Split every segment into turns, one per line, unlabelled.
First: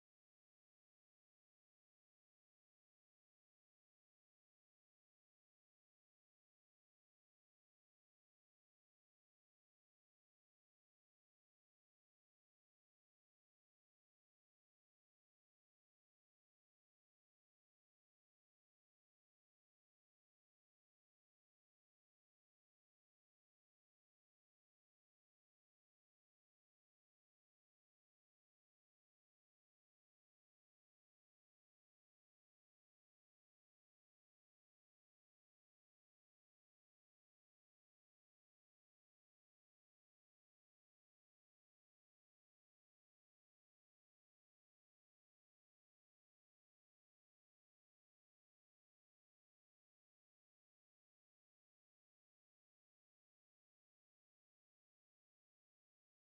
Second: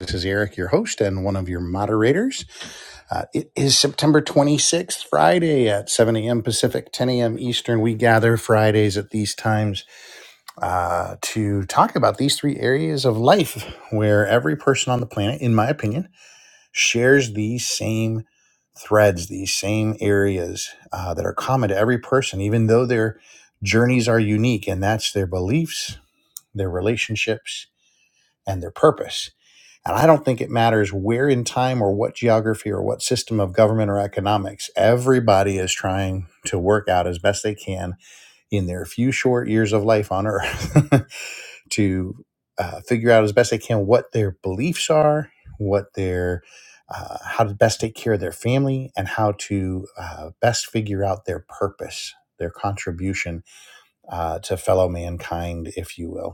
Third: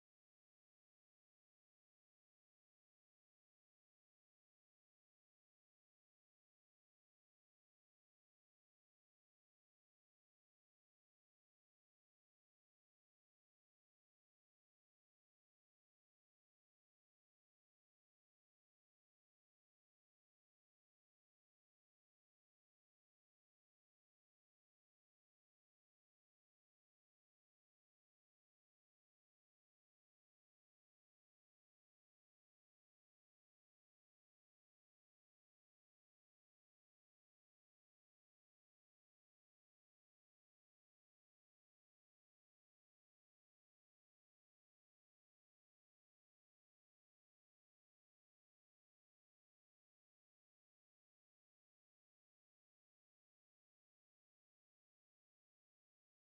This is Eric, your host and one of your moderators. Uh, it is September 26th, Friday at 7 a.m. Pacific, 10 a.m. Eastern. We gather Fridays at these times uh, to talk about these three areas of life where every person on the planet, in my opinion, shares these same threads, these same areas uh, that are common to every person, even though their journeys are unique, and that's their beliefs, their relationships, and their purpose. And I don't think it matters where in time or what geography or what system of government or economics. Everybody is trying to work out as best they can in their few short years of life on earth to uh, figure out as best they can what their beliefs are, what their uh, how to best take care of their family and how to uh, best figure out their purpose, their contribution uh, to fellow mankind, if you will.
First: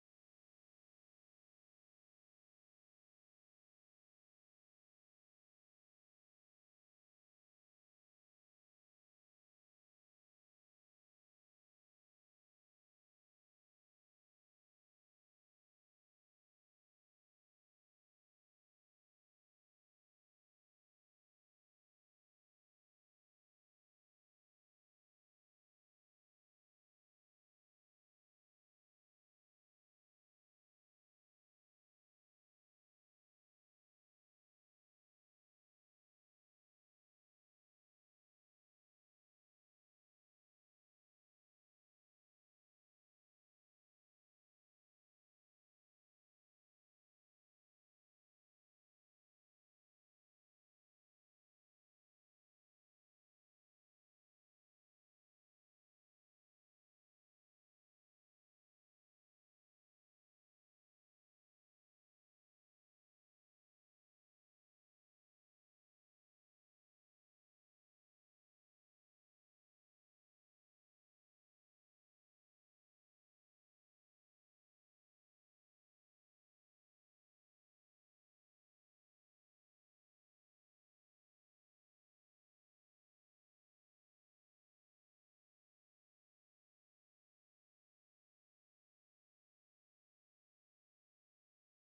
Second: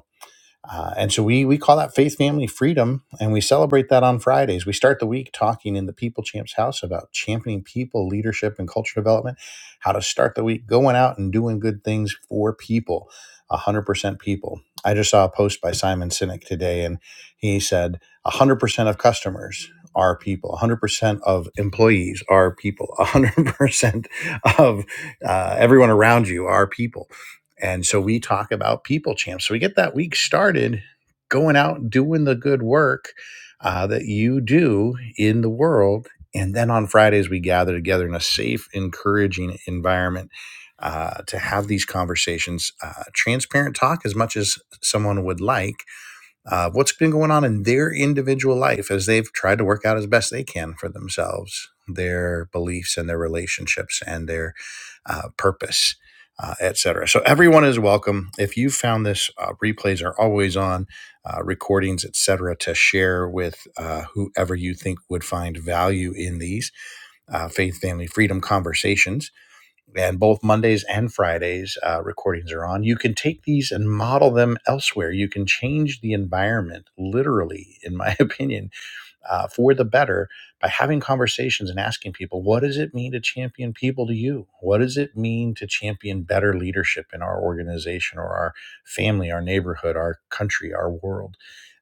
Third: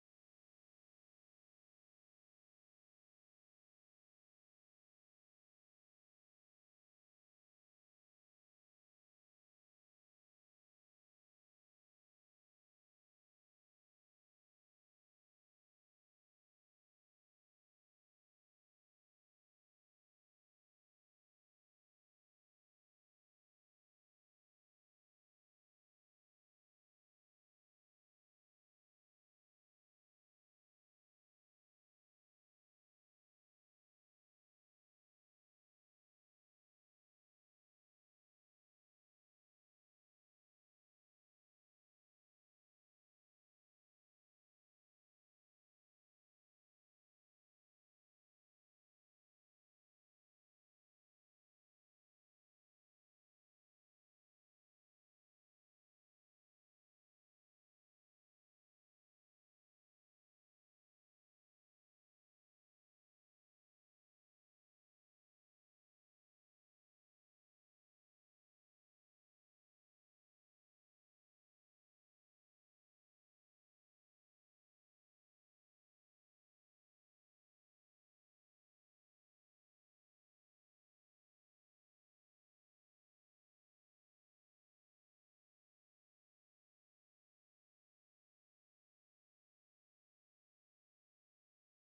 Uh, and so we we call that faith, family, freedom, and we celebrate that on Fridays. We start the week talking in the People Champs house about championing people, leadership, and culture development. How to start the week going out and doing good things for people, one hundred percent people. I just saw a post by Simon Sinek today, and he said one hundred percent of customers are people, one hundred percent of employees are people, one hundred percent of uh, everyone around you are people and so we talk about people champs. So we get that week started going out and doing the good work uh, that you do in the world. And then on Fridays, we gather together in a safe, encouraging environment uh, to have these conversations. Uh, transparent talk as much as someone would like uh, what's been going on in their individual life as they've tried to work out as best they can for themselves their beliefs and their relationships and their uh, purpose uh, et cetera. so everyone is welcome if you found this uh, replays are always on uh, recordings et cetera, to share with uh, whoever you think would find value in these uh, faith family freedom conversations and both Mondays and Fridays uh, recordings are on. You can take these and model them elsewhere. You can change the environment, literally, in my opinion, uh, for the better by having conversations and asking people, what does it mean to champion people to you? What does it mean to champion better leadership in our organization or our family, our neighborhood, our country, our world?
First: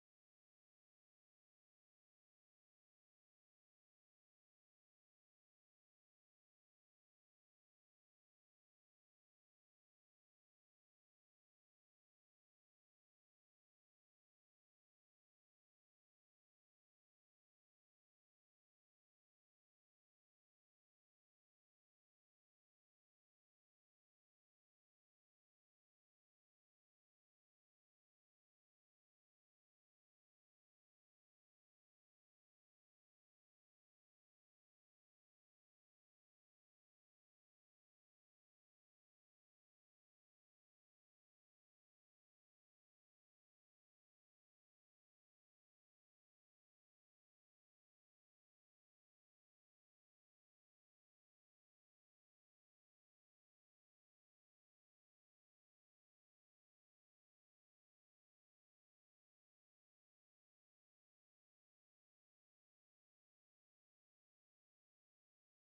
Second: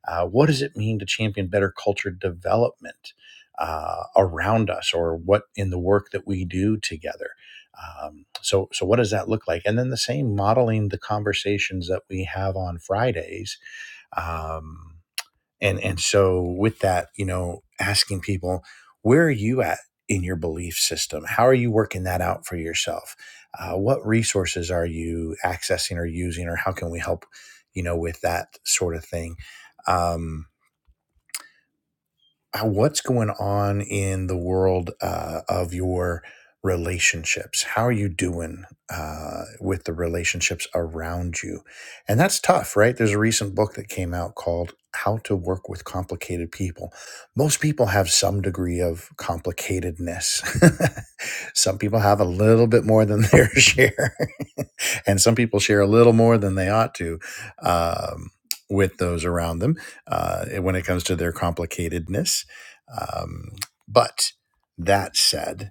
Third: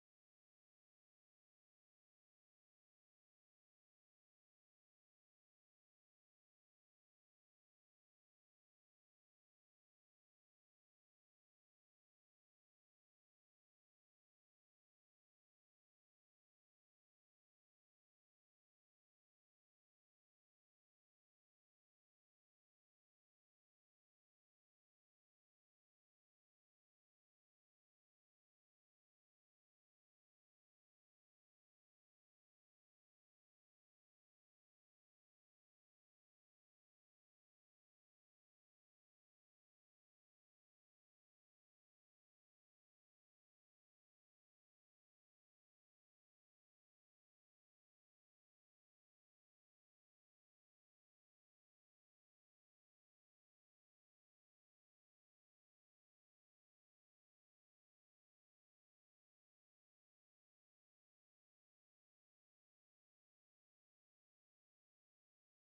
Uh, what does it mean to champion better culture development uh, around us or what in the work that we do together? Um, so, so what does that look like? And then the same modeling the conversations that we have on Fridays. Um, and and so with that you know asking people where are you at in your belief system how are you working that out for yourself uh, what resources are you accessing or using or how can we help you know with that sort of thing Um, uh, what's going on in the world uh, of your relationships how are you doing uh, with the relationships around you and that's tough right there's a recent book that came out called how to work with complicated people most people have some degree of complicatedness some people have a little bit more than their share and some people share a little more than they ought to um, with those around them uh, when it comes to their complicatedness um, but that said,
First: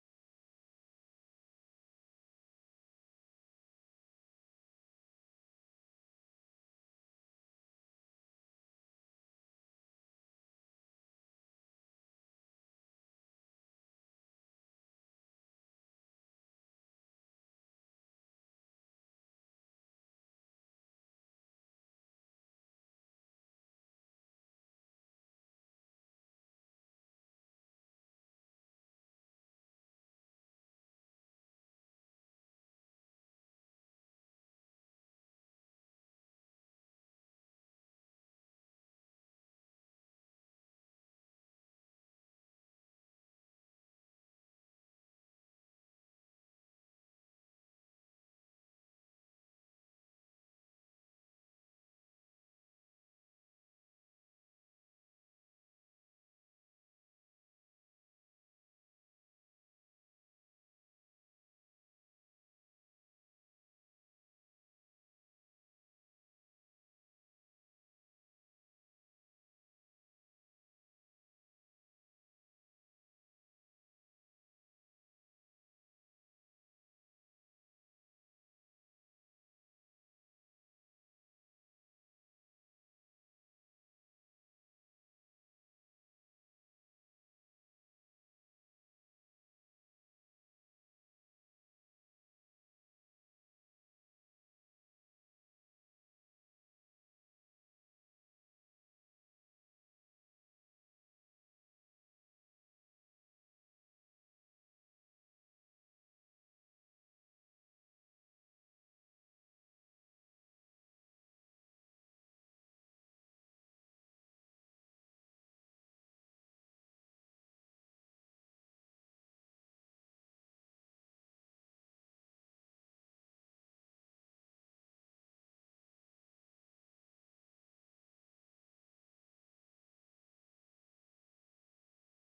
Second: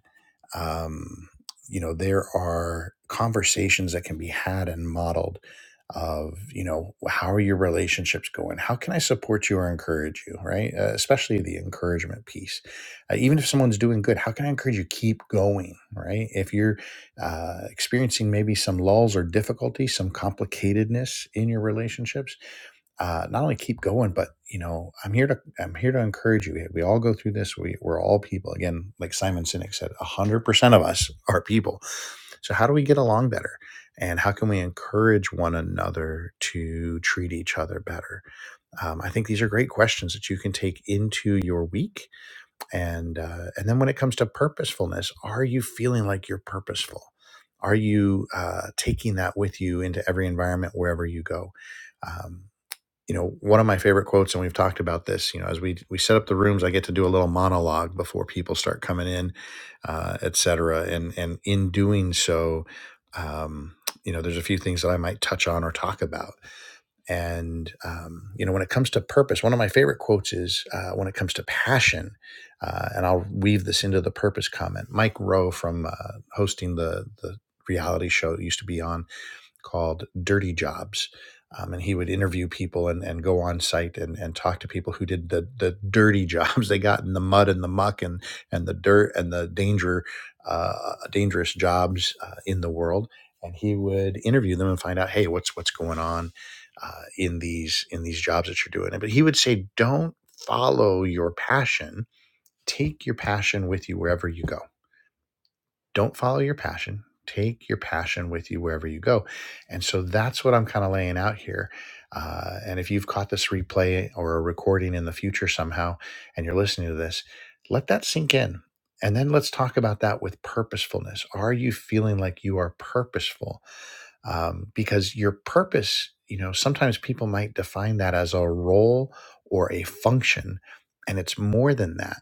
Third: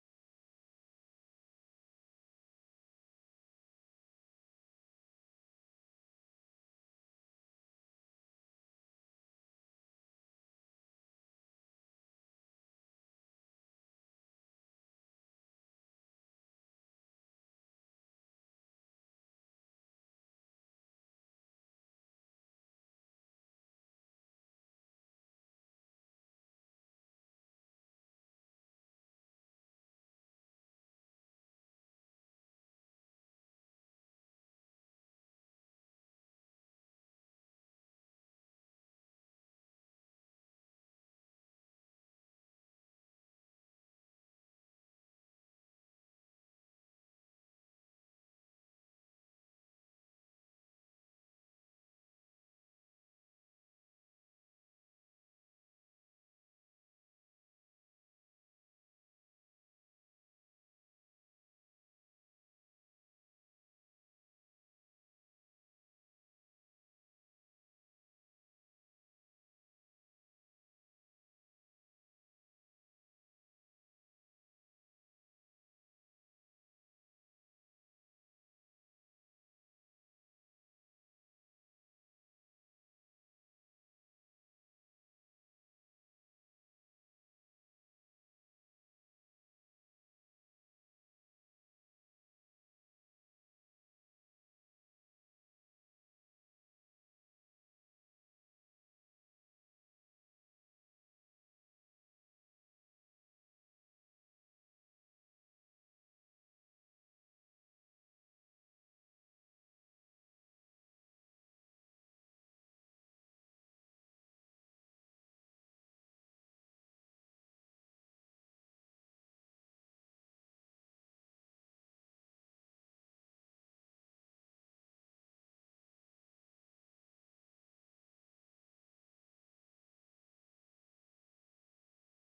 um, you know, there are conversations that can be had and modeled of, you know, how are your relationships going? How can I support you or encourage you, right? Uh, especially the encouragement piece. Uh, even if someone's doing good, how can I encourage you keep going, right? If you're uh, experiencing maybe some lulls or difficulty, some complicatedness in your relationships, uh, not only keep going, but you know, I'm here to I'm here to encourage you. We all go through this. We we're all people. Again, like Simon Sinek said, hundred percent of us are people. So how do we get along better? And how can we encourage one another to treat each other better? Um, I think these are great questions that you can take into your week. And uh, and then when it comes to purposefulness, are you feeling like you're purposeful? Are you uh, taking that with you into every environment wherever you go? Um, you know one of my favorite quotes and we've talked about this you know as we we set up the rooms i get to do a little monologue before people start coming in uh, et cetera and and in doing so um, you know there's a few things that i might touch on or talk about and um, you know when it comes to purpose one of my favorite quotes is uh, when it comes to passion uh, and i'll weave this into the purpose comment mike rowe from uh, hosting the the reality show that used to be on called Dirty Jobs. Um, and he would interview people and, and go on site and, and talk to people who did the, the dirty jobs they got in the mud and the muck and, and the dirt and the danger uh, dangerous jobs uh, in the world and he would interview them and find out hey what's what's going on uh, in these in these jobs that you're doing but he would say don't follow your passion take your passion with you wherever you go don't follow your passion take your passion with you wherever you go and so that's what i'm kind of laying out here uh, and if you've caught this replay or a recording in the future somehow and you're listening to this let that sink in and then let's talk about that with purposefulness are you feeling like you are purposeful um, because your purpose you know sometimes people might define that as a role or a function and it's more than that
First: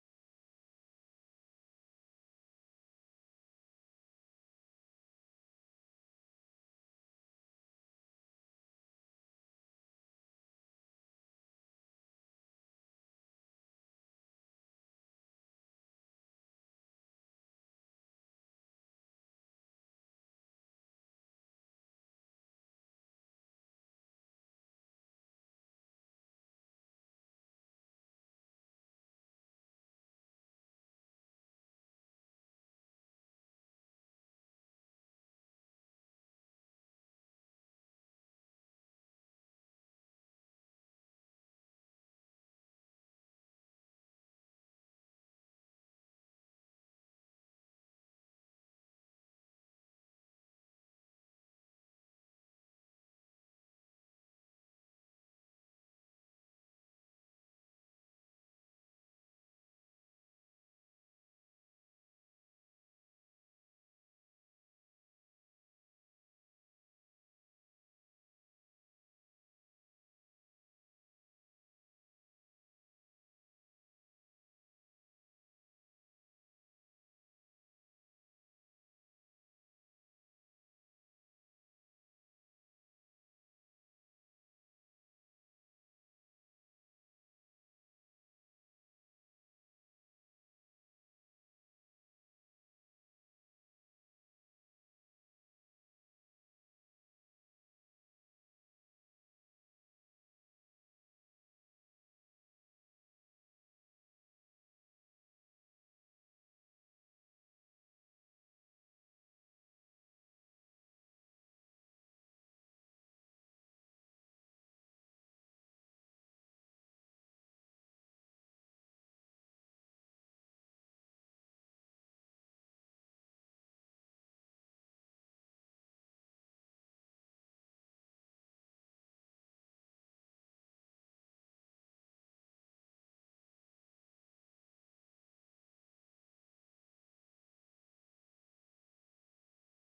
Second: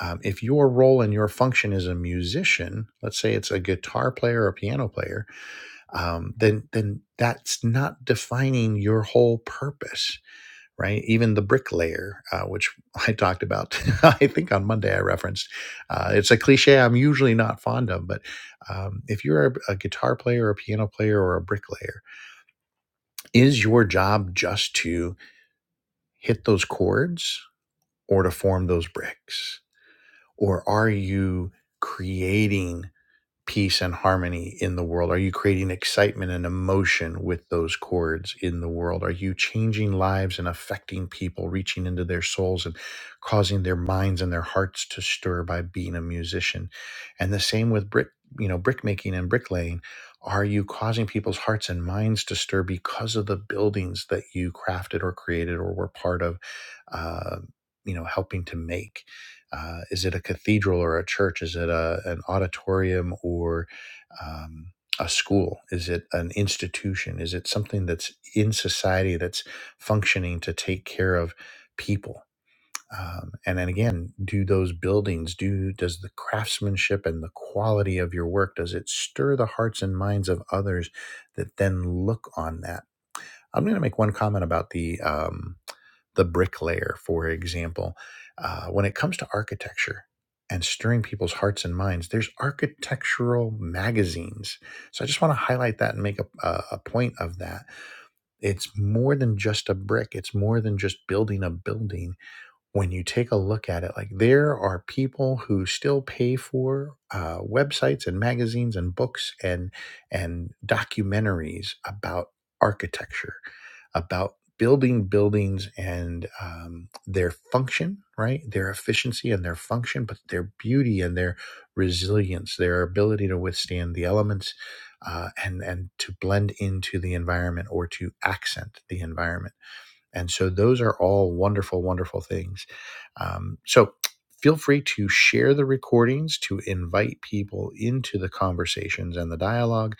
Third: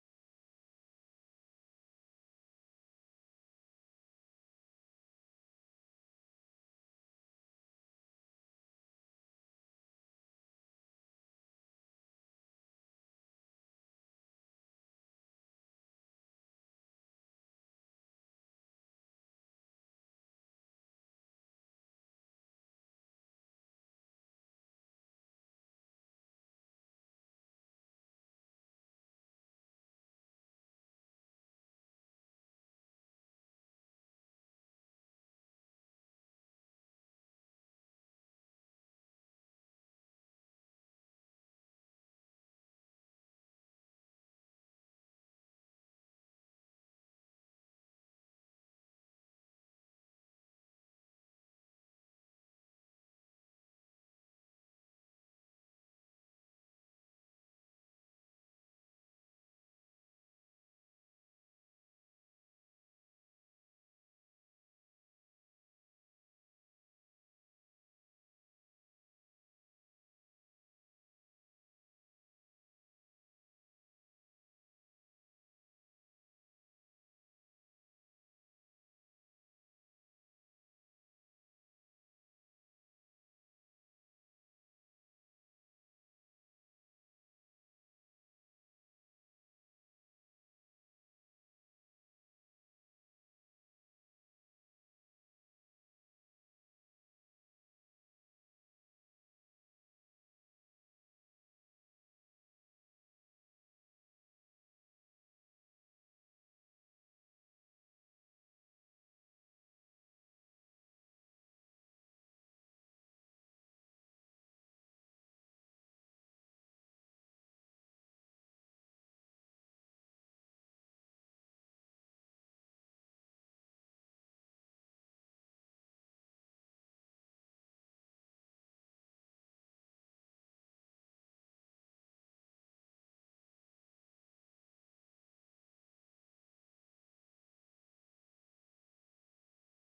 um, if your role and your function is a musician let's say it's a guitar player or a piano player um, then then that's not defining your whole purpose right even the bricklayer uh, which i talked about i think on monday i referenced uh, it's a cliche i'm usually not fond of but um, if you're a, a guitar player or a piano player or a bricklayer is your job just to hit those chords or to form those bricks? Or are you creating? peace and harmony in the world? Are you creating excitement and emotion with those chords in the world? Are you changing lives and affecting people, reaching into their souls and causing their minds and their hearts to stir by being a musician? And the same with brick, you know, brick making and bricklaying. Are you causing people's hearts and minds to stir because of the buildings that you crafted or created or were part of, uh, you know, helping to make? Uh, is it a cathedral or a church? Is it a, an auditorium or um, a school? Is it an institution? Is it something that's in society that's functioning to take care of people? Um, and then again, do those buildings do does the craftsmanship and the quality of your work does it stir the hearts and minds of others that then look on that? I'm going to make one comment about the um, the bricklayer, for example. Uh, when it comes to architecture and stirring people's hearts and minds, there's architectural magazines. So I just want to highlight that and make a, a a point of that. It's more than just a brick, it's more than just building a building. When you take a look at it, like there are people who still pay for uh, websites and magazines and books and and documentaries about architecture about building buildings and um, their function, right? Their efficiency and their function, but their beauty and their resilience, their ability to withstand the elements uh, and and to blend into the environment or to accent the environment and so those are all wonderful, wonderful things. Um, so feel free to share the recordings to invite people into the conversations and the dialogue.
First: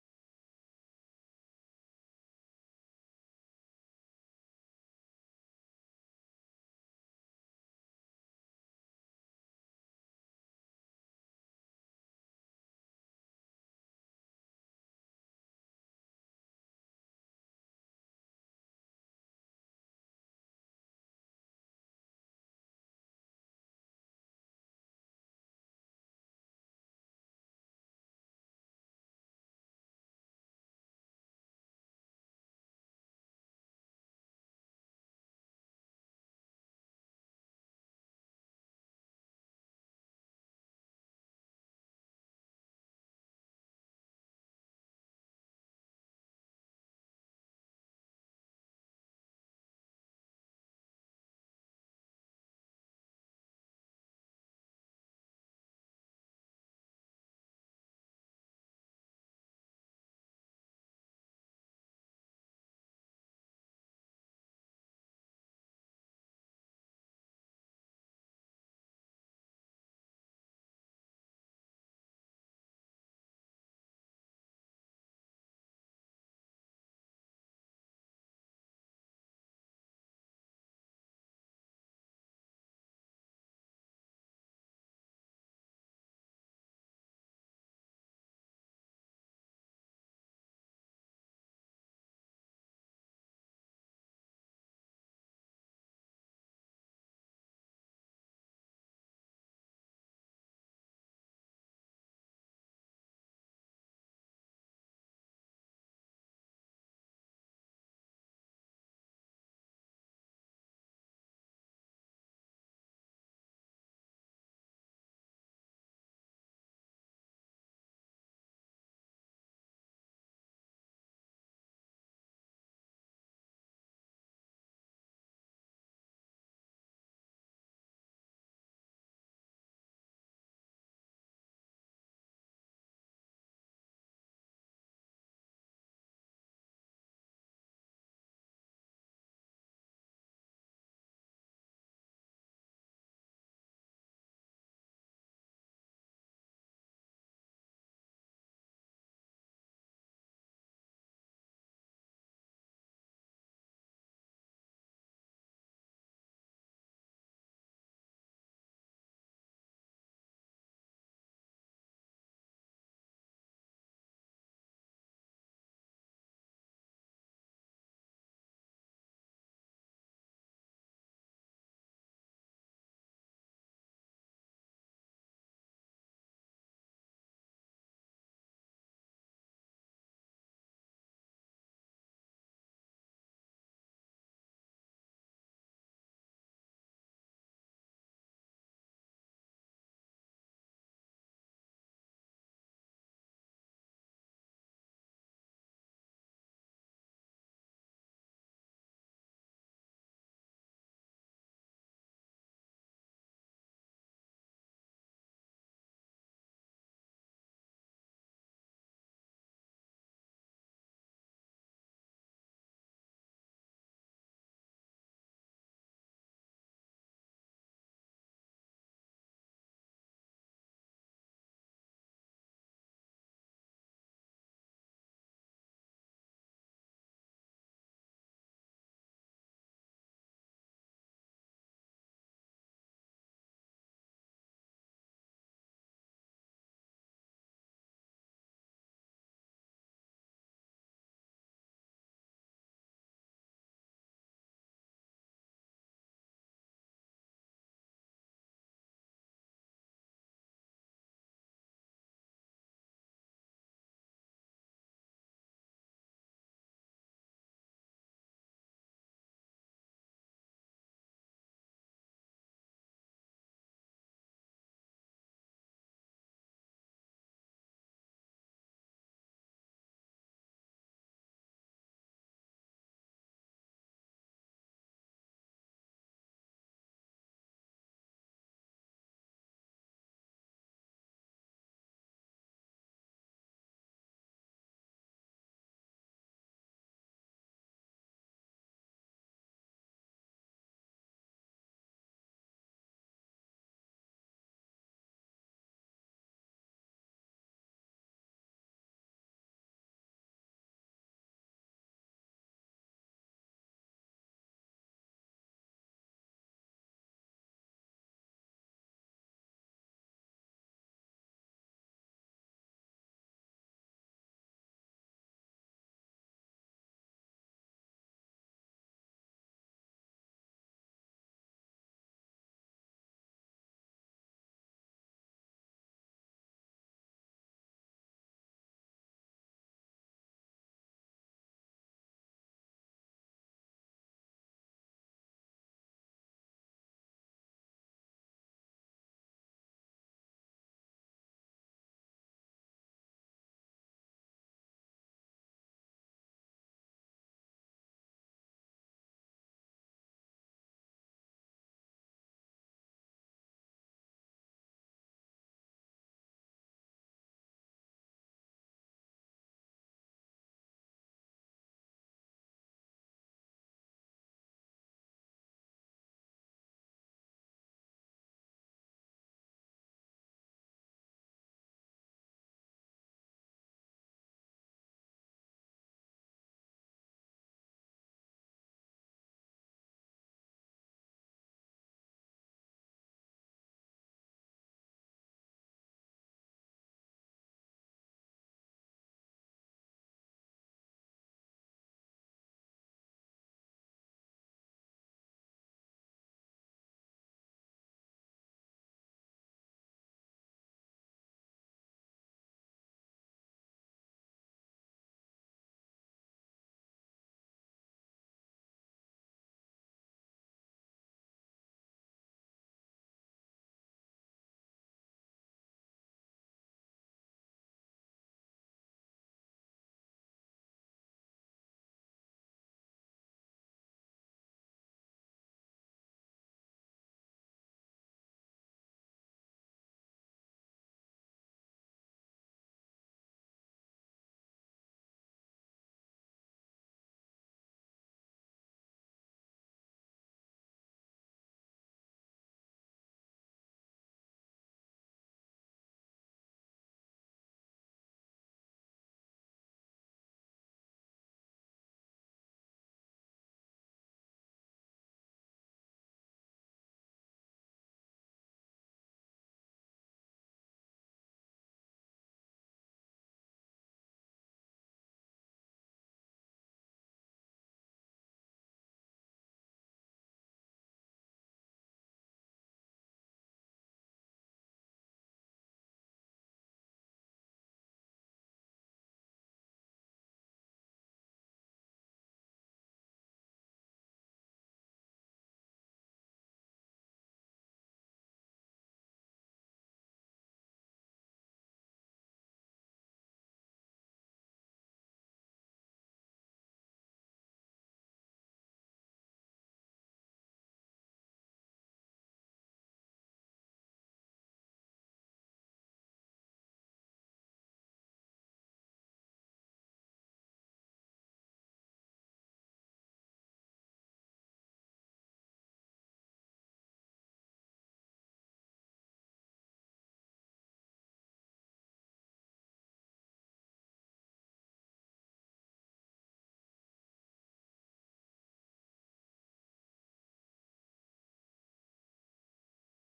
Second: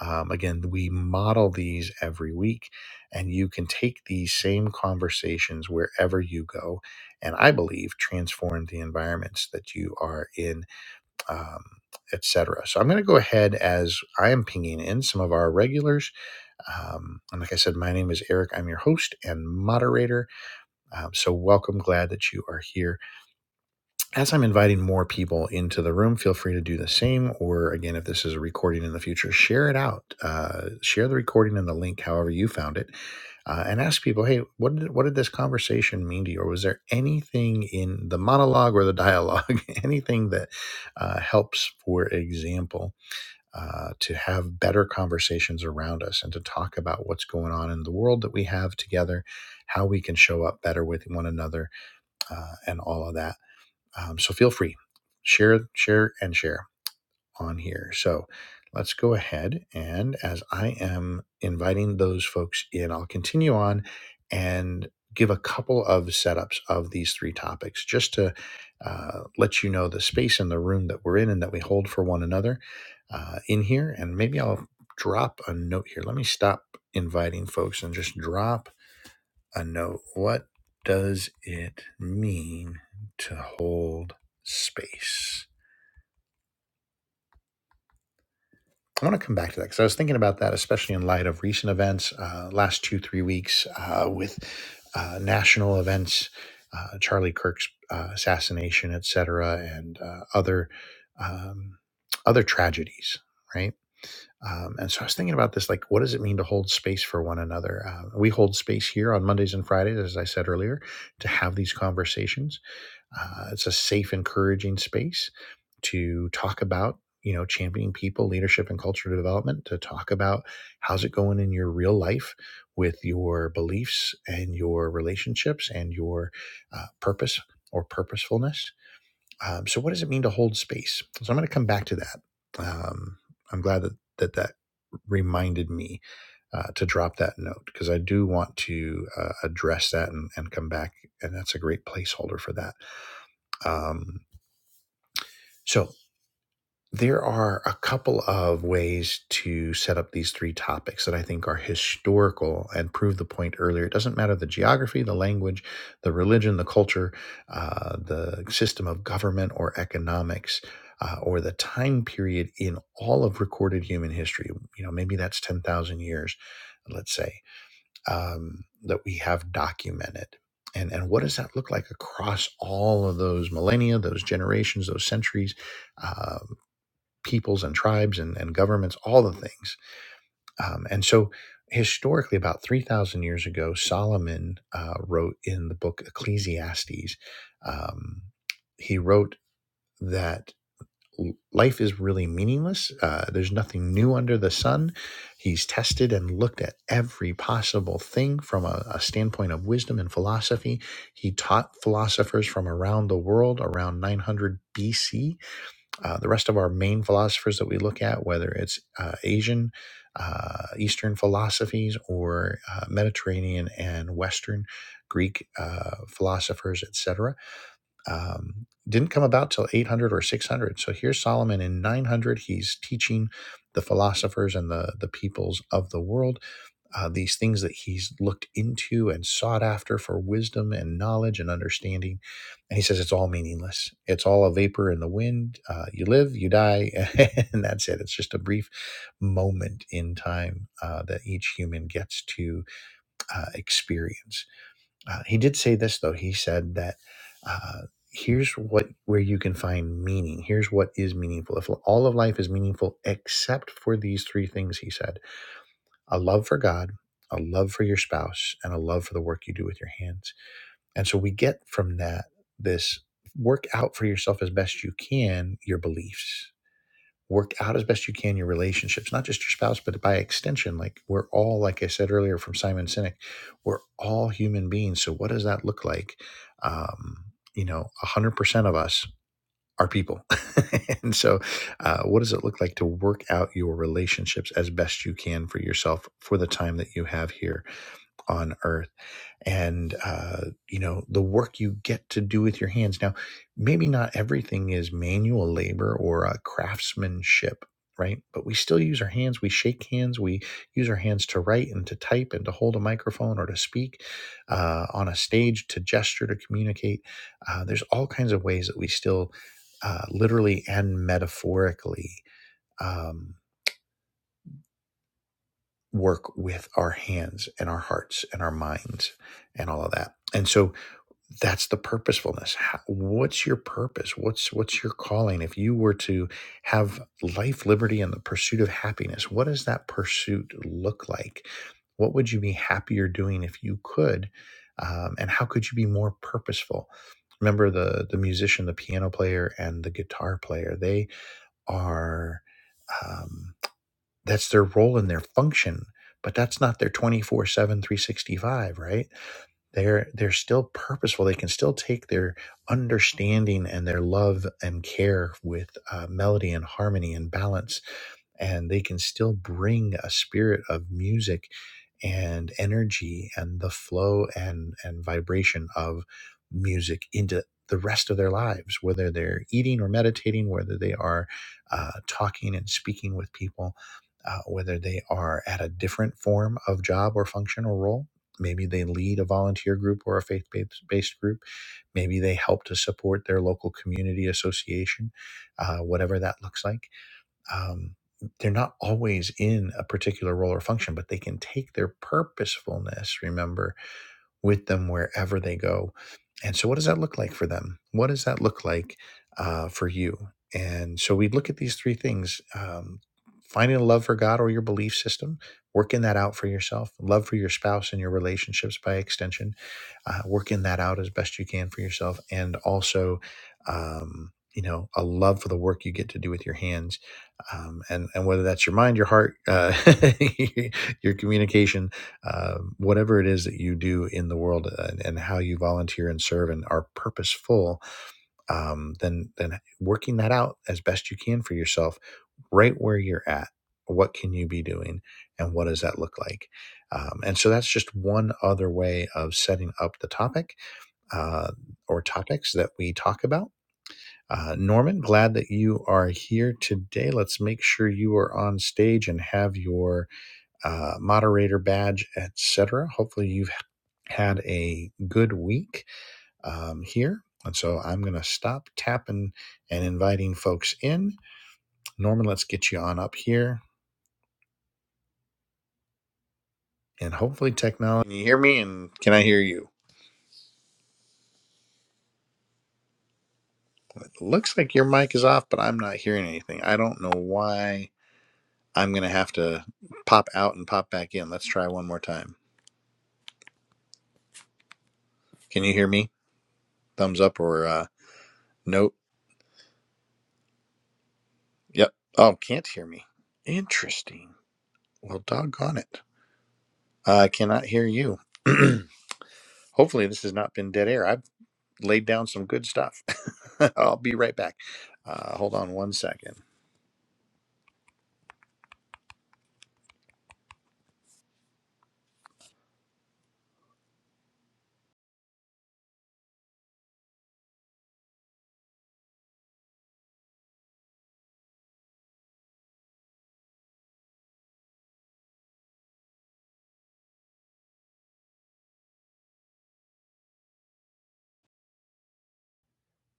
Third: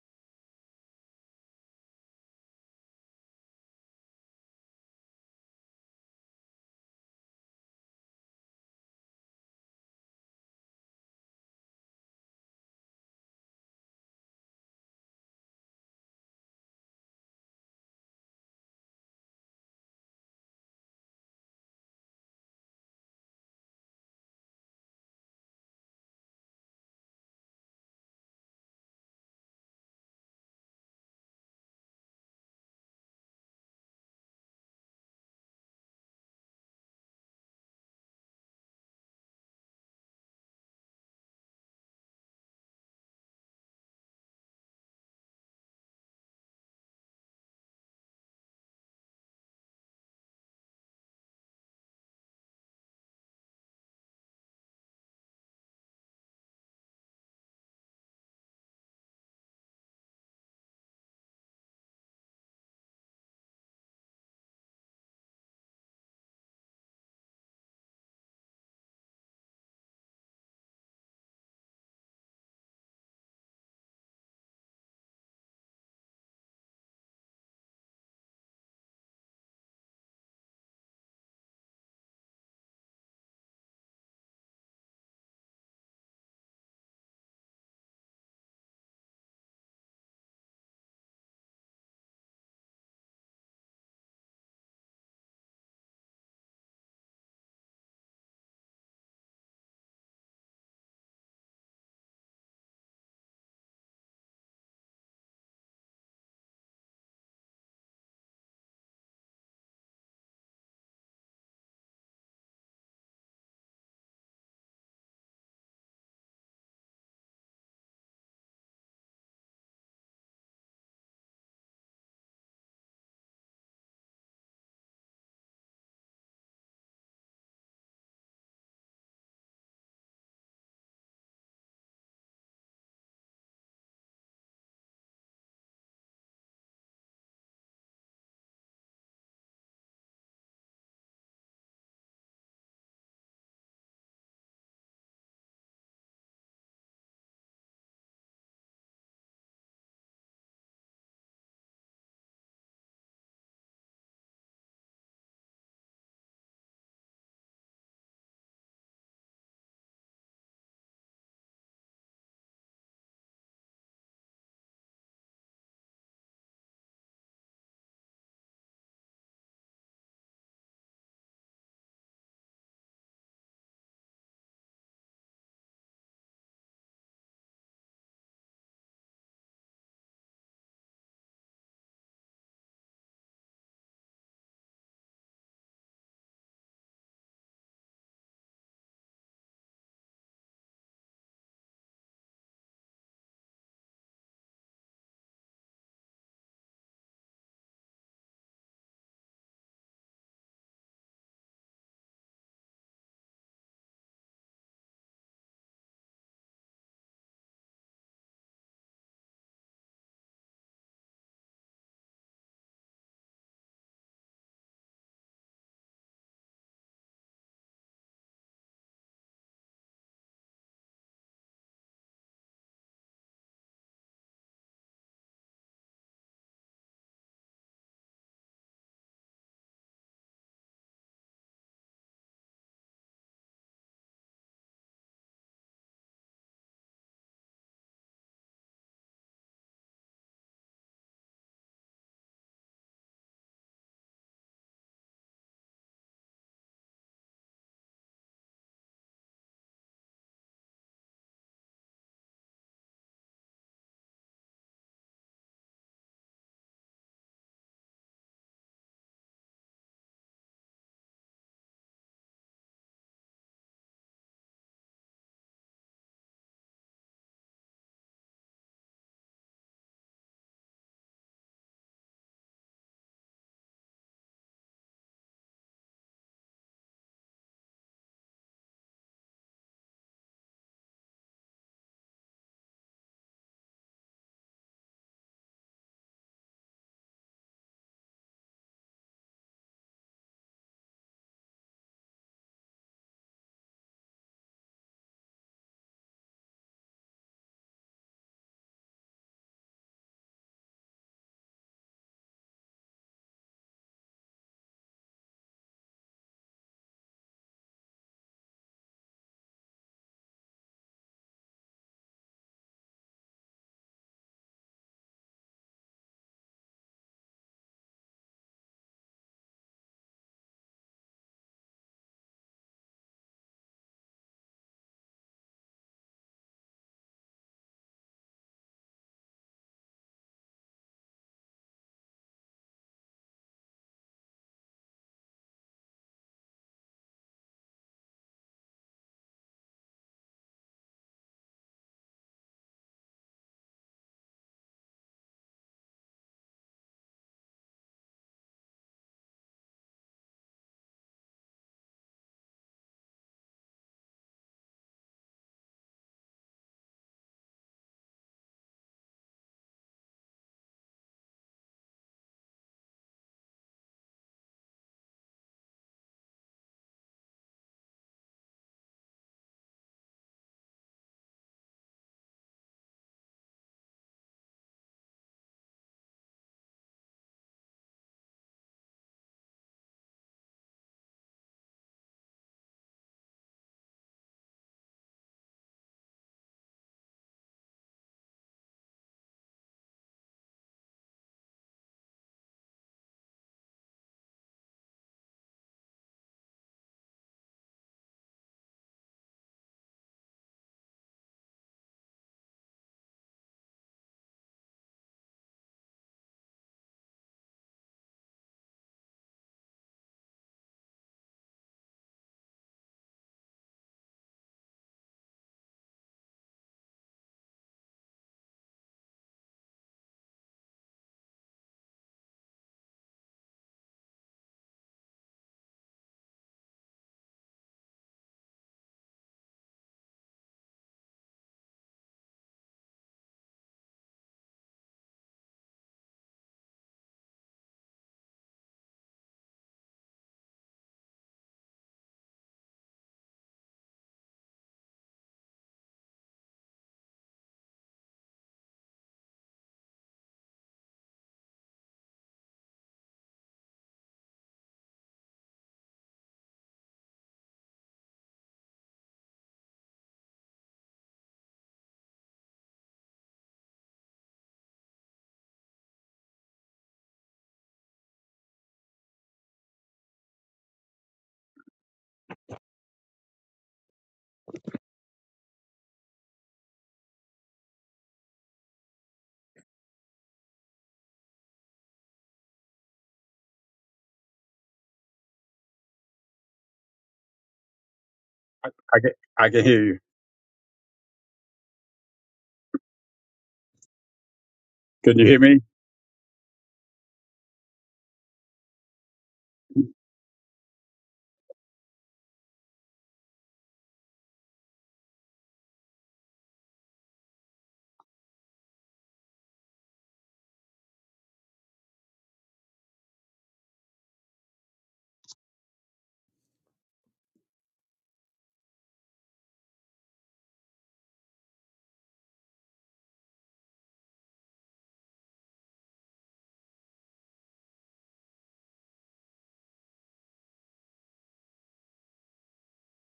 Um, again, we model these every week, and you can take these same conversations wherever you go. And I believe transform the environments that you are in. Um, Etc. So I'm going to go ahead as I am pinging in some of our regulars um, and like I said, my name is Eric. I'm your host and moderator. Um, so, welcome. Glad that you are here. As I'm inviting more people into the room, feel free to do the same. Or, again, if this is a recording in the future, share it out. Uh, share the recording and the link, however, you found it. Uh, and ask people, hey, what did, what did this conversation mean to you? Or was there anything in the monologue or the dialogue, anything that uh, helps, for example? uh, to have better conversations around us and to talk about what's going on in the world that we have together, how we can show up better with one another, uh, and all of that. Um, so feel free, share, share, and share on here. So let's go ahead and as I am inviting those folks in, I'll continue on and give a couple of setups of these three topics just to uh, let you know the space in the room that we're in and that we hold for one another uh, in here. And maybe I'll drop a note here. Let me stop inviting folks and just drop a note. What does it mean to hold space? I want to come back to that because I was thinking about that, especially in light of recent events, uh, last two, three weeks uh, with uh, national events, uh, Charlie Kirk's uh, assassination, et cetera, and uh, other um, other tragedies, right? Um, and so I was thinking about this, like, what does it mean to hold space for one another? Uh, we hold space here on Mondays and Fridays, as I said earlier, to have these conversations uh, it's a safe, encouraging space to talk about, you know, championing people, leadership, and culture development, to talk about how's it going in your real life with your beliefs and your relationships and your uh, purpose or purposefulness. Um, so, what does it mean to hold space? So, I'm going to come back to that. Um, I'm glad that that, that reminded me uh, to drop that note because I do want to uh, address that and, and come back. And that's a great placeholder for that. Um, so there are a couple of ways to set up these three topics that I think are historical and prove the point earlier. It doesn't matter the geography, the language, the religion, the culture, uh, the system of government or economics. Uh, or the time period in all of recorded human history. You know, maybe that's 10,000 years, let's say um, that we have documented. And, and what does that look like across all of those millennia, those generations, those centuries, um, peoples and tribes and, and governments, all the things? Um, and so, historically, about 3,000 years ago, Solomon uh, wrote in the book Ecclesiastes, um, he wrote that life is really meaningless. Uh, there's nothing new under the sun. He's tested and looked at every possible thing from a, a standpoint of wisdom and philosophy. He taught philosophers from around the world around 900 BC. Uh, the rest of our main philosophers that we look at, whether it's uh, Asian, uh, Eastern philosophies, or uh, Mediterranean and Western Greek uh, philosophers, etc um, didn't come about till 800 or 600. So here's Solomon in 900. He's teaching the philosophers and the, the peoples of the world uh, these things that he's looked into and sought after for wisdom and knowledge and understanding. And he says it's all meaningless. It's all a vapor in the wind. Uh, you live, you die, and that's it. It's just a brief moment in time uh, that each human gets to uh, experience. Uh, he did say this though. He said that uh, here's what where you can find meaning. Here's what is meaningful. If all of life is meaningful except for these three things, he said: a love for God, a love for your spouse, and a love for the work you do with your hands. And so we get from that this work out for yourself as best you can your beliefs work out as best you can your relationships, not just your spouse, but by extension. Like we're all, like I said earlier from Simon Sinek, we're all human beings. So what does that look like? Um, you know, one hundred percent of us are people, and so uh, what does it look like to work out your relationships as best you can for yourself for the time that you have here on Earth? and uh, you know the work you get to do with your hands. Now, maybe not everything is manual labor or uh, craftsmanship, right? But we still use our hands. We shake hands. We use our hands to write and to type and to hold a microphone or to speak uh, on a stage, to gesture, to communicate. Uh, there's all kinds of ways that we still, uh, literally and metaphorically. Um, work with our hands and our hearts and our minds and all of that. And so that's the purposefulness How, what's your purpose what's what's your calling if you were to have life liberty and the pursuit of happiness what does that pursuit look like what would you be happier doing if you could um, and how could you be more purposeful remember the the musician the piano player and the guitar player they are um, that's their role and their function but that's not their twenty four seven, three sixty five, right they're they're still purposeful they can still take their understanding and their love and care with uh, melody and harmony and balance and they can still bring a spirit of music and energy and the flow and and vibration of music into the rest of their lives whether they're eating or meditating whether they are uh, talking and speaking with people uh, whether they are at a different form of job or function or role maybe they lead a volunteer group or a faith-based group maybe they help to support their local community association uh, whatever that looks like um, they're not always in a particular role or function, but they can take their purposefulness, remember, with them wherever they go. And so, what does that look like for them? What does that look like uh, for you? And so, we look at these three things um, finding a love for God or your belief system, working that out for yourself, love for your spouse and your relationships by extension, uh, working that out as best you can for yourself, and also, um, you know, a love for the work you get to do with your hands um, and and whether that's your mind, your heart, uh, your communication, um, whatever it is that you do in the world uh, and, and how you volunteer and serve and are purposeful, um, then then working that out as best you can for yourself, right where you're at. What can you be doing, and what does that look like? Um, and so that's just one other way of setting up the topic uh, or topics that we talk about. Uh, Norman, glad that you are here today. Let's make sure you are on stage and have your uh, moderator badge, etc. Hopefully, you had a good week um, here. And so I'm going to stop tapping and inviting folks in. Norman, let's get you on up here. And hopefully, technology. Can you hear me? And can I hear you? It looks like your mic is off, but I'm not hearing anything. I don't know why I'm going to have to pop out and pop back in. Let's try one more time. Can you hear me? Thumbs up or uh, nope.
I can, I can hear you.
Yep. Oh, can't hear me. Interesting.
Can
Well,
you hear me?
doggone it. I uh, cannot hear you. Hopefully, this has not been dead air. I've laid down some good stuff. I'll be right back. Uh, hold on one second.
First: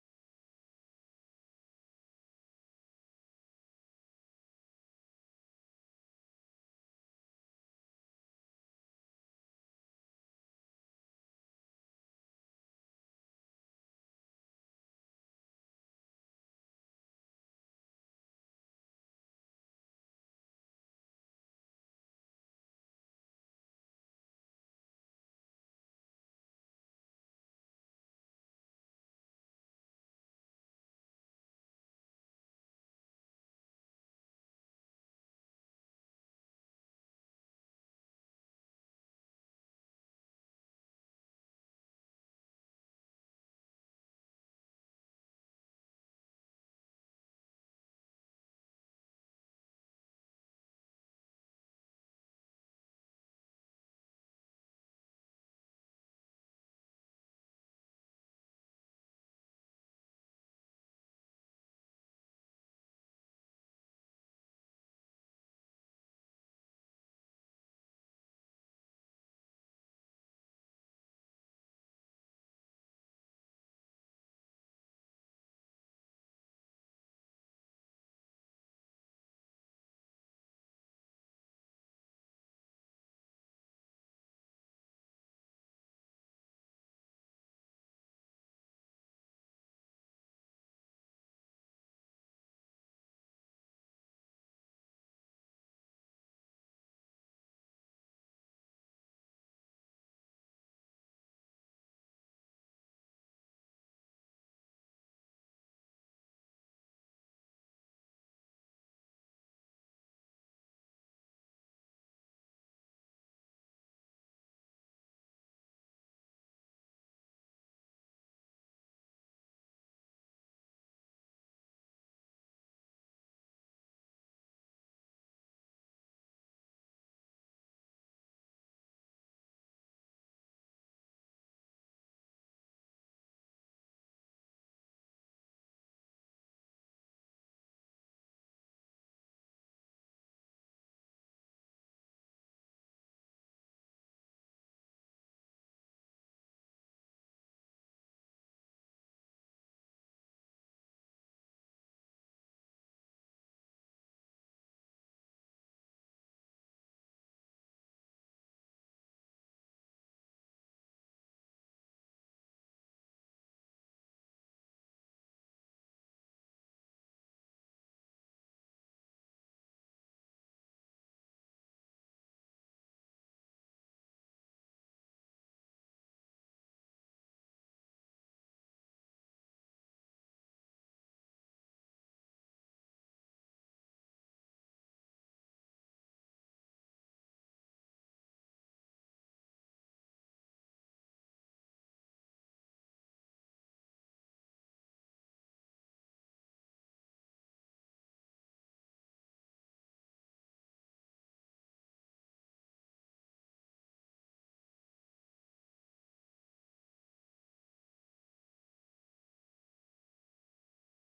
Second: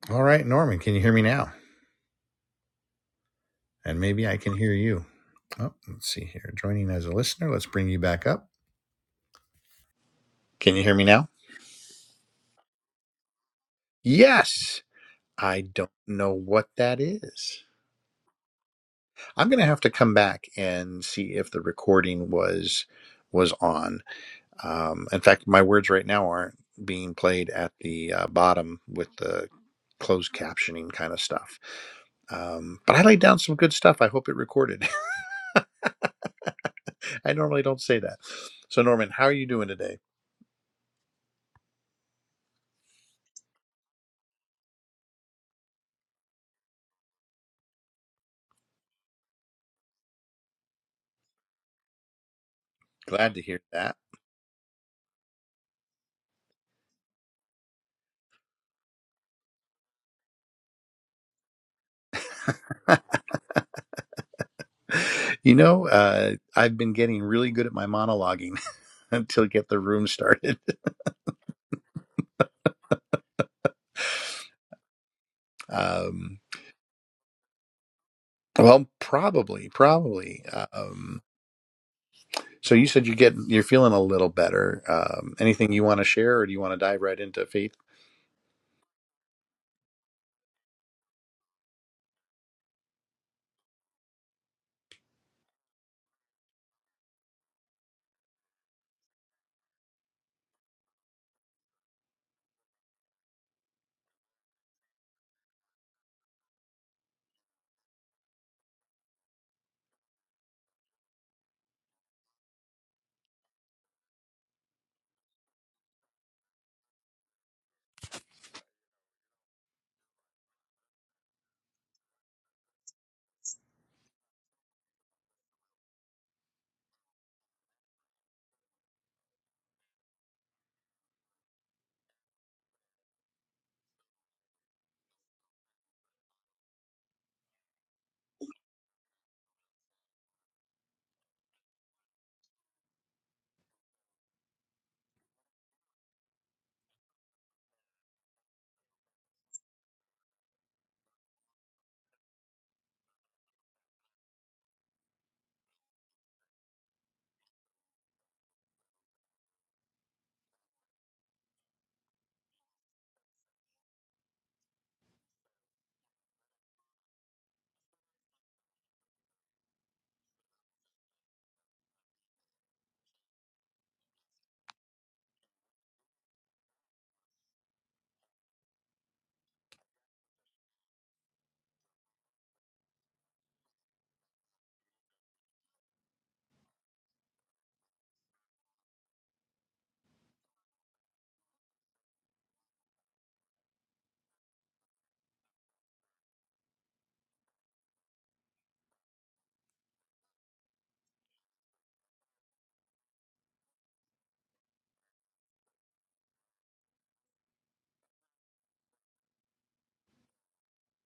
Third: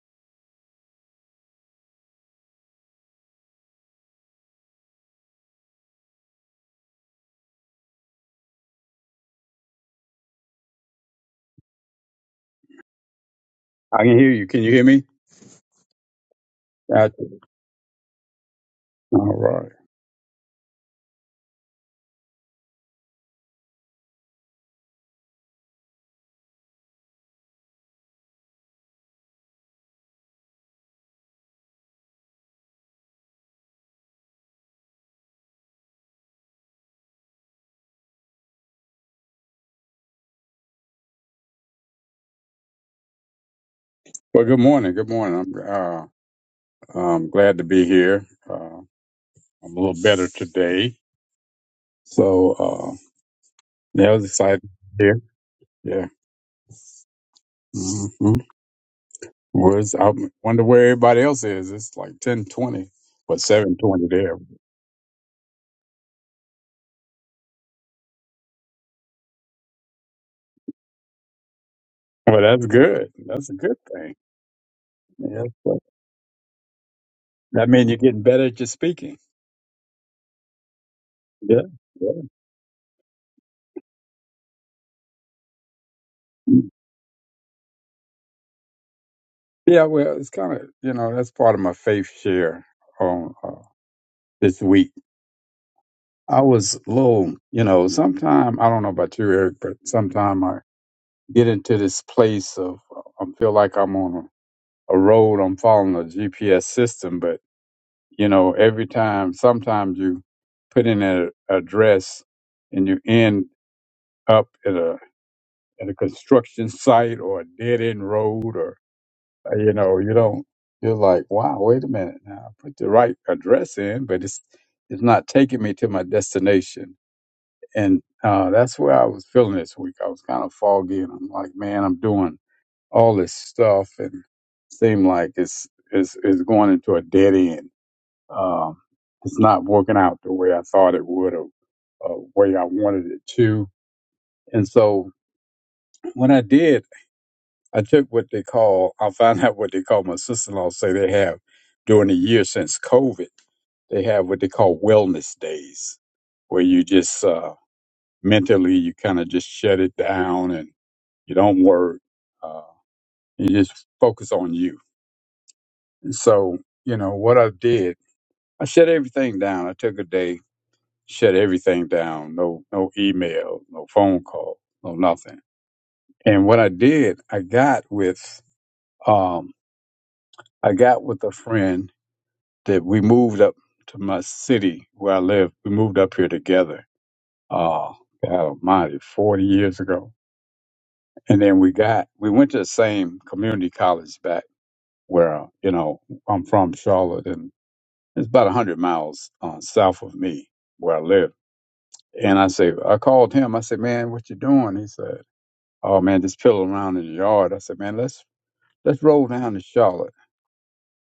All right, Norman, can you hear me now? And maybe I can hear you. Oh, let's see here. Joining as a listener, let's bring you back up. Can you hear me now?
I can hear you. Can you
Yes.
hear me?
I don't know what that
Gotcha.
is.
All
I'm going to
right.
have to come back and see if the recording was was on Um, in fact, my words right now aren't being played at the uh, bottom with the closed captioning kind of stuff. Um, but I laid down some good stuff. I hope it recorded. I normally don't say that. So, Norman, how are you doing today?
Well, good morning. Good morning. I'm uh, I'm glad to be here. Uh, I'm a little better today, so uh,
Glad to hear that.
that was exciting. Here, yeah. hmm Where's I wonder where everybody else is. It's like ten twenty, but seven twenty there.
You know, uh, I've been getting really good at my monologuing until get the room started.
Well, that's good. That's a good thing. Yeah. So
Um,
That means you're getting better at your
well,
speaking.
probably, probably. Um,
Yeah. Yeah.
so you said you get you're feeling a little better. Um, anything you want to share, or do you want to dive right into
Yeah, well, it's kind of, you know, that's part of my faith share on uh, this week. I was a little, you know, sometime, I don't know about you, Eric, but sometime I get into this place of, uh, I feel like I'm on a, a road, I'm following a GPS system, but, you know, every time, sometimes you put in an address and you end up at a, at a construction site or a dead end road or Uh, You know, you don't. You're like, wow, wait a minute now. I put the right address in, but it's it's not taking me to my destination. And uh, that's where I was feeling this week. I was kind of foggy, and I'm like, man, I'm doing all this stuff, and seem like it's it's it's going into a dead end. Um, it's not working out the way I thought it would, or, or way I wanted it to. And so, what I did. I took what they call, I found out what they call, my sister in law say they have during the year since COVID, they have what they call wellness days, where you just uh, mentally, you kind of just shut it down and you don't work. Uh, you just focus on you. And so, you know, what I did, I shut everything down. I took a day, shut everything down. No, no email, no phone call, no nothing. And what I did, I got with, um, I got with a friend that we moved up to my city where I live. We moved up here together. Oh, God Almighty, forty years ago. And then we got we went to the same community college back where you know I'm from, Charlotte, and it's about a hundred miles uh, south of me where I live. And I say I called him. I said, "Man, what you doing?" He said, "Oh man, just pilling around in the yard." I said, "Man, let's let's roll down to Charlotte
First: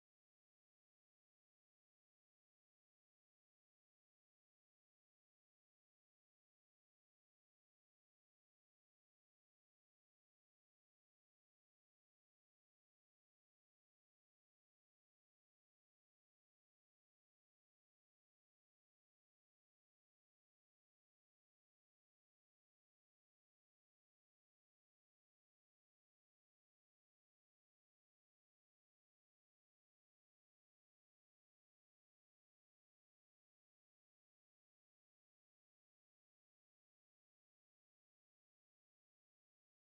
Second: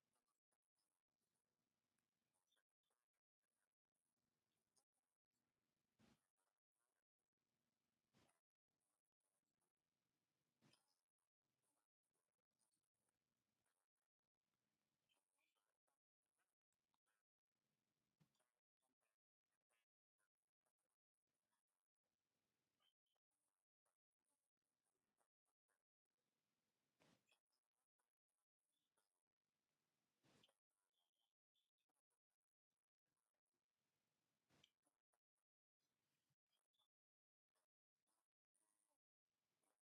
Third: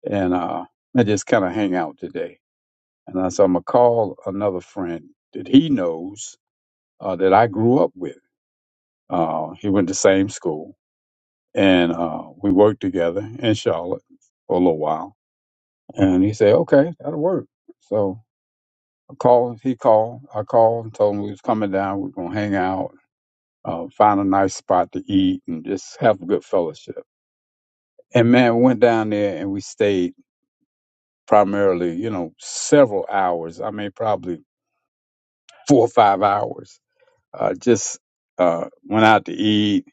and uh and just kind of hang out today." And I said, I'm going to call another friend that he knows uh, that I grew up with. Uh, he went to same school and uh, we worked together in Charlotte for a little while. And he said, okay, that'll work. So I called, he called, I called and told him we was coming down. We are going to hang out, uh, find a nice spot to eat and just have a good fellowship. And man, we went down there and we stayed primarily, you know, several hours. I mean, probably four or five hours Uh, just uh, went out to eat,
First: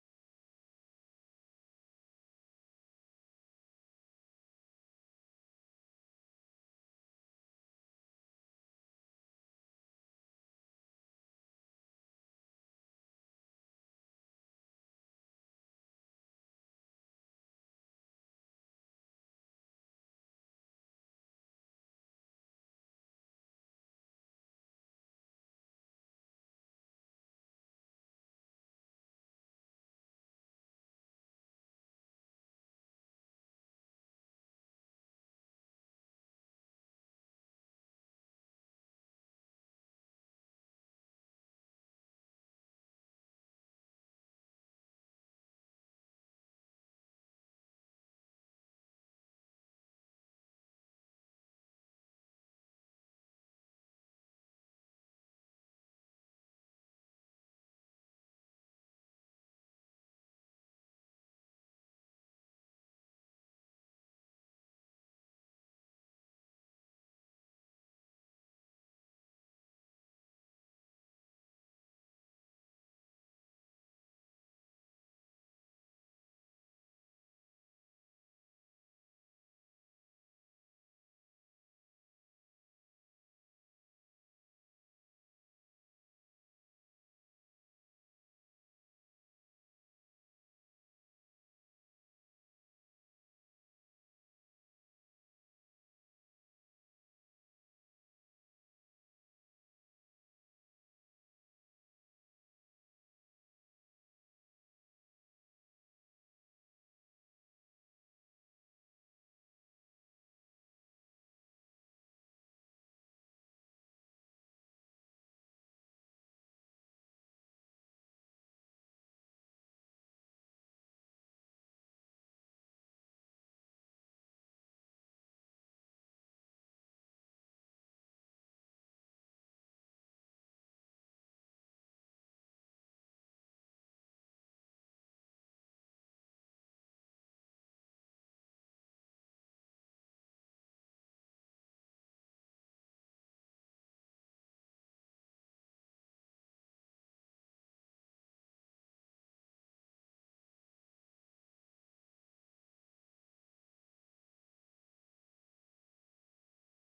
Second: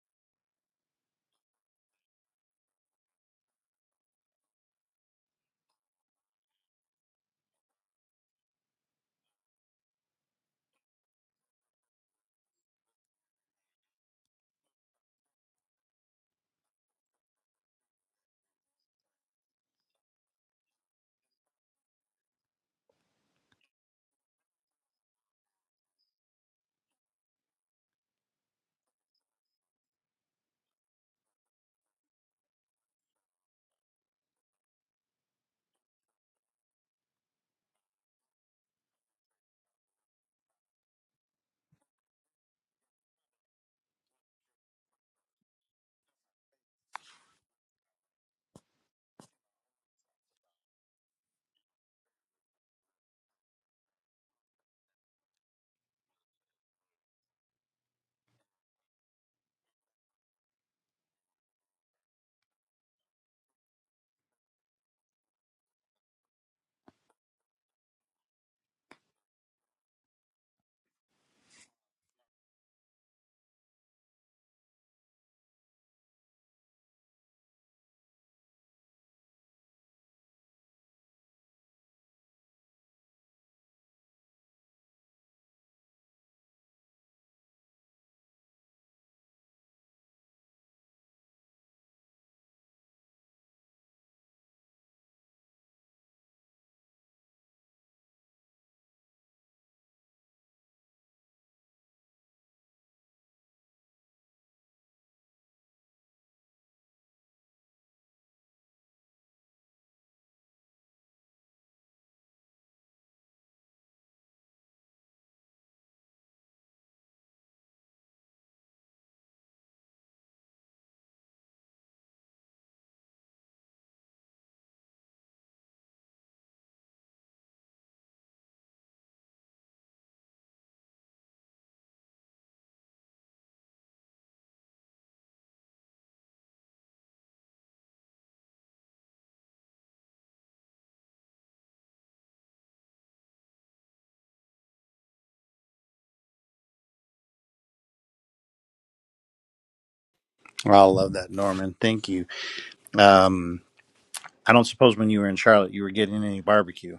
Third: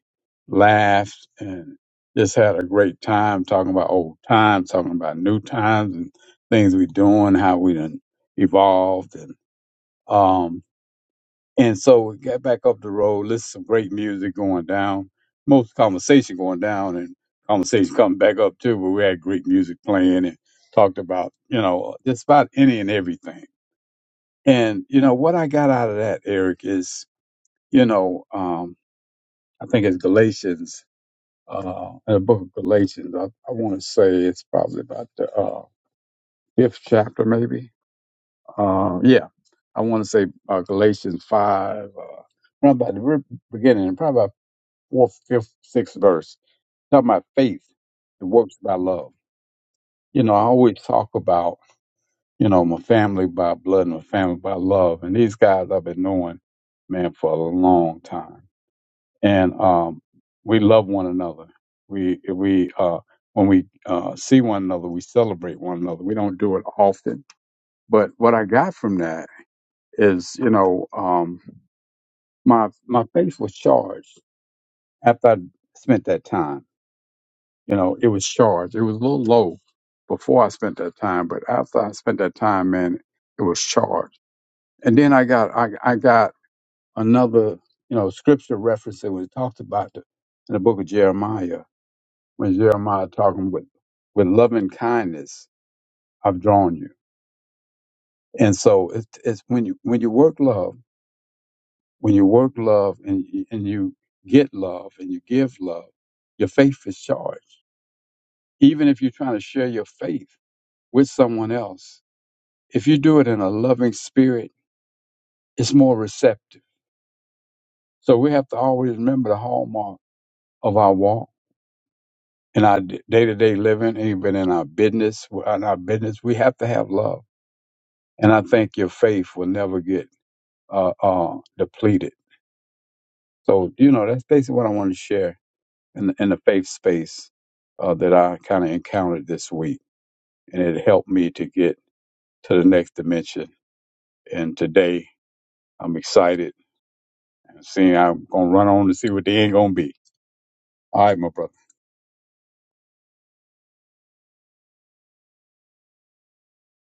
laughed, and just had a great time talking about old times, talking about new times and things we doing, how we done evolved, and um, and so we got back up the road, listened to some great music going down, most conversation going down, and conversation coming back up too. But we had great music playing and talked about you know just about any and everything. And you know what I got out of that, Eric, is you know. um, I think it's Galatians, uh, in the book of Galatians. I, I want to say it's probably about the uh, fifth chapter, maybe. Uh, yeah, I want to say uh, Galatians 5, uh, around about the very beginning, probably about fourth, fifth, sixth verse. Talking about faith, it works by love. You know, I always talk about, you know, my family by blood and my family by love. And these guys I've been knowing, man, for a long time and um, we love one another. We we uh, when we uh, see one another, we celebrate one another. We don't do it often, but what I got from that is, you know, um, my my face was charged after I spent that time. You know, it was charged. It was a little low before I spent that time, but after I spent that time, man, it was charged. And then I got I, I got another you know scripture reference that was talked about in the book of Jeremiah when Jeremiah talking with with loving kindness, I've drawn you. And so it's, it's when you when you work love, when you work love and you, and you get love and you give love, your faith is charged. Even if you're trying to share your faith with someone else, if you do it in a loving spirit, it's more receptive. So we have to always remember the hallmark of our walk in our day to day living, even in our business. well, In our business, we have to have love. And I think your faith will never get uh, uh, depleted. So, you know, that's basically what I wanted to share in the, in the faith space uh, that I kind of encountered this week. And it helped me to get to the next dimension. And today I'm excited. I'm Seeing I'm going to run on to see what the end going to be.
Well, I
All
love
right, my
that,
brother.
Norman. Thank you. Um, I don't suppose when you were in Charlotte, you were getting any barbecue.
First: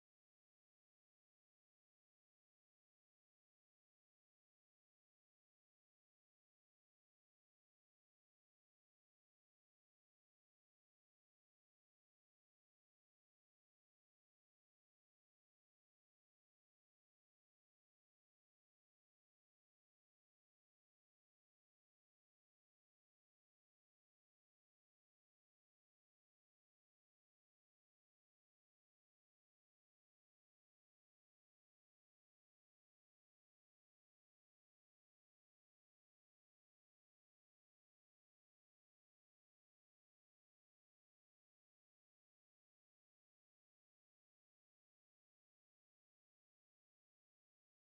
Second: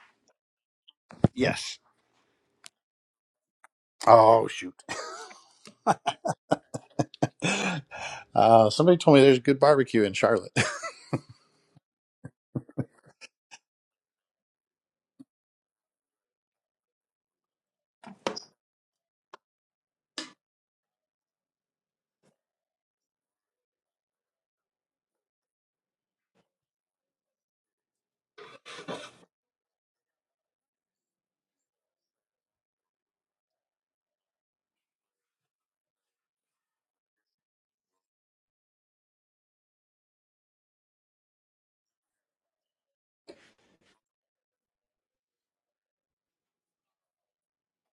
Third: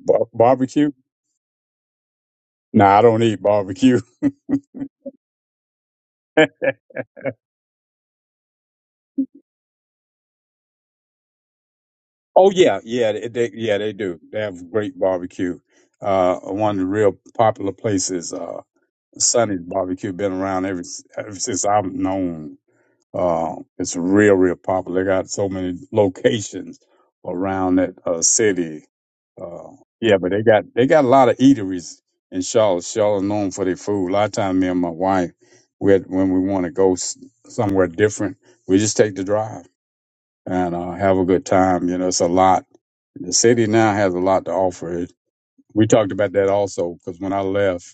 Bar- barbecue?
Yes.
Nah, I don't eat barbecue.
Oh shoot. Uh, somebody told me there's good barbecue in Charlotte.
oh, yeah. Yeah, they, they, yeah, they do. They have great barbecue. Uh, one of the real popular places, uh, Sonny's Barbecue, been around ever, s- ever since I've known Uh, it's real, real popular. They got so many locations around that uh, city. Uh, yeah, but they got they got a lot of eateries in Charlotte. Charlotte known for their food. A lot of time, me and my wife, we had, when we want to go s- somewhere different, we just take the drive and uh, have a good time. You know, it's a lot. The city now has a lot to offer. We talked about that also because when I left.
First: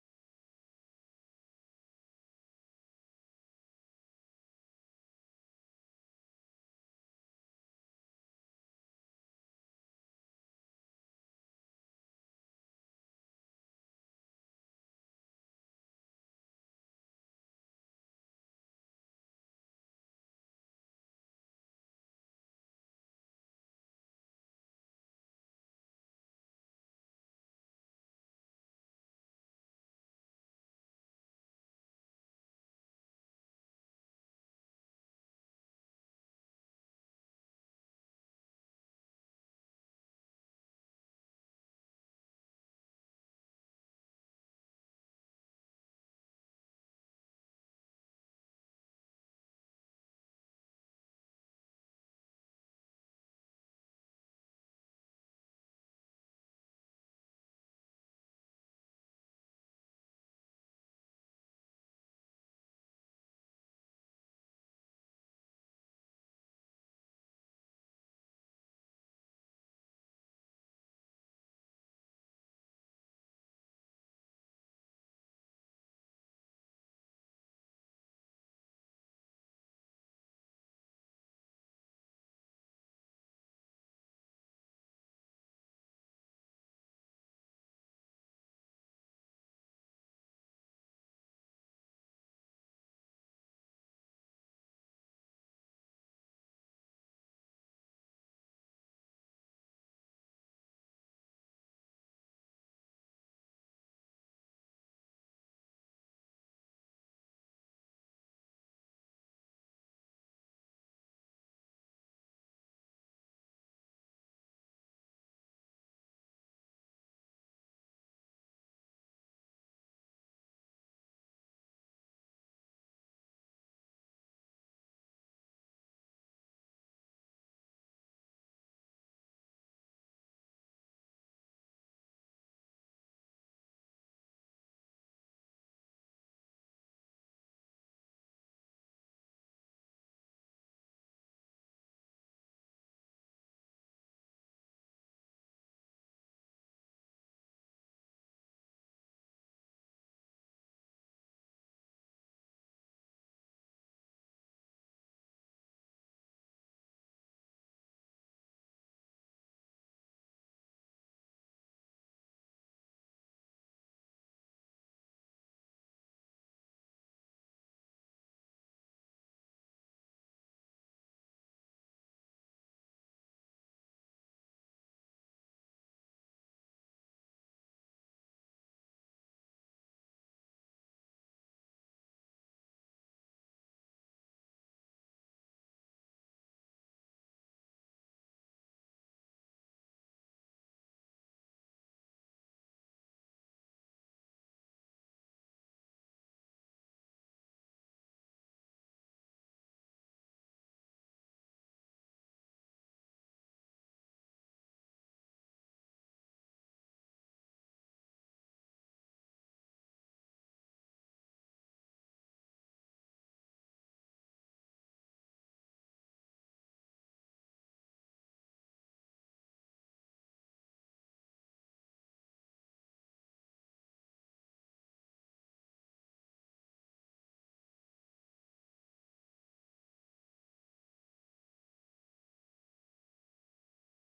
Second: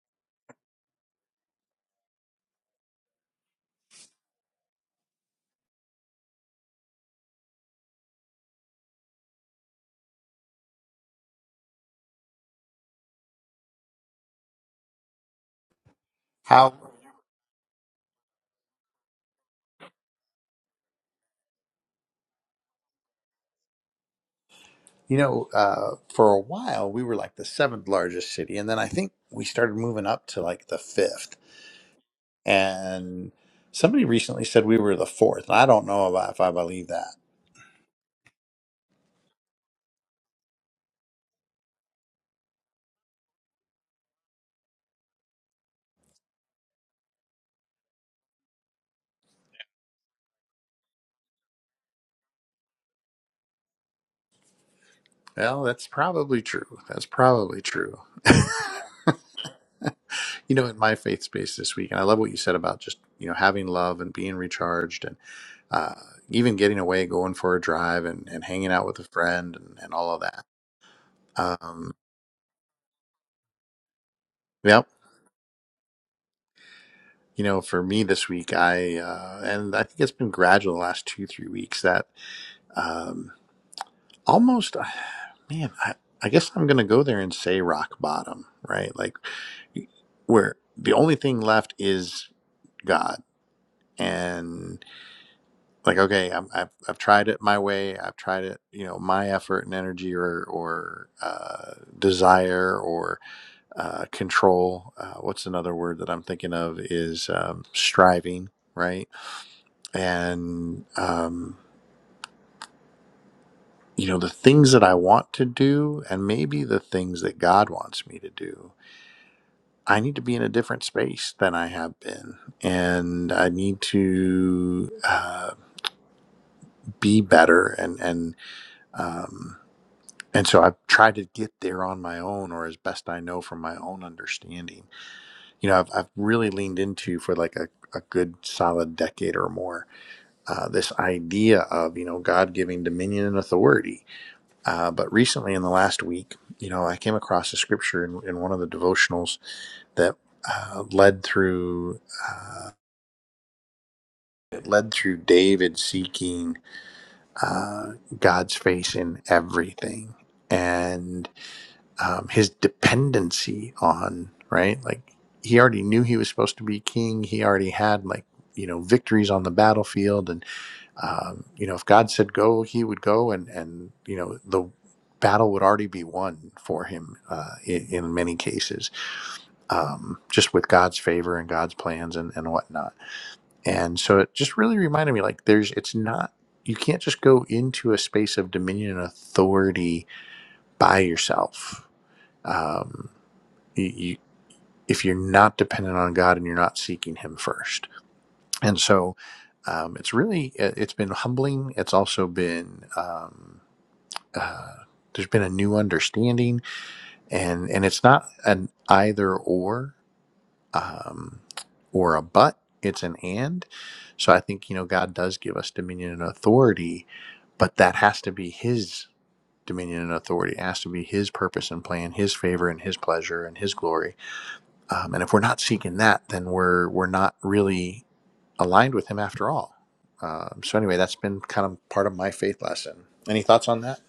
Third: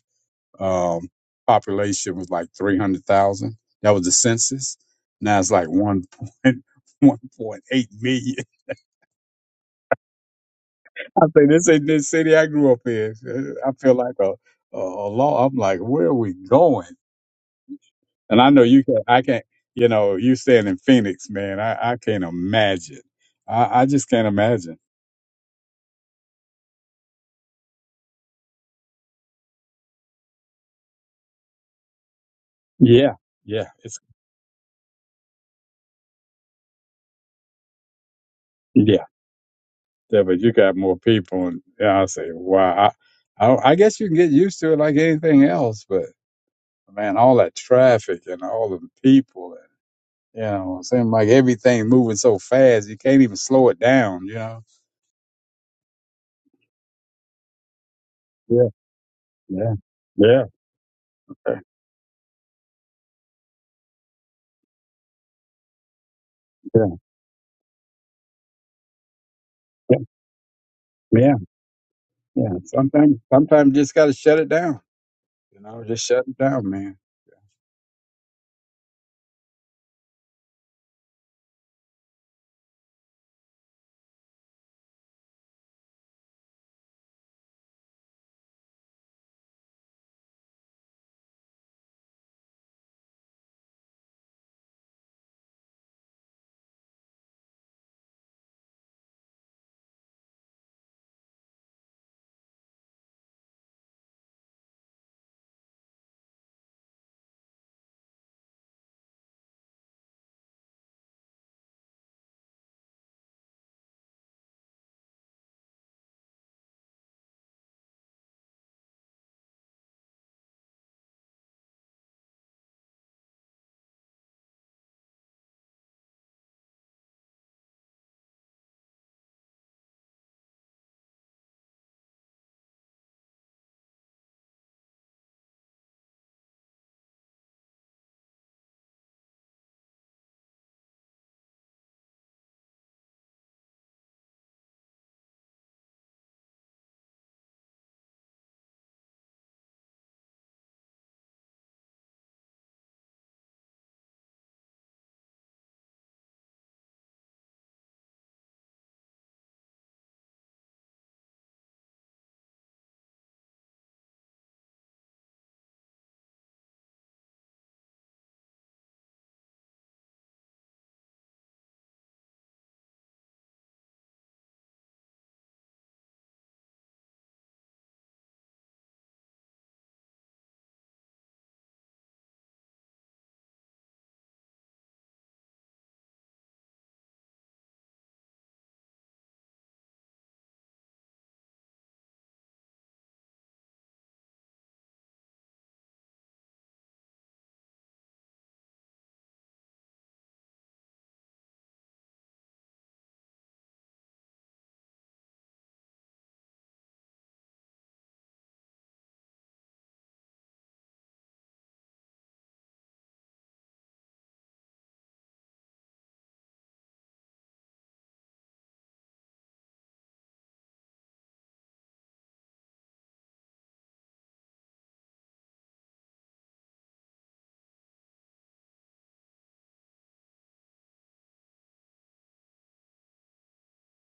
Um, population was like 300,000. That was the census. Now it's like 1.1.8 million. I say this ain't this city I grew up in. I feel like a, a, a law. I'm like, where are we
How
going? And I know you can, I can't, you know, you staying in Phoenix, man. I, I can't imagine. I, I just can't imagine.
you know? Uh, for a while, we were like the seventh largest city, and then I think we started moving up to like the fifth.
Yeah.
And
Yeah. It's,
somebody recently said we were the fourth, and I don't know about if I believe that.
yeah. Yeah, but you got more people, and, and I say, wow, I, I, I guess you can get used to it like anything else. But man, all that traffic and all the people, and you know, it seems like everything moving so fast, you can't even slow it down. You know.
Well, that's probably true. That's probably true.
Yeah, yeah, yeah,
you know, in my faith space this week, and I love what you said about just you know having love and being recharged, and uh, even getting
yeah,
away, going for a drive, and, and hanging out with a friend, and, and
yeah,
all of that.
yeah.
Um,
yeah. Sometimes, sometimes you just got to shut it down.
yep.
You know, just shut it down, man.
You know, for me this week, I uh, and I think it's been gradual the last two three weeks that um, almost, man, I, I guess I'm gonna go there and say rock bottom, right? Like where the only thing left is God, and like okay I'm, I've, I've tried it my way i've tried it you know my effort and energy or or uh, desire or uh, control uh, what's another word that i'm thinking of is um, striving right and um, you know the things that i want to do and maybe the things that god wants me to do i need to be in a different space than i have been and i need to uh, be better and and um, and so I've tried to get there on my own or as best I know from my own understanding. You know, I've, I've really leaned into for like a, a good solid decade or more uh, this idea of, you know, God giving dominion and authority. Uh, but recently in the last week, you know, I came across a scripture in, in one of the devotionals that uh, led through. Uh, it led through David seeking uh, God's face in everything. And um, his dependency on, right? Like he already knew he was supposed to be king. He already had like, you know, victories on the battlefield. And, um, you know, if God said go, he would go. And, and, you know, the battle would already be won for him uh, in, in many cases, um, just with God's favor and God's plans and, and whatnot. And so it just really reminded me like, there's, it's not, you can't just go into a space of dominion and authority by yourself. Um, you, if you're not dependent on God and you're not seeking Him first. And so um, it's really, it- has been humbling. It's also been, um, uh, there's been a new understanding and, and it's not an either or, um, or a but, it's an and. So I think, you know, God does give us dominion and authority, but that has to be His dominion and authority. It has to be His purpose and plan, His favor and His pleasure and His glory um, and if we're not seeking that, then we're we're not really aligned with Him after all. Um, so anyway, that's been kind of part of my faith lesson. Any thoughts on that?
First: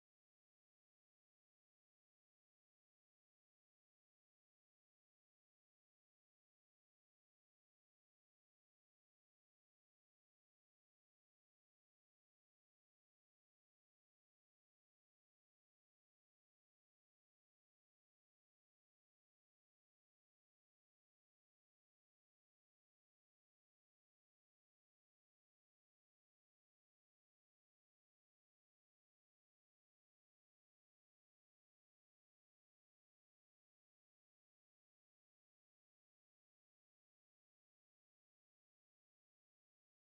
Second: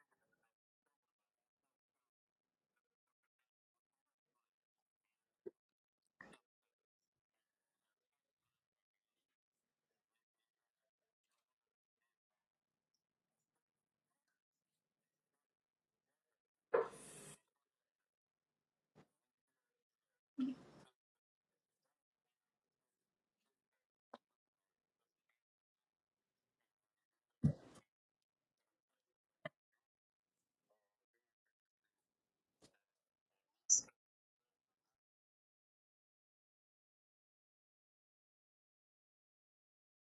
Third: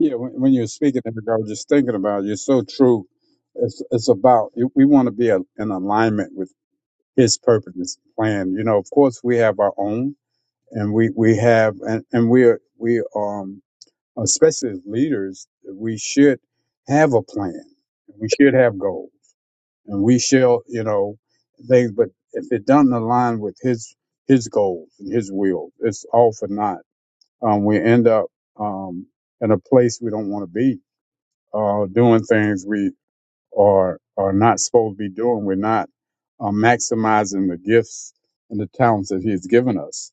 Yeah, when, when you're speaking, I was just thinking about it. You're so true. It's it's about we want to be a, in alignment with His purpose, His plan. You know, of course, we have our own, and we we have, and and we're we um especially as leaders, that we should have a plan. We should have goals, and we shall, you know, things. But if it doesn't align with his his goals and his will, it's all for naught. Um, we end up um, in a place we don't want to be, uh, doing things we or are not supposed to be doing. We're not uh, maximizing the gifts and the talents that He's given us.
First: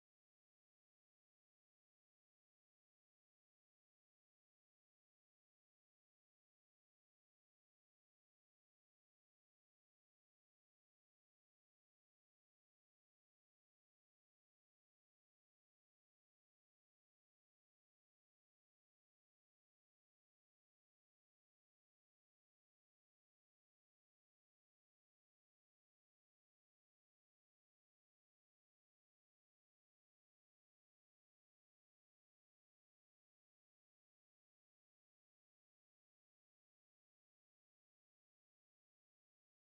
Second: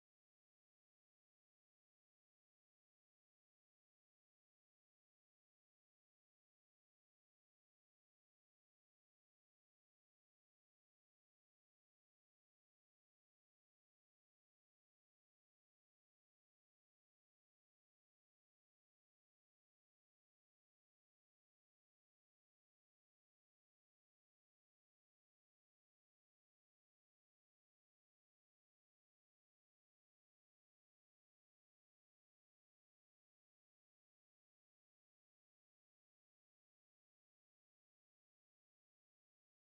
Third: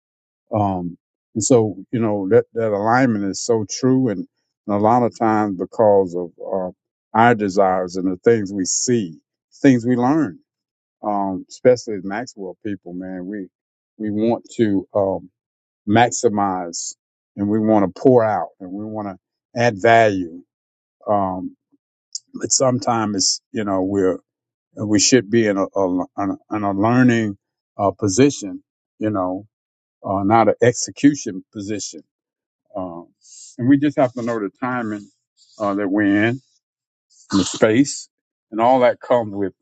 Um, and so, you know, that, that alignment is so true. And, and a lot of times, because of uh, our desires and the things we see, things we learn, um, especially as Maxwell people, man, we, we want to um, maximize and we want to pour out and we want to add value. Um, but sometimes, it's, you know, we're and we should be in a, a, an, in a learning uh, position, you know, uh, not an execution position. Um, and we just have to know the timing uh, that we're in, and the space, and all that comes with,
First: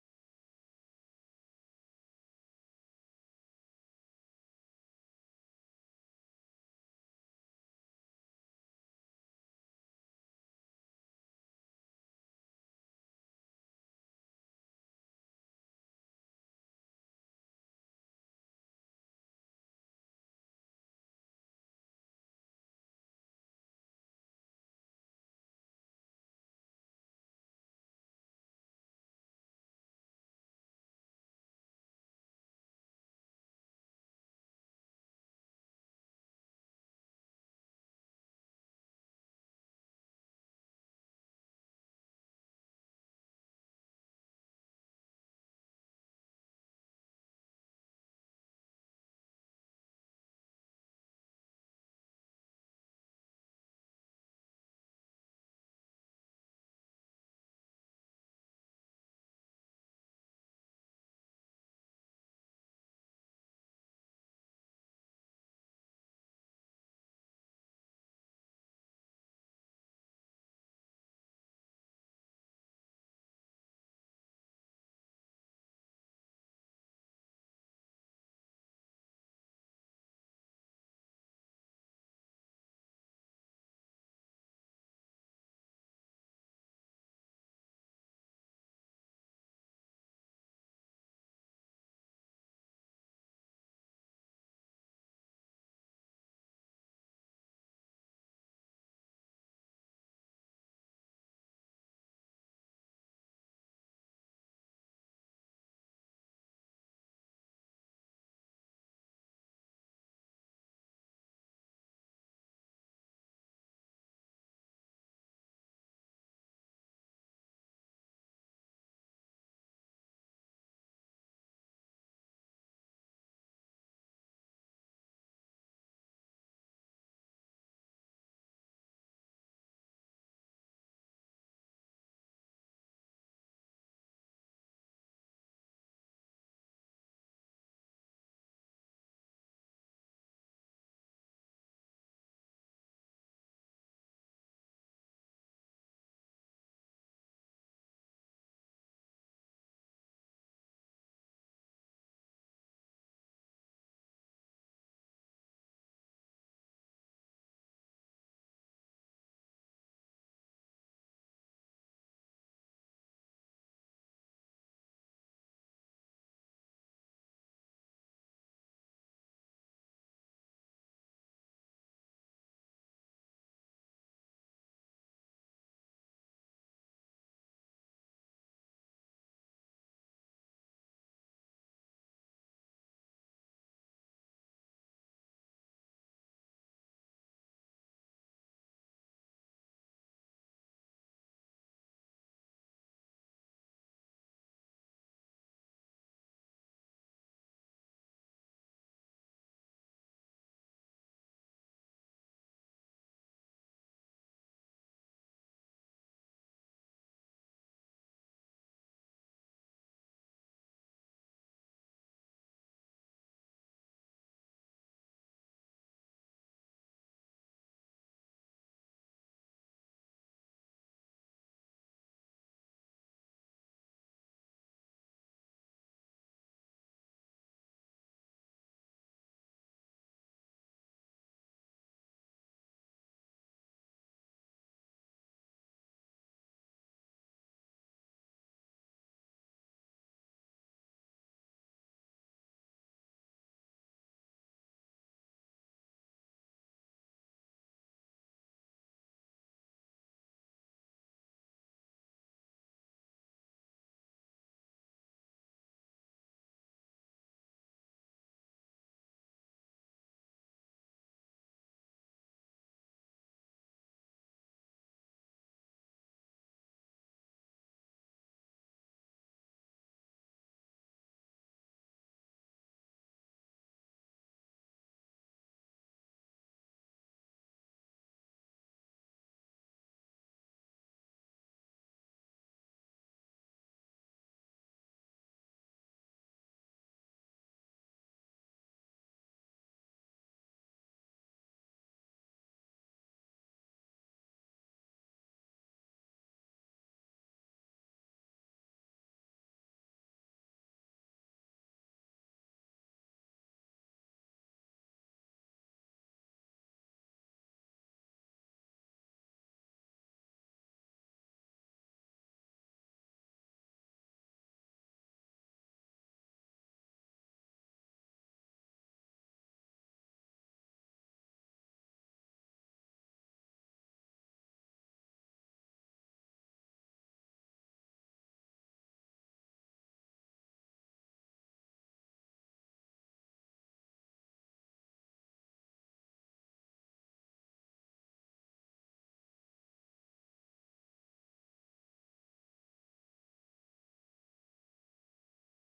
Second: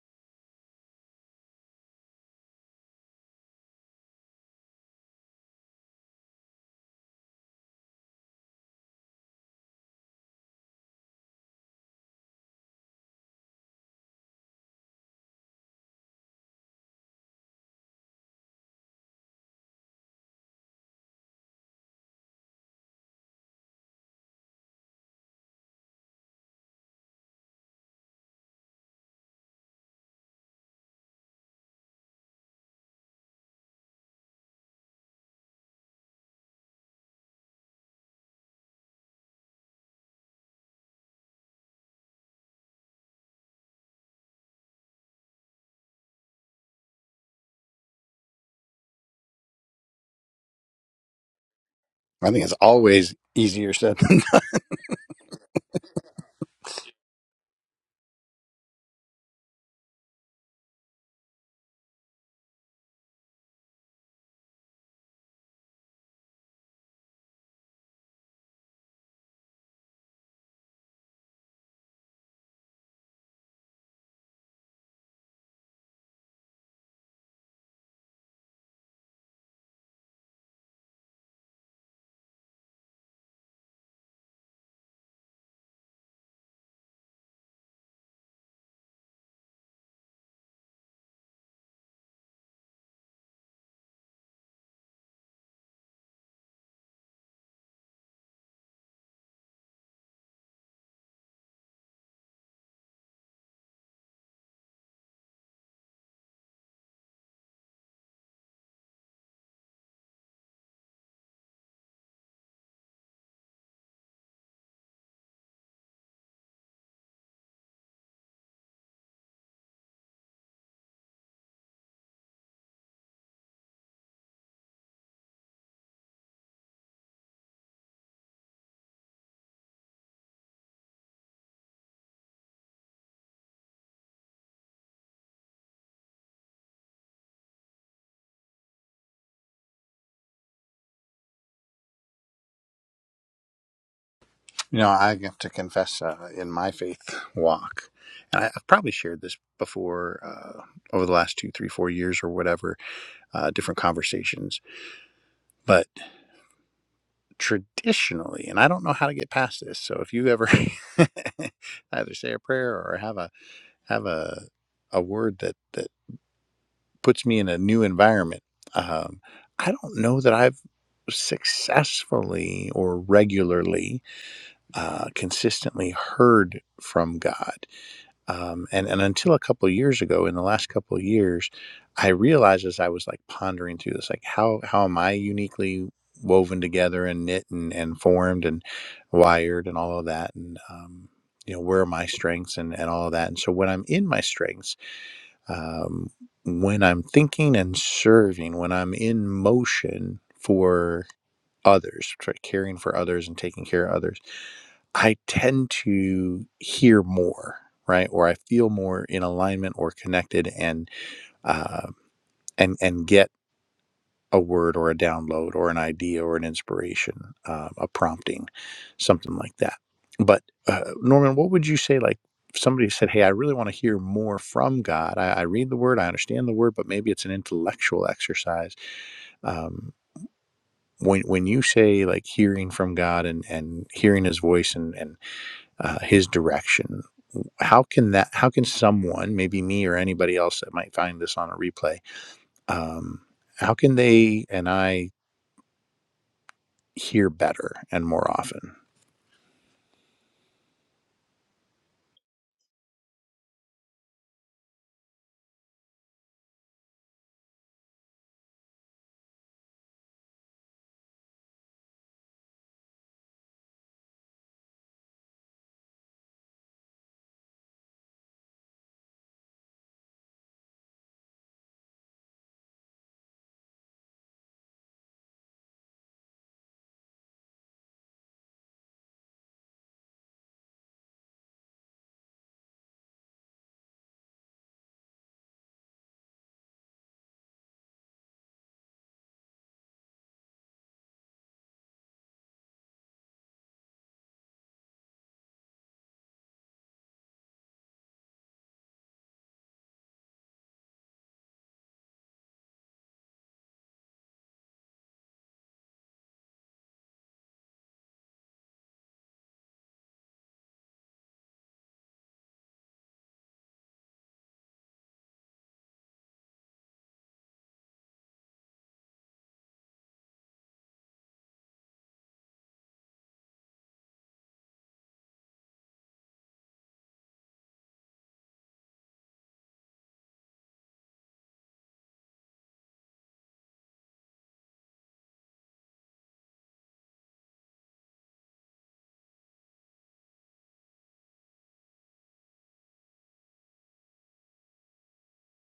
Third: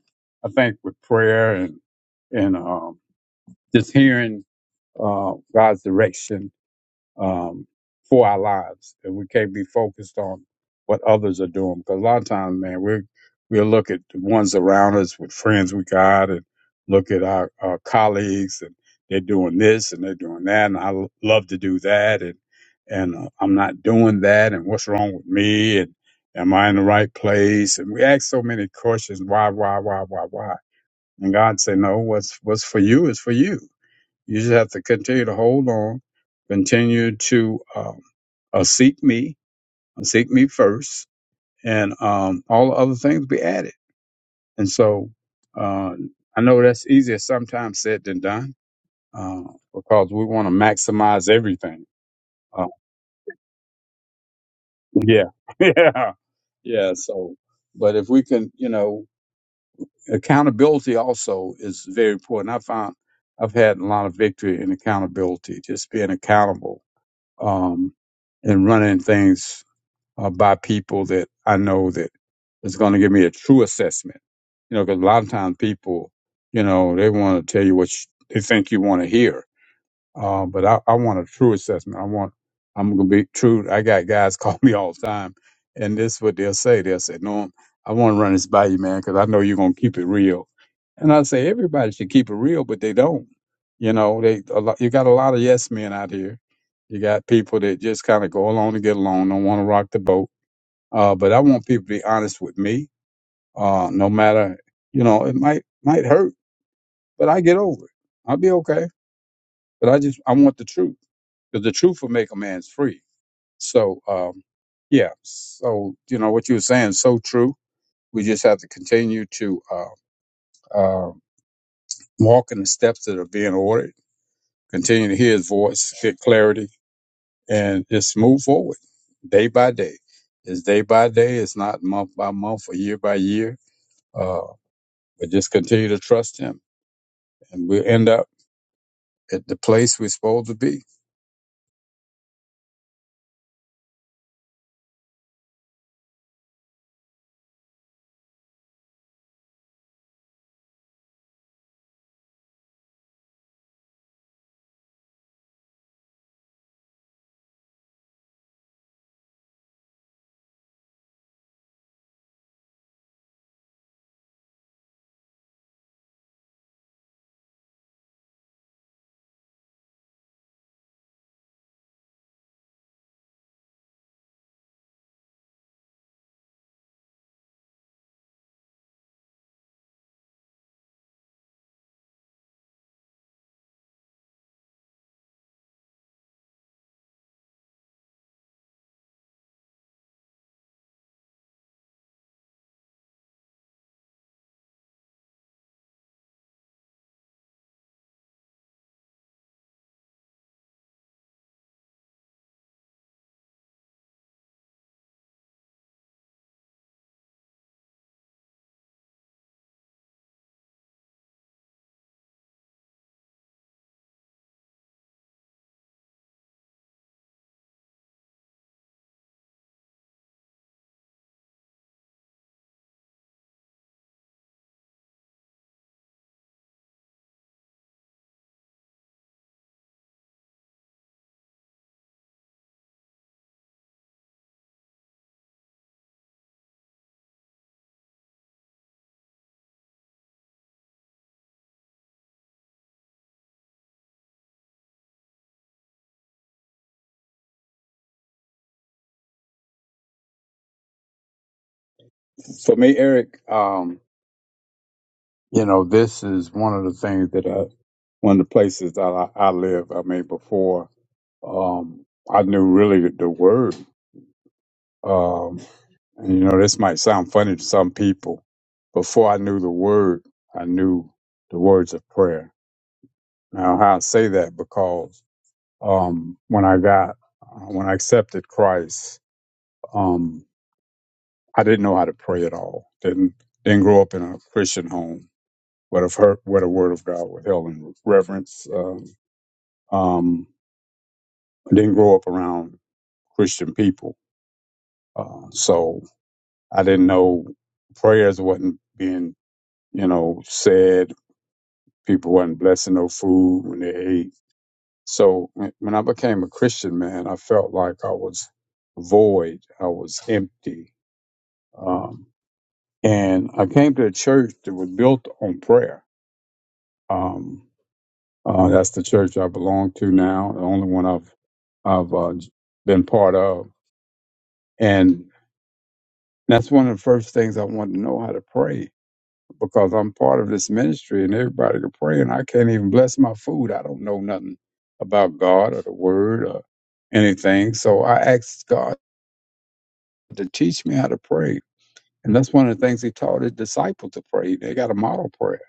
I think, with prayer and and um, just hearing uh, God's direction um, for our lives. And we can't be focused on what others are doing. Because a lot of times, man, we we'll look at the ones around us with friends we got and look at our, our colleagues and they're doing this and they're doing that. And I l- love to do that. And, and uh, I'm not doing that. And what's wrong with me? And am I in the right place? And we ask so many questions. Why, why, why, why, why? And God say, no, what's, what's for you is for you you just have to continue to hold on, continue to um, uh, seek me, uh, seek me first, and um, all the other things be added. And so uh, I know that's easier sometimes said than done uh, because we want to maximize everything.
I think it's
Uh,
always easier said than done.
yeah, yeah, yeah. So, but if we can, you know, accountability also is very important. I found I've had a lot of victory in accountability, just being accountable um, and running things uh, by people that I know that is going to give me a true assessment. You know, because a lot of times people, you know, they want to tell you what you, they think you want to hear uh, but I, I want a true assessment. I want, I'm going to be true. I got guys call me all the time, and this is what they'll say. They'll say, no, I want to run this by you, man, because I know you're going to keep it real. And I say, everybody should keep it real, but they don't. You know, they a lot, you got a lot of yes men out here. You got people that just kind of go along to get along, don't want to rock the boat. Uh, but I want people to be honest with me. Uh, no matter, you know, it might might hurt, but I get over it. I'll be okay. But I just I want the truth because the truth will make a man free. So, um, yeah. So, you know, what you were saying is so true. We just have to continue to uh, uh, walk in the steps that are being ordered, continue to hear his voice, get clarity, and just move forward day by day. It's day by day. It's not month by month or year by year. Uh, but just continue to trust him, and we'll end up at the place we're supposed to be.
You know, I have to confess uh, in my faith walk, and I, I've probably shared this before uh, over the last two, three, four years or whatever, uh, different conversations. But traditionally, and I don't know how to get past this. So if you ever either say a prayer or have a have a a word that that puts me in a new environment. Um, I don't know that I've successfully or regularly, uh, consistently heard from God. Um, and and until a couple of years ago, in the last couple of years, I realized as I was like pondering through this, like how how am I uniquely woven together and knit and, and formed and wired and all of that and um, you know where are my strengths and, and all of that and so when i'm in my strengths um, when I'm thinking and serving, when I'm in motion for others, for caring for others and taking care of others, I tend to hear more, right? Or I feel more in alignment or connected, and uh, and and get a word or a download or an idea or an inspiration, um, a prompting, something like that. But uh, Norman, what would you say? Like if somebody said, "Hey, I really want to hear more from God. I, I read the Word, I understand the Word, but maybe it's an intellectual exercise." Um, when when you say like hearing from God and and hearing His voice and and uh, His direction, how can that? How can someone, maybe me or anybody else that might find this on a replay? Um, how can they and I hear better and more often.
For me, Eric, um, You know, this is one of the things that I, one of the places that I, I live. I mean, before um, I knew really the, the word. Um, and you know, this might sound funny to some people. Before I knew the word, I knew the words of prayer. Now, how I say that because um, when I got uh, when I accepted Christ, um, I didn't know how to pray at all. Didn't didn't grow up in a Christian home, but I've heard where the Word of God was held in reverence. Um, Um, I didn't grow up around Christian people, uh, so I didn't know prayers wasn't being, you know, said. People wasn't blessing no food when they ate. So when when I became a Christian man, I felt like I was void. I was empty. Um, and I came to a church that was built on prayer. Um, uh, that's the church I belong to now, the only one I've I've uh, been part of. and. That's one of the first things I want to know how to pray because I'm part of this ministry and everybody can pray and I can't even bless my food. I don't know nothing about God or the word or anything. So I asked God to teach me how to pray. And that's one of the things he taught his disciples to pray. They got a model prayer.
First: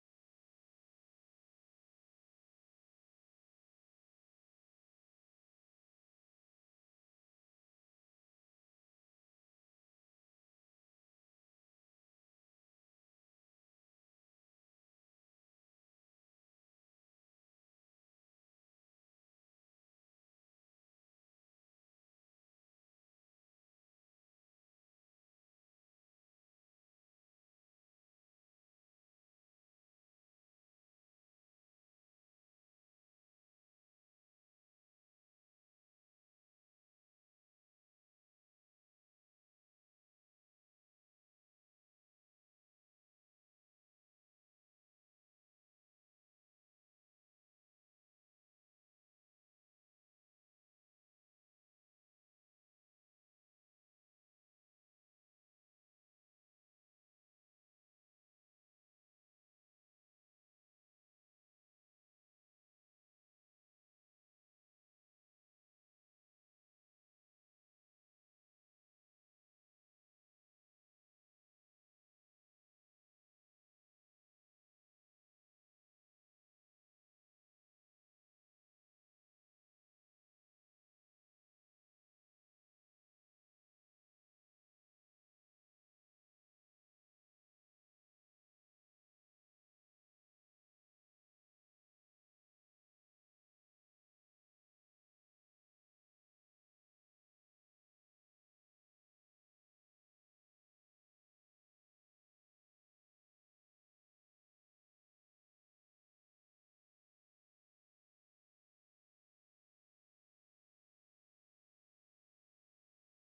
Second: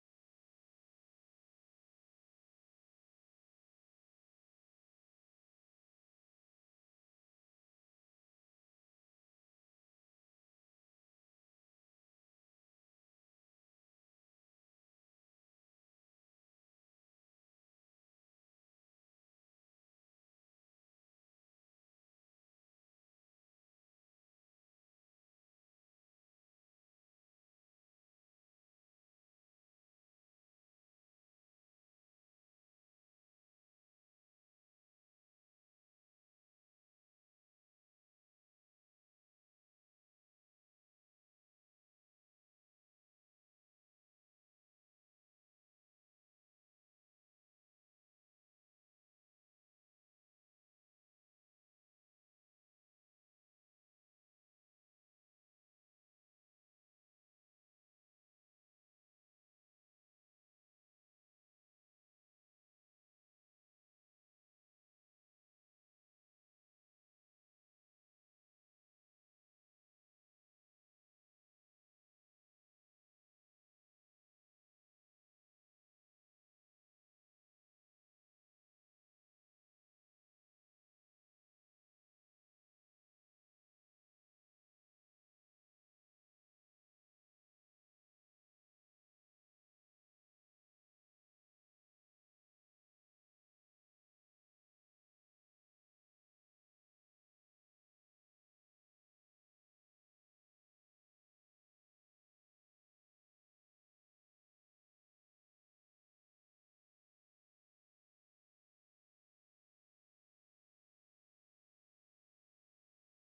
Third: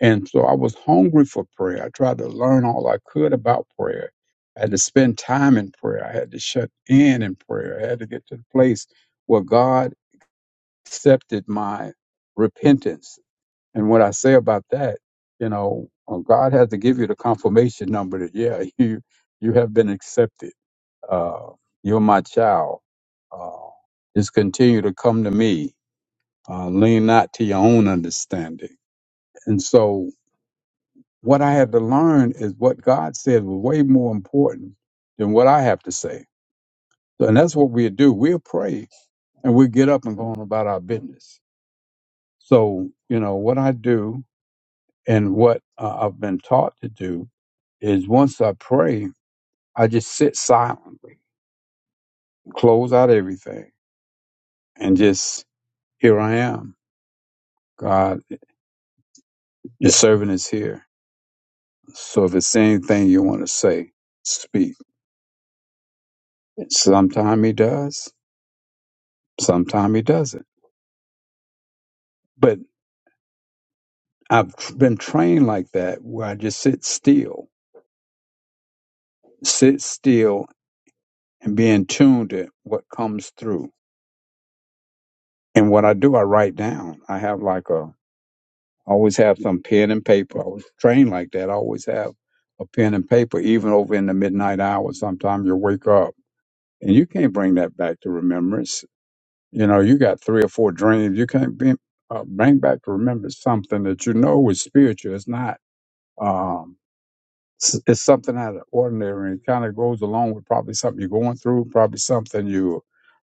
And so I was hungry for prayer. I tried to learn all I could about prayer. I had to spend time in prayer. I had to shut in in prayer. I had to get to the place where God accepted my repentance. And what I say about that, you know, uh, God has to give you the confirmation number that yeah, you you have been accepted. Uh, you're my child. Uh, just continue to come to me. Uh, lean not to your own understanding. And so, what I had to learn is what God said was way more important than what I have to say. So, And that's what we do. We'll pray and we get up and go on about our business. So, you know, what I do And what uh, I've been taught to do is once I pray, I just sit silently, close out everything, and just here I am. God, your servant is here. So if it's anything you want to say, speak. Sometimes he does, sometimes he doesn't. But I've tr- been trained like that where I just sit still, sit still and be in tune to what comes through. And what I do, I write down. I have like a always have some pen and paper. I was trained like that. I always have a pen and paper, even over in the midnight hours. Sometimes you wake up and you can't bring that back to remembrance. You know, you got three or four dreams. You can't be, uh, bring back to remembrance something that you know is spiritual. It's not, um, s- it's something out of the ordinary and kind of goes along with probably something you're going through, probably something you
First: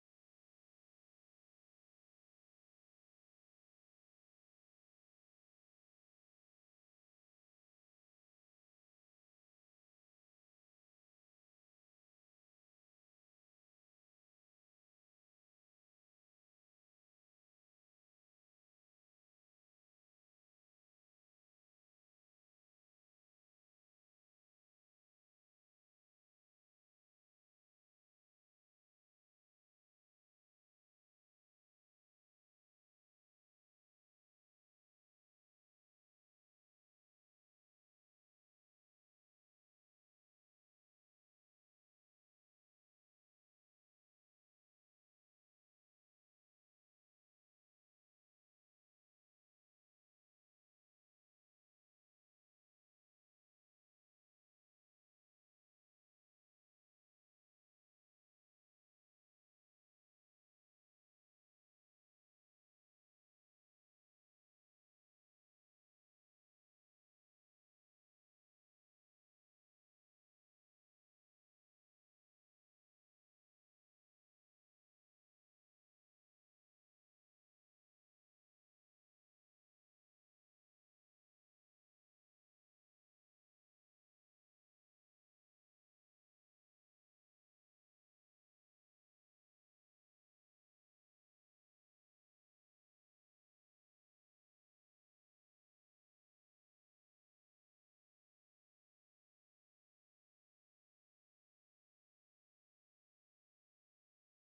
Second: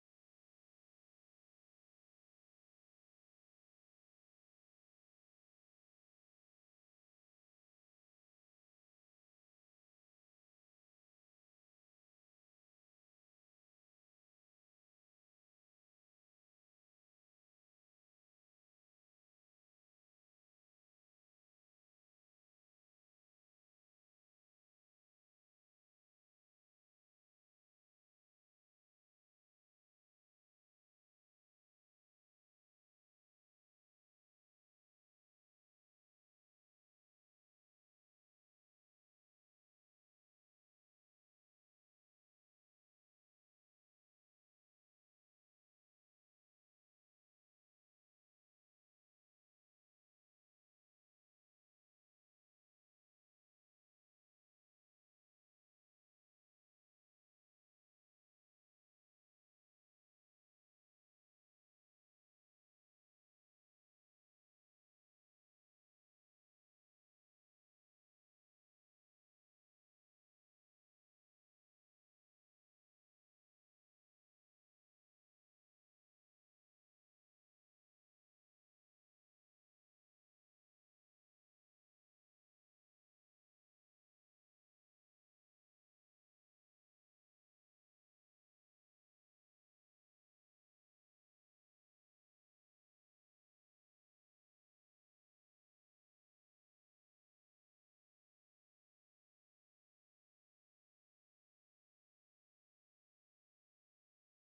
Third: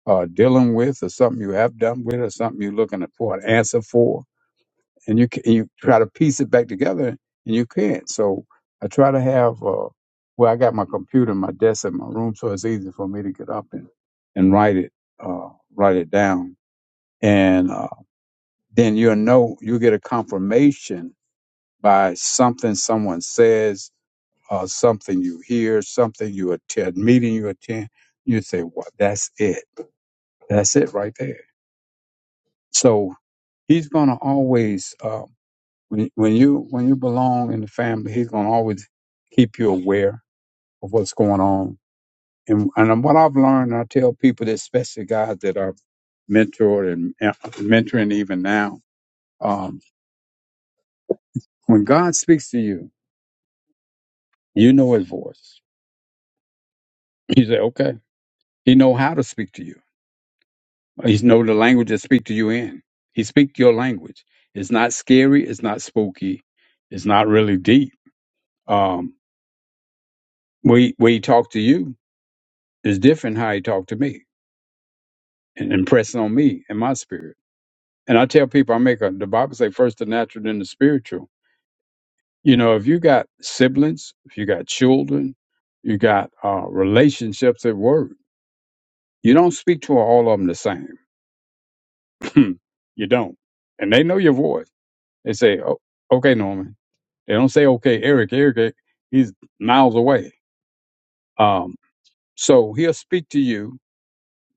are dealing with or something you have done with or something you're looking for an answer for and you ca- and you try to piece it back together and you can't. So I try to have uh, well, I got my computer, and my desk, in my room, so it's easy for me to get up and and write it uh, write it down, and uh, then you'll know you'll get a confirmation by something someone says, uh, something you hear, something you attend, meeting you attend. You say, "Well, that's it. That's it right there." So he's gonna always. Um, When, when you when you belong in the family, he's gonna always keep you aware of what's going on. And and what I've learned, I tell people, that especially guys that are mentored and and mentoring even now, um, when God speaks to you, you know His voice. You say, okay, He know how to speak to you. He know the language to speak to you in. He speak your language. It's not scary. It's not spooky. It's not really deep. Um, we we talk to you is different how he talked to me. and impressing on me and my spirit. And I tell people, I make a, the Bible say first the natural, then the spiritual. You know, if you got siblings, if you got children, you got uh, relationships at work, you don't speak to all of them the same. you don't. And they know your voice. They say, oh, okay, Norman. They don't say, okay, Eric, Eric, eh, he's miles away. Um, so he'll speak to you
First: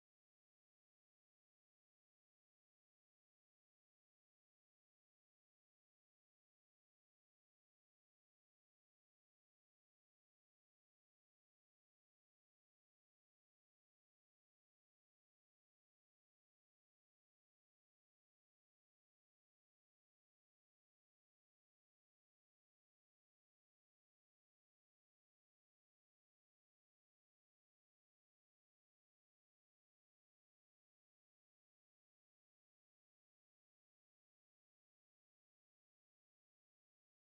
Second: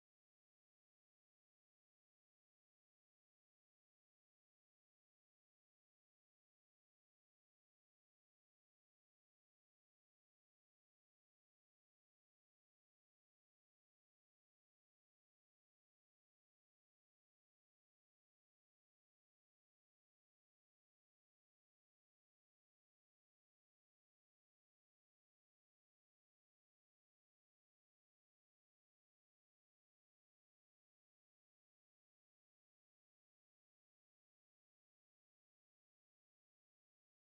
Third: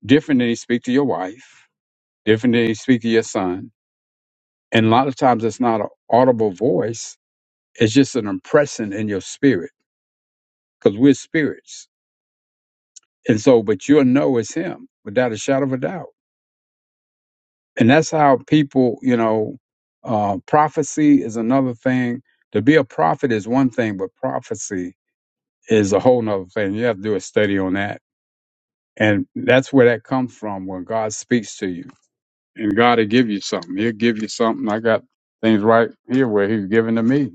different than he speak to your wife, different than he speak to your son. And a lot of times it's not an audible voice It's just an impression in your spirit because we're spirits. And so, but you'll know it's him without a shadow of a doubt. And that's how people, you know, uh, prophecy is another thing. To be a prophet is one thing, but prophecy is a whole nother thing. You have to do a study on that. And that's where that comes from when God speaks to you. And God will give you something. He'll give you something. I got things right here where he's giving to me.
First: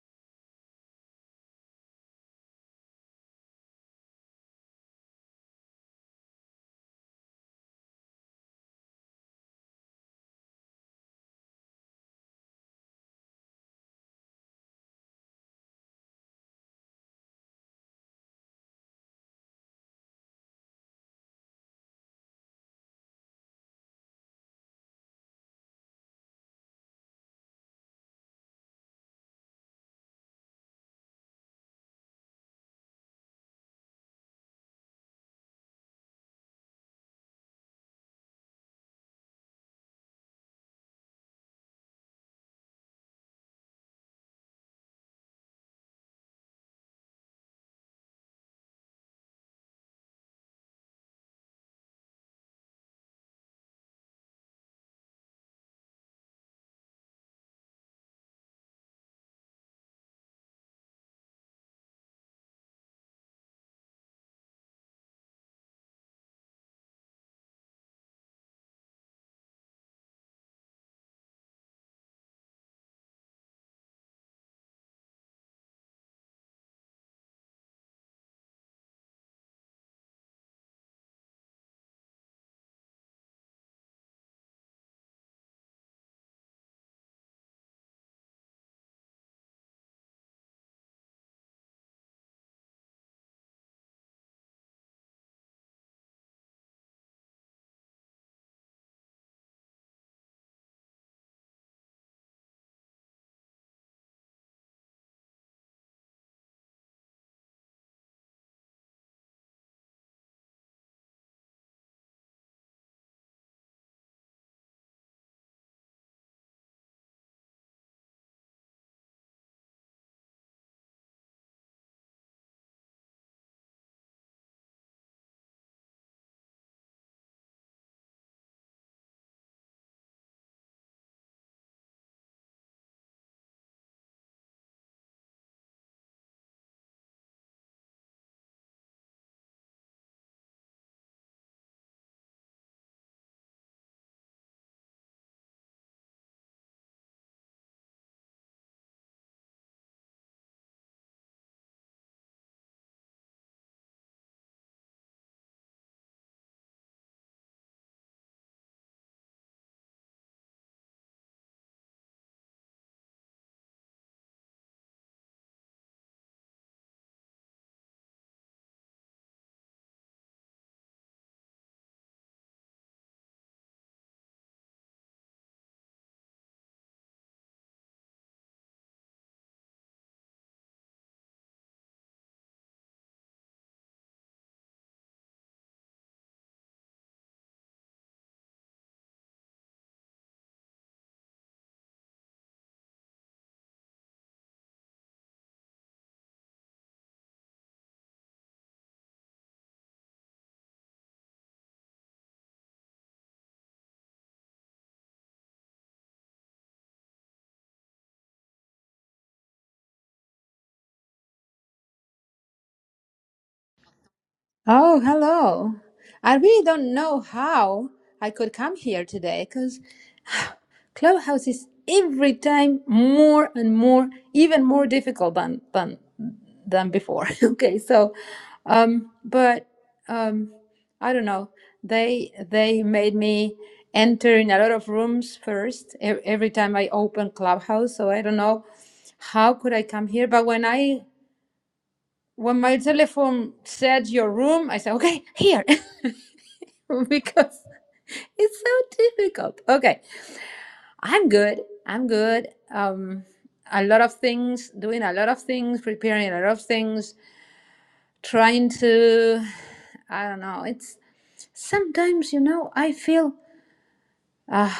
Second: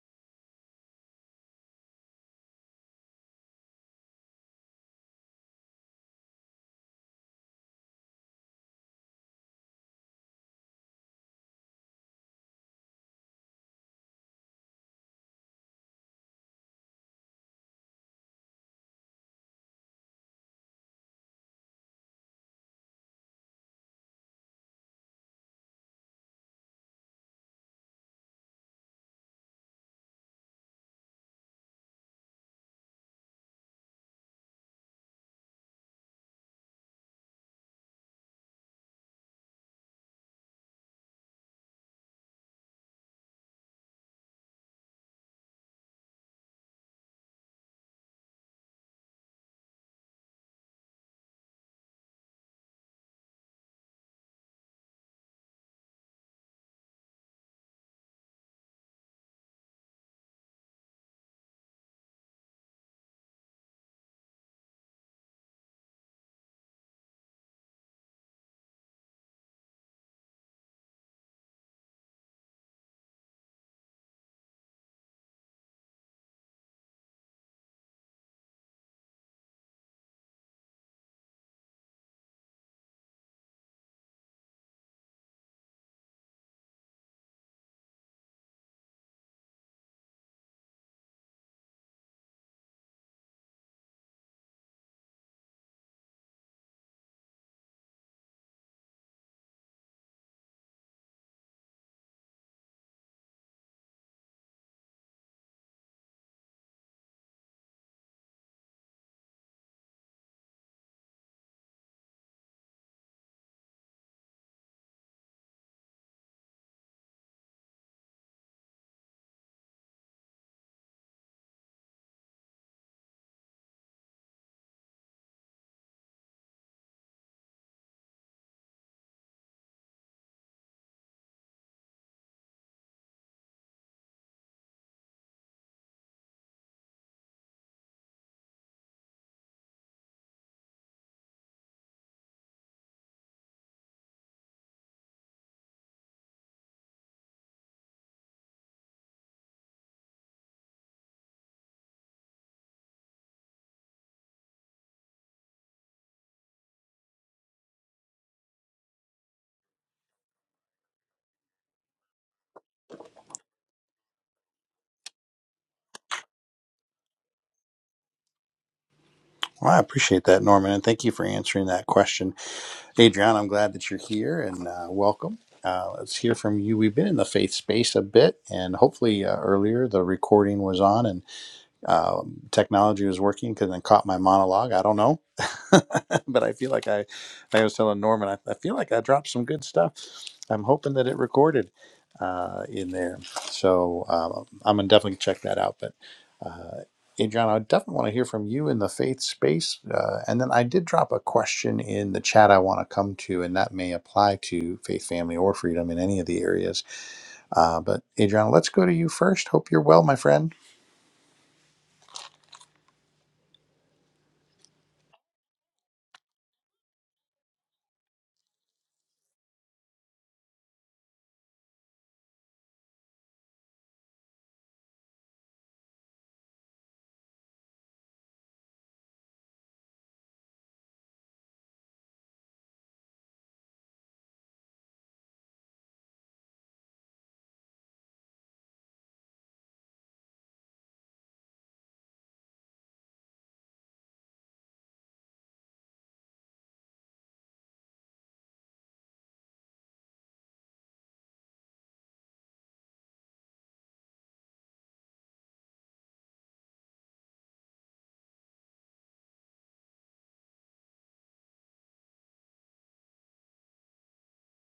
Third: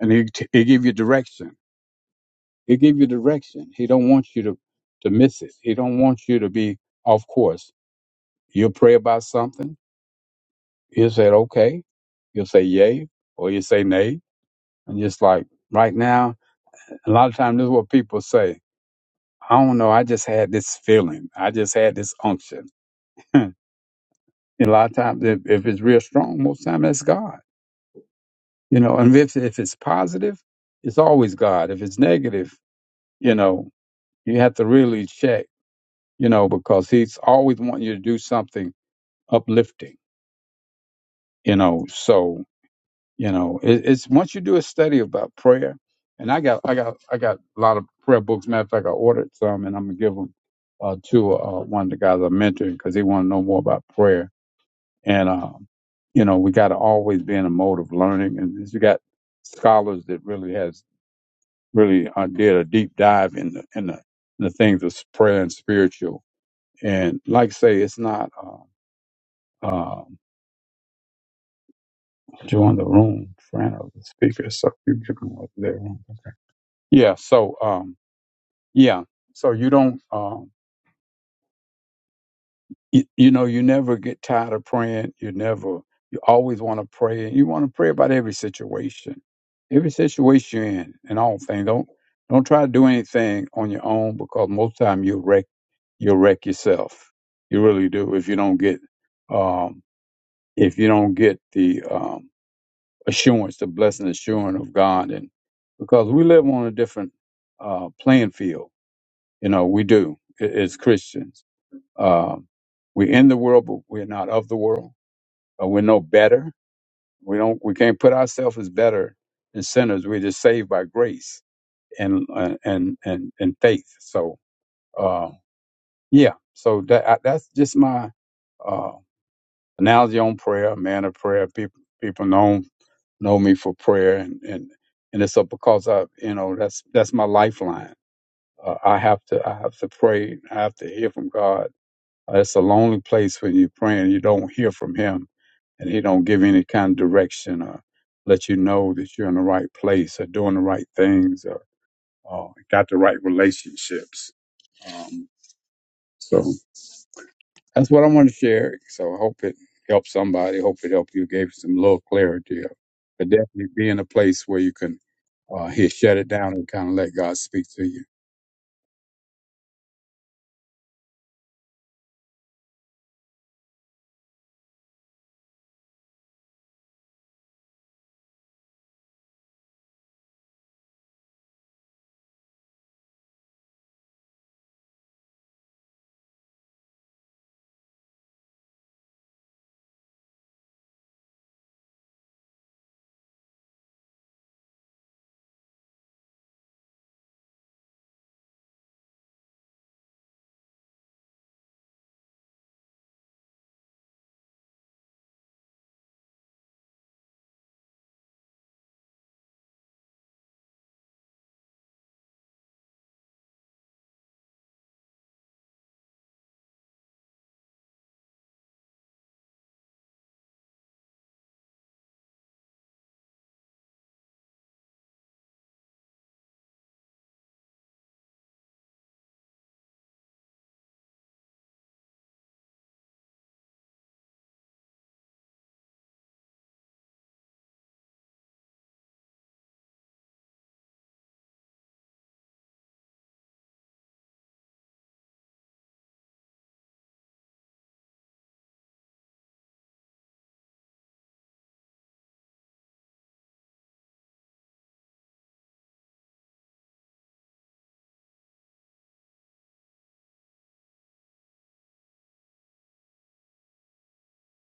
And he, he give you direction He'll give you direction. He don't want you to, to miss it. He don't want you to be off course. You'll pray about something. He'll say, okay. You'll say yay or you say nay. And just like right now, a lot of times this is what people say. I don't know. I just had this feeling. I just had this unction. And a lot of times, if, if it's real strong, most time that's God. You know, and if, if it's positive, it's always God. If it's negative, you know, you have to really check you know, because he's always wanting you to do something uplifting, you know. So, you know, it, it's once you do a study about prayer, and I got, I got, I got a lot of prayer books. Matter of fact, I ordered some, and I'm gonna give them uh, to uh, one of the guys I'm mentoring because he want to know more about prayer. And um, you know, we got to always be in a mode of learning, and you got scholars that really has really uh, did a deep dive in the in the, in the things of prayer and spiritual. And like I say, it's not. Uh, um, join the room, friend of the speaker, so you can come up there. Okay. Yeah. So, um, yeah. So you don't, um, you, you know, you never get tired of praying. You never, you always want to pray, and you want to pray about every situation, every situation you're in, and all things. Don't don't try to do anything on your own because most time you wreck you wreck yourself. You really do if you don't get um, if you don't get the um, assurance, the blessed assurance of God, and because we live on a different uh, playing field, you know, we do a- as Christians. Um, we're in the world, but we're not of the world. Uh, we're no better. We don't. We can't put ourselves as better than sinners. We're just saved by grace and uh, and and and faith. So uh, yeah. So that I, that's just my uh, analogy on prayer, man of prayer. People people know know me for prayer and and and it's up because I you know that's that's my lifeline. Uh, I have to I have to pray. I have to hear from God. Uh, it's a lonely place when you're praying. You don't hear from Him, and He don't give any kind of direction or let you know that you're in the right place or doing the right things or uh, got the right relationships. Um, so that's what I want to share. So I hope it helped somebody. Hope it helped you. Gave you some little clarity. But definitely be in a place where you can uh, he'll shut it down and kind of let God speak to you.
Well, I appreciate that, Norman, and thank you for answering that question. Adriana, I'm glad that you're here and uh, welcome. Uh, let's hear from you. We've been in the faith space a bit, and hopefully uh, earlier the recording was on, and um, technology was working because I caught my monologue. I don't know, but I feel like I, I was telling Norman, I, I feel like I dropped some good stuff. I'm hoping that it recorded uh, in there, so um, I'm gonna definitely check that out. But uh, Adrian, I definitely want to hear from you in the faith space, uh, and then I did drop a question in the chat I want to come to, and that may apply to faith, family, or freedom in any of the areas. Uh, but Adriana, let's go to you first. Hope you're well, my friend.
Oh, hello. I really don't know how I could come here today because Clubhouse is every time more and more, even more difficult than than than before. okay, so um but um I don't know. They they made me enter in a lot of rooms first e- every time I open Clubhouse, so I don't know how could I come here, but when I when my telephone said your room, I said, okay, here, because it's so difficult. Okay, I'm good. I'm good. Um, a lot of things, doing a lot of things, preparing a lot of things, trying to, I don't know, it's sometimes, you know, I feel uh,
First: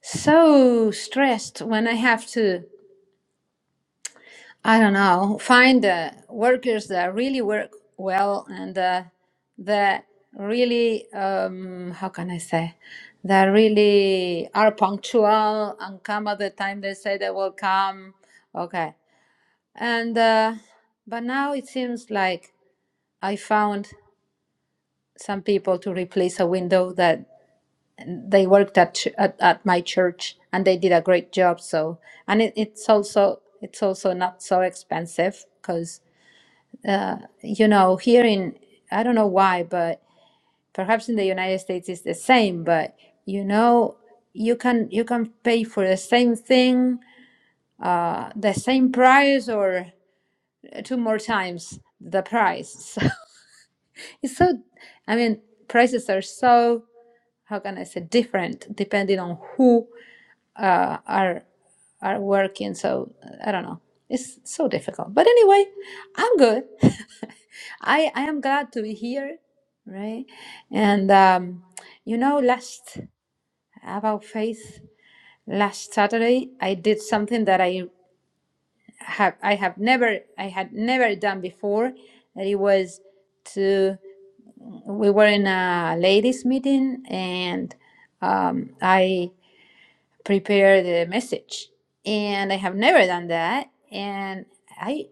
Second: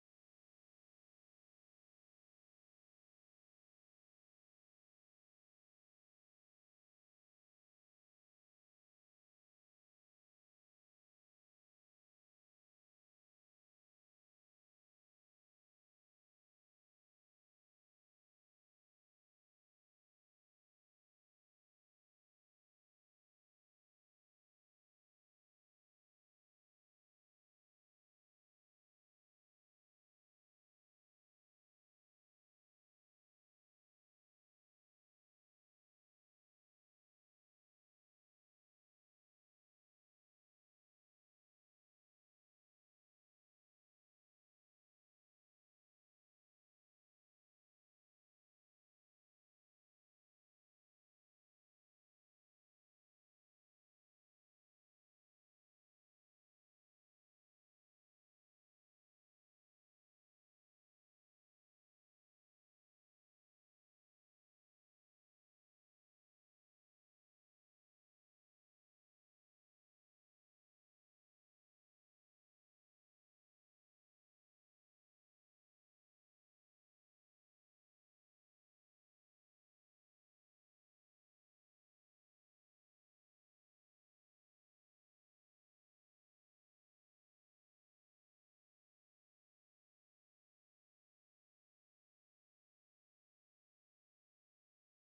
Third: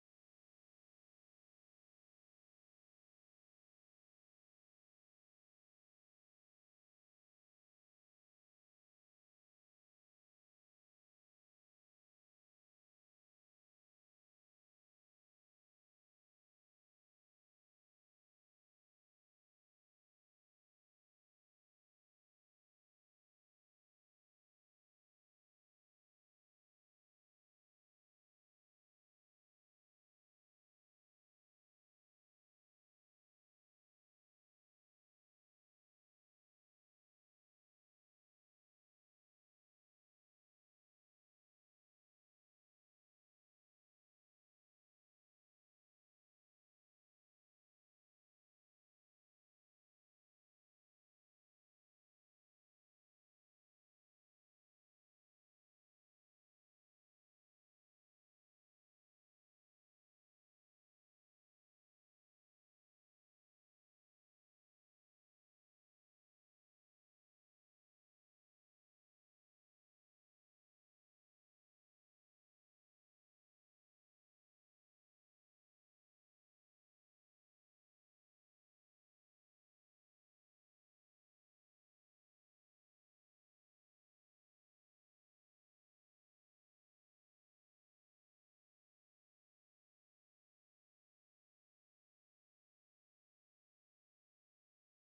so stressed when I have to. I don't know, find uh, workers that really work well and uh, that really, um, how can I say, that really are punctual and come at the time they say they will come. Okay. And, uh, but now it seems like I found some people to replace a window that they worked at, ch- at, at my church and they did a great job. So, and it, it's also, it's also not so expensive uh, you know, here in, I don't know why, but perhaps in the United States it's the same, but you know, you can you can pay for the same thing, uh, the same price or two more times the price. So it's so, I mean, prices are so, how can I say, different depending on who uh, are are working. So I don't know. It's so difficult. But anyway, I'm good. I, I am glad to be here, right? And um, you know, last about faith, last Saturday I did something that I have I have never I had never done before. That it was to we were in a ladies meeting and um, I prepared a message, and I have never done that, and. I.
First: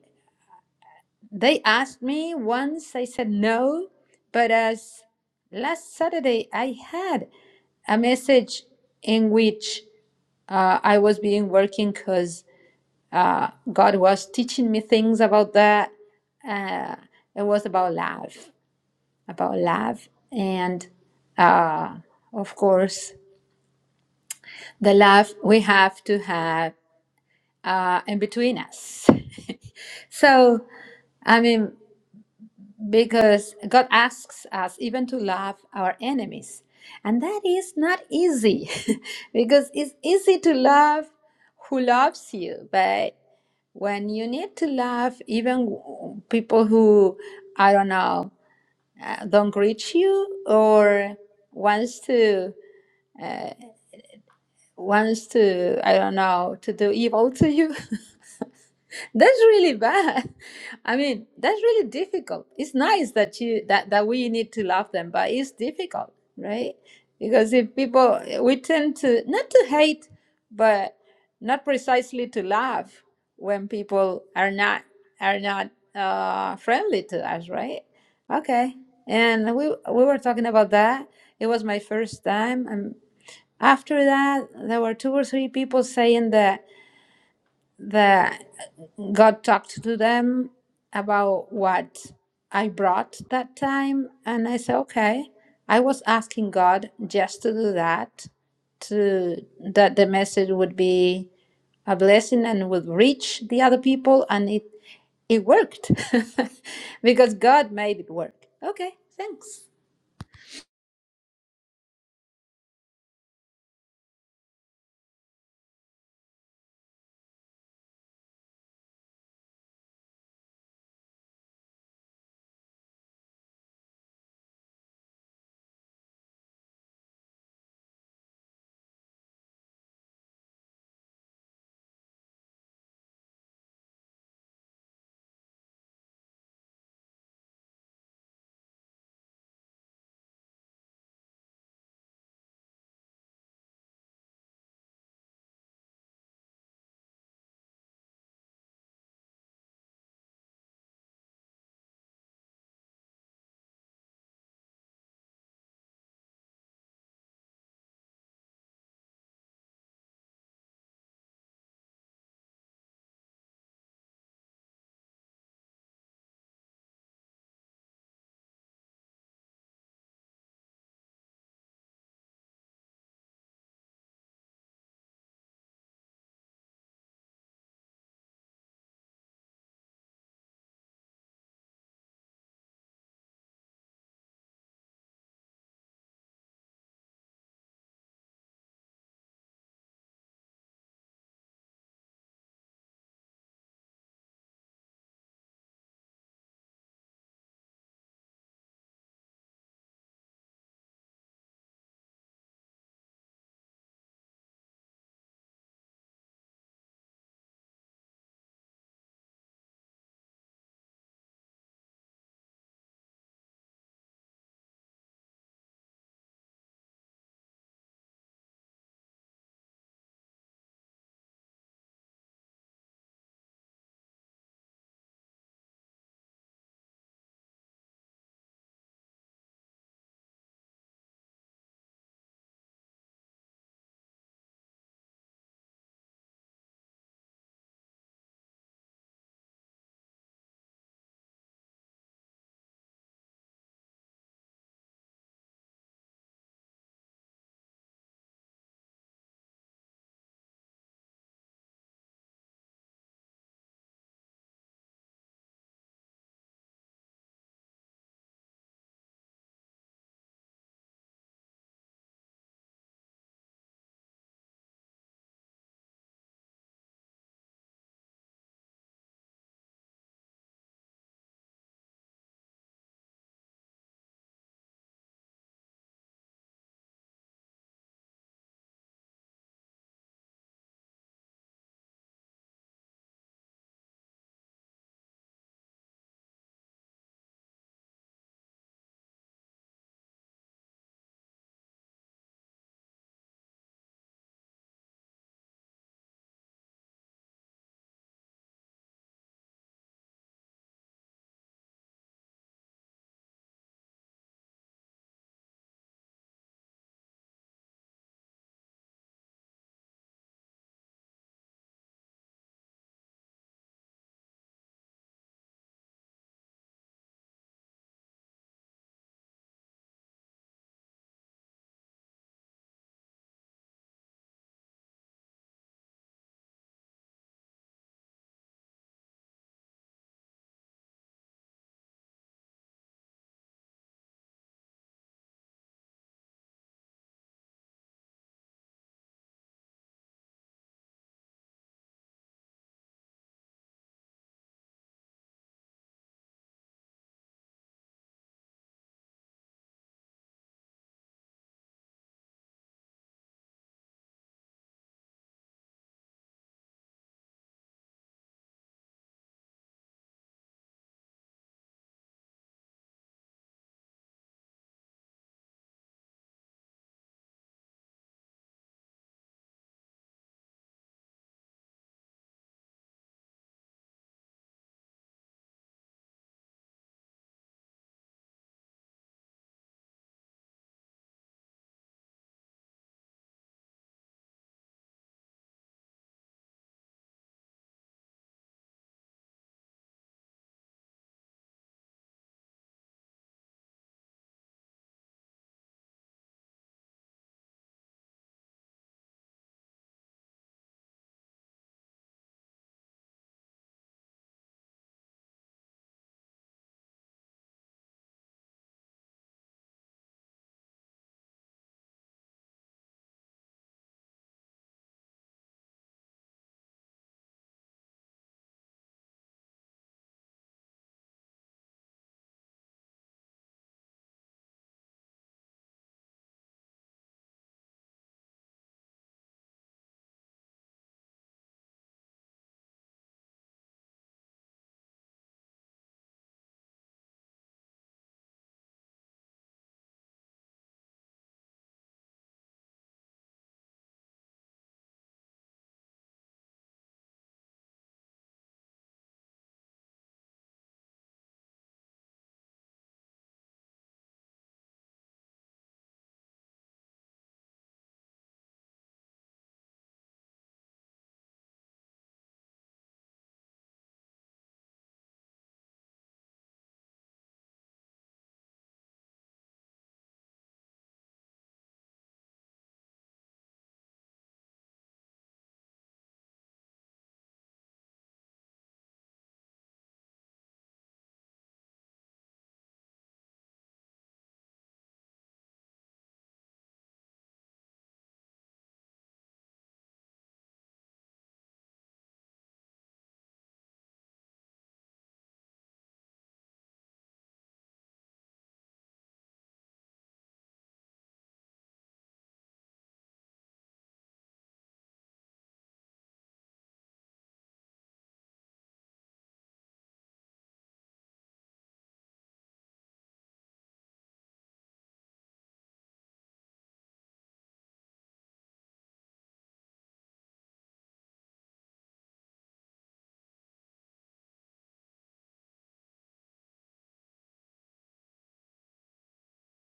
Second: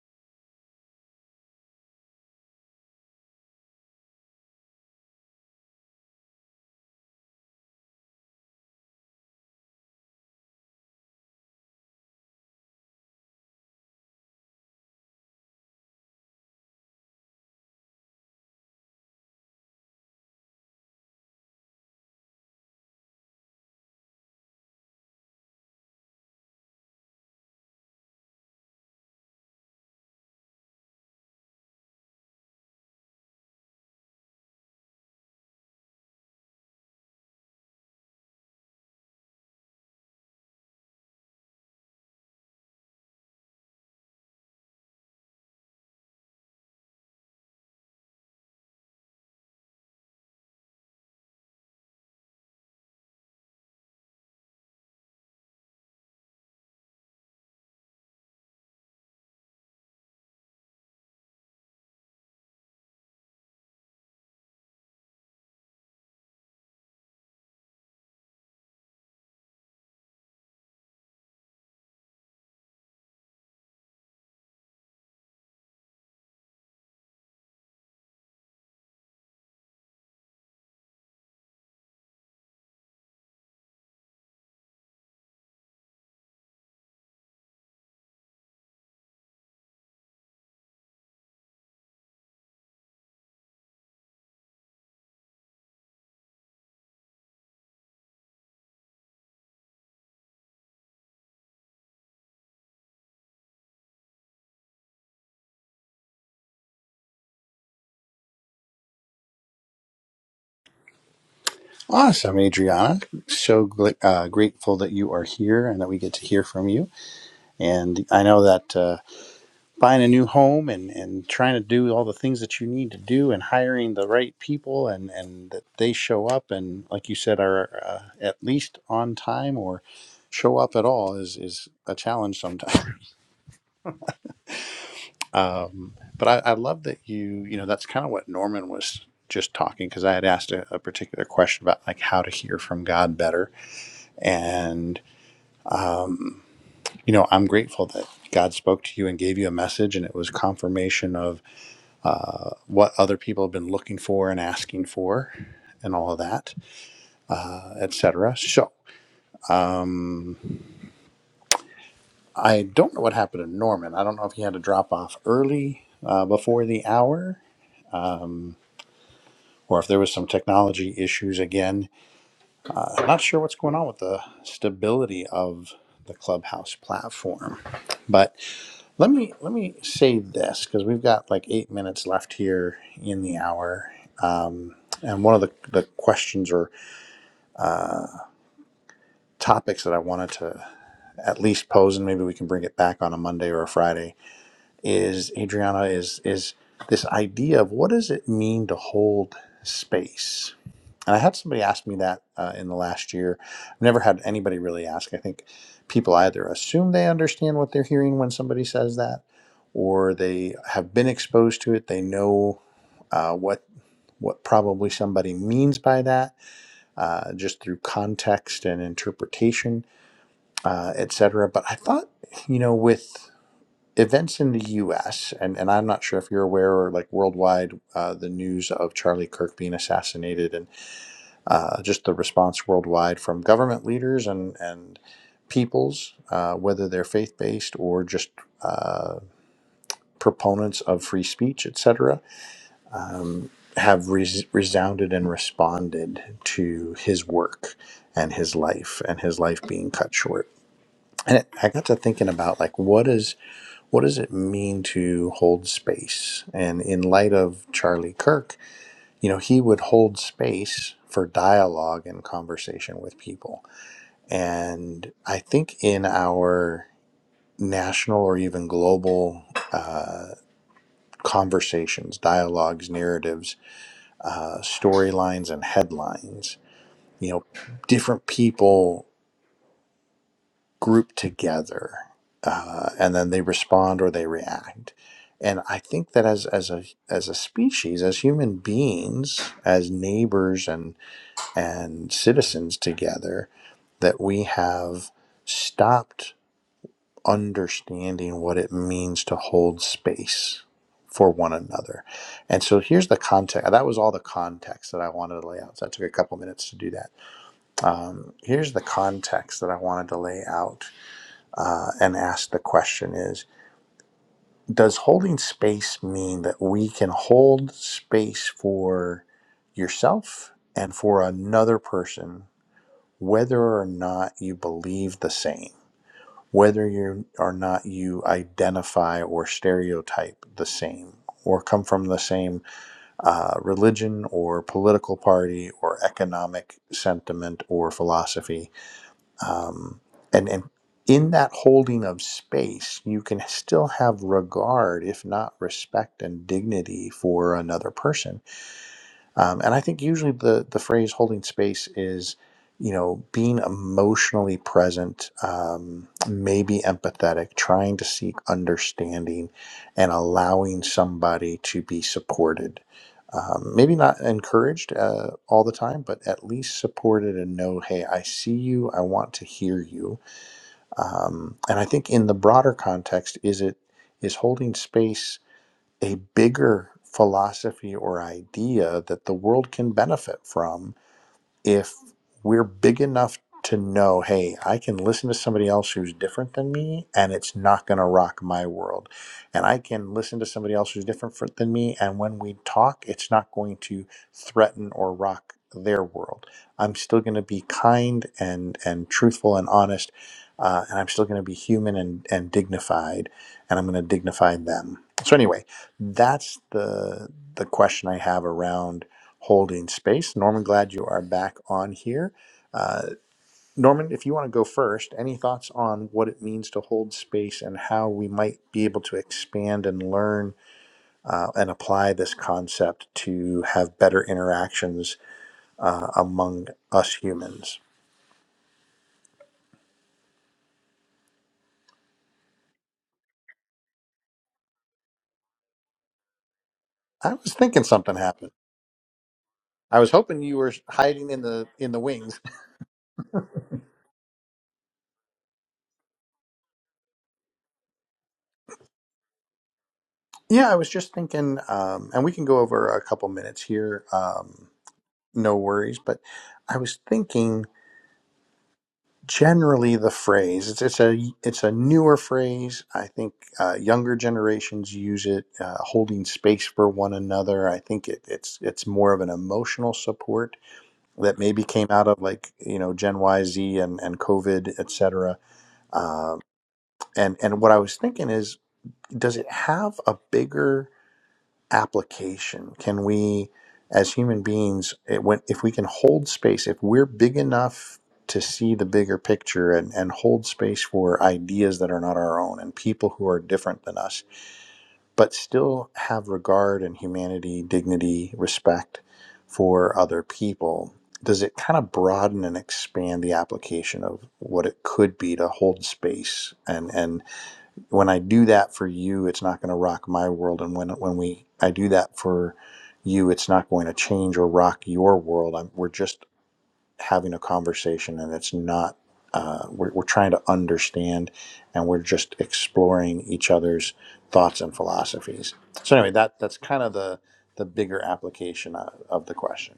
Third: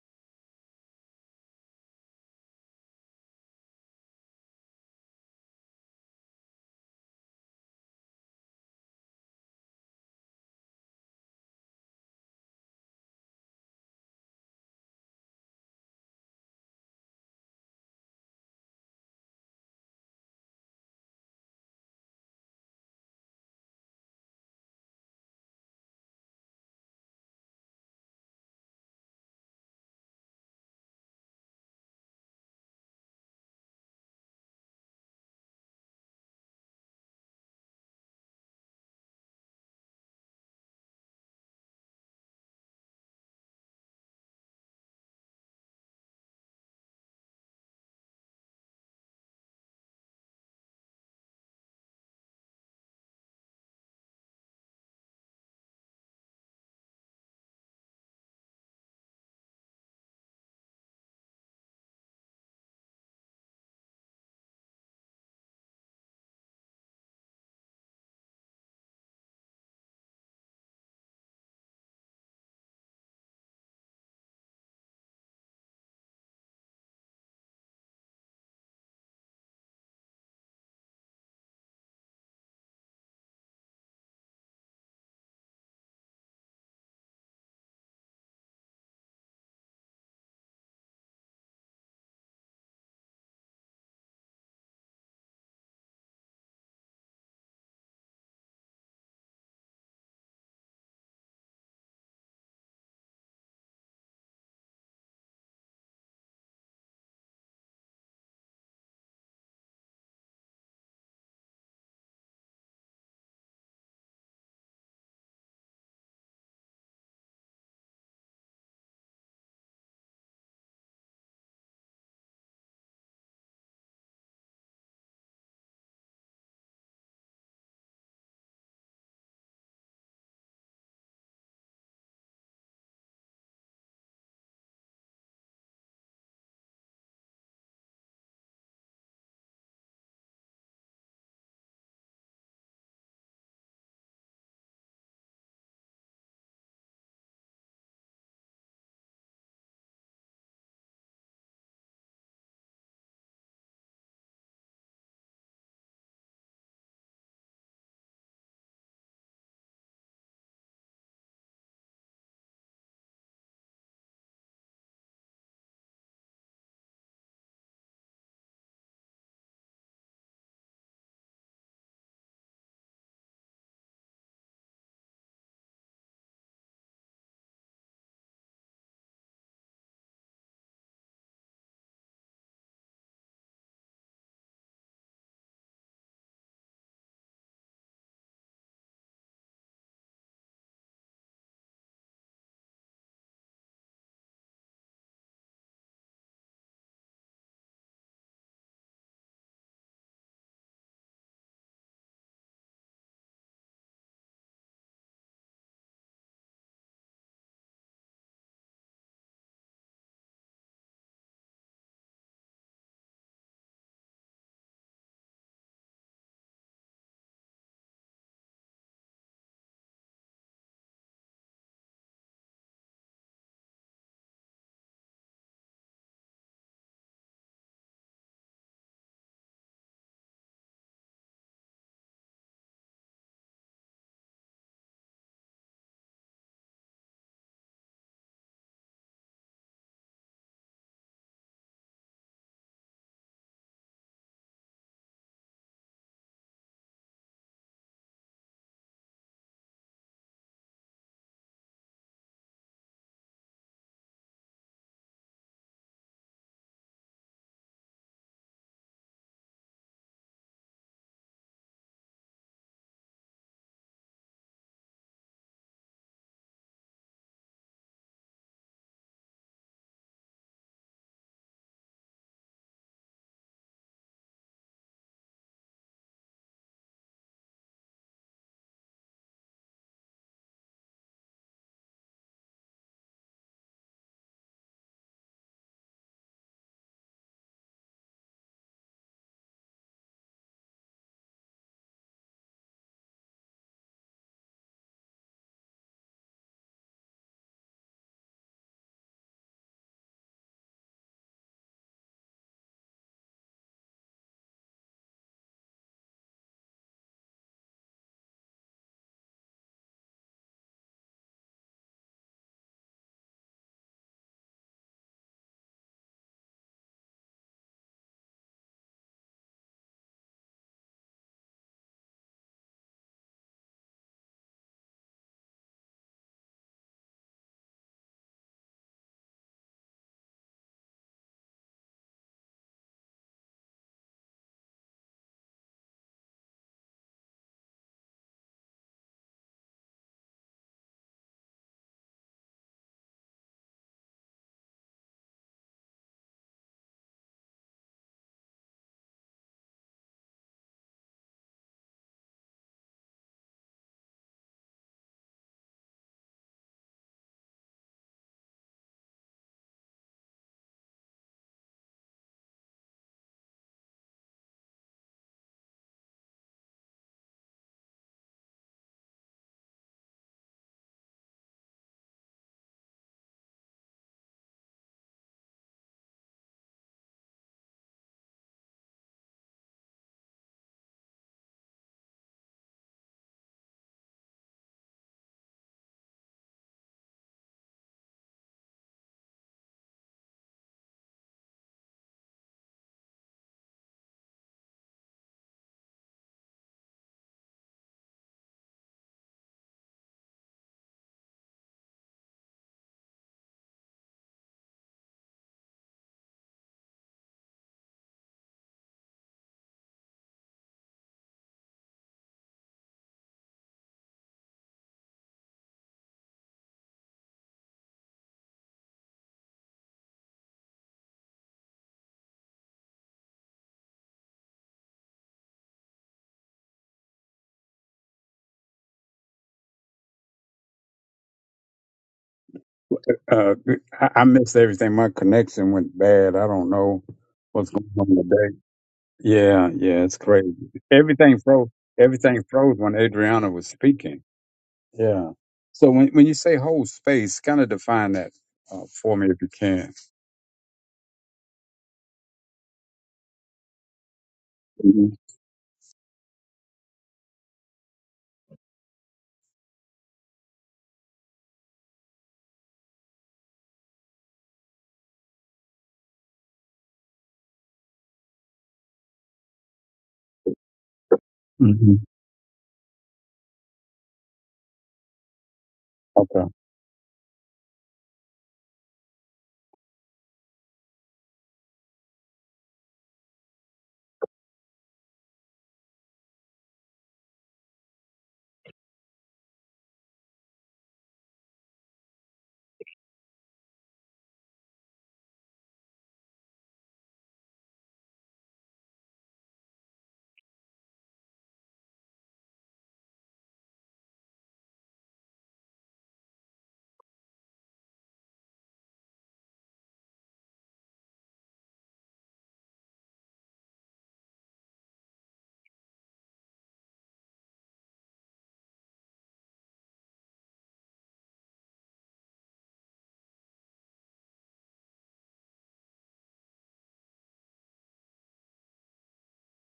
They asked me once, I said no, but as last Saturday I had a message in which uh, I was being working because uh, God was teaching me things about that. Uh, it was about love, about love, and uh, of course, the love we have to have uh, in between us. so, I mean, because God asks us even to love our enemies. And that is not easy because it's easy to love who loves you, but when you need to love even w- people who, I don't know, uh, don't greet you or wants to wants to I don't know to do evil to you that's really bad i mean that's really difficult it's nice that you that that we need to love them but it's difficult right because if people we tend to not to hate but not precisely to love when people are not are not uh, friendly to us right okay and we we were talking about that it was my first time and after that there were two or three people saying that the God talked to them about what I brought that time, and I said, okay, I was asking God just to do that, to that the message would be a blessing and would reach the other people, and it it worked because God made it work. Okay, thanks.
Awesome, Adriana. So uh, grateful that you are here and that we get to hear from you. And I know that uh, buying a new home and, and trying to do all the things that you need to do and hiring the right people and, and that they show up and, like you said, are uh, at least on time or show up at all is, is a challenge sometimes. Um, but I, I love that you, you know, that's kind of what Norman was just talking because I had asked a, a particular question about like how to hear from God better. And um, you know, I'm grateful that God spoke to you and gave you a message, and it was confirmation of what other people have been looking for and asking for, and all of that, etc. So I don't know what happened to Norman. I don't know if he had to drop off early uh, before the hour. Or if there was some technology issues again, I'm not sure what's going on with the stability of the Clubhouse platform. But Let me let me say this because we've got like eight minutes left here in the hour, um, and one of the, the questions or topics that I wanted to at least pose, and maybe we can bring it back on a Monday or a Friday, is Adriana is is this idea of what does it mean to hold space? And I had somebody ask me that uh, in the last year. I've never had anybody really ask. I think people either assume they understand what they're hearing when somebody says that, or they have been exposed to it. They know uh, what what probably somebody means by that, uh, just through context and interpretation, uh, etc. But I thought, you know, with events in the U.S. and and I'm not sure if you're aware or like worldwide, uh, the news of Charlie Kirk being assassinated and uh, just the response worldwide from government leaders and and peoples, uh, whether they're faith based or just uh, proponents of free speech, etc have res- resounded and responded to his work and his life and his life being cut short and it, i got to thinking about like what is what does it mean to hold space and in light of charlie kirk you know he would hold space for dialogue and conversation with people and i think in our national or even global uh, conversations dialogues narratives uh, storylines and headlines you know, different people group together, uh, and then they respond or they react. And I think that as as a as a species, as human beings, as neighbors and and citizens together, that we have stopped understanding what it means to hold space for one another. And so here's the context. That was all the context that I wanted to lay out. So I took a couple minutes to do that Um, here's the context that I wanted to lay out uh, and ask the question is Does holding space mean that we can hold space for yourself and for another person, whether or not you believe the same, whether you or not you identify or stereotype the same? Or come from the same uh, religion or political party or economic sentiment or philosophy um, and and in that holding of space, you can still have regard, if not respect and dignity, for another person. Um, and I think usually the the phrase "holding space" is, you know, being emotionally present, um, maybe empathetic, trying to seek understanding, and allowing somebody to be supported. Um, maybe not encouraged uh, all the time, but at least supported and know, hey, I see you. I want to hear you um, and I think in the broader context, is it is holding space a bigger philosophy or idea that the world can benefit from if we're big enough to know, hey, I can listen to somebody else who's different than me and it's not going to rock my world. And I can listen to somebody else who's different fr- than me. And when we talk, it's not going to threaten or rock their world. I'm still going to be kind and, and truthful and honest. Uh, and I'm still going to be human and, and dignified. And I'm going to dignify them. So, anyway, that's the, the question I have around holding space. Norman, glad you are back on here. Uh, Norman, if you want to go first, any thoughts on what it means to hold space and how we might be able to expand and learn uh, and apply this concept to have better interactions uh, among us humans?
Uh, I, I missed everything. My connection went bad. I don't know
I was
what's
thinking
going on
something happened.
today. Yeah,
I
yeah,
was
it's
hoping
crazy.
you were hiding
Everything
in the
froze.
in the wings.
Everything froze when Adriana was speaking. Yeah. So when when you say whole space, kind of define that uh, for me if you can.
Yeah, I was just thinking, um, and we can go over a couple minutes here. Um,
hmm
no worries, but I was thinking generally the phrase. It's, it's a it's a newer phrase. I think uh, younger generations use it, uh, holding space for one another. I think it, it's it's more of an emotional support that maybe came
hmm
out of like you know Gen Y, Z, and and COVID, et cetera. Um,
Okay.
and and what I was thinking is, does it have a bigger application? Can we, as human beings, it, when, if we can hold space, if we're big enough to see the bigger picture and, and hold space for ideas that are not our own and people who are different than us, but still have regard and humanity, dignity, respect for other people, does it kind of broaden and expand the application of what it could be to hold space and, and when I do that for you, it's not going to rock my world. And when when we I do that for you, it's not going to change or rock your world. I'm, we're just having a conversation, and it's not. Uh, we're, we're trying to understand, and we're just exploring each other's thoughts and philosophies. So anyway, that that's kind of the the bigger application of, of the question.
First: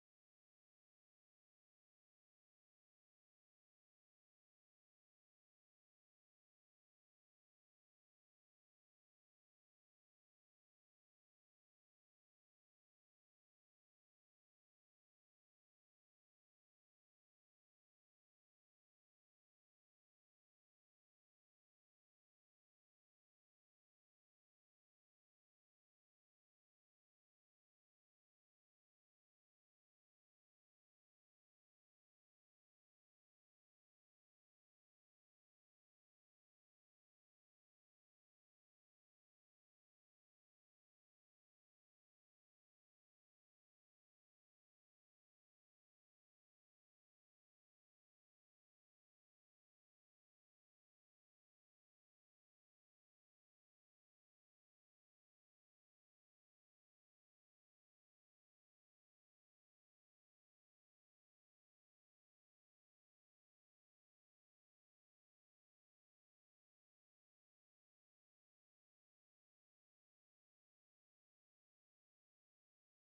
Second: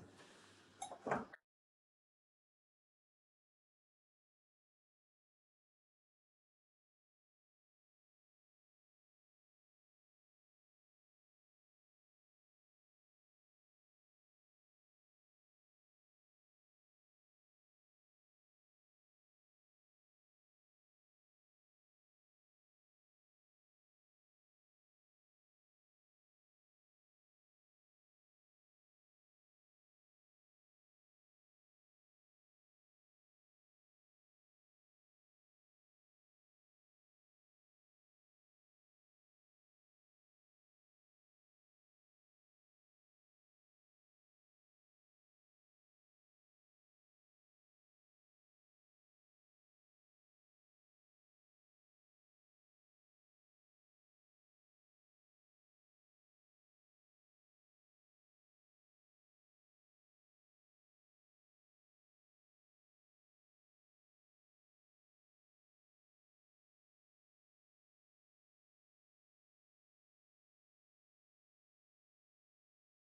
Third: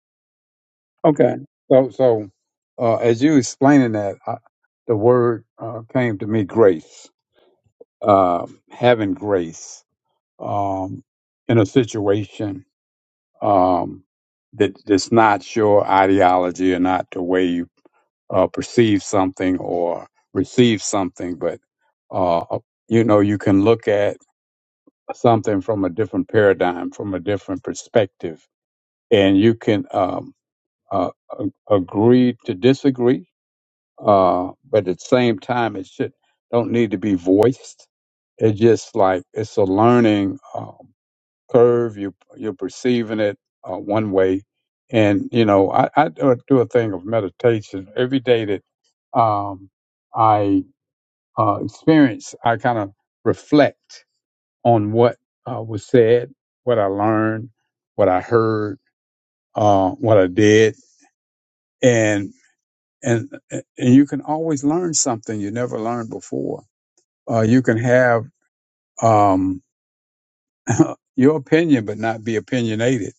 Okay. So so uh, as you explaining that, I, the word uh, came to me grace. Uh, having grace um, in a situation um, that that's not your ideology or not the way you uh, perceive something or receive something, but uh, uh, you know you can look at something from a different paradigm, from a different perspective, and you can um, uh, a- agree to disagree, uh, but at the same time, it should don't need to be voiced. It's just like it's a learning. Um, curve. You you're perceiving it uh, one way, and you know I, I do a do a thing of meditation every day that um, I uh, experience. I kind of reflect on what uh, was said, what I learned, what I heard, uh, what I did, and and and you can always learn something you never learned before. Uh, you can have um, your opinion, but not be opinionated.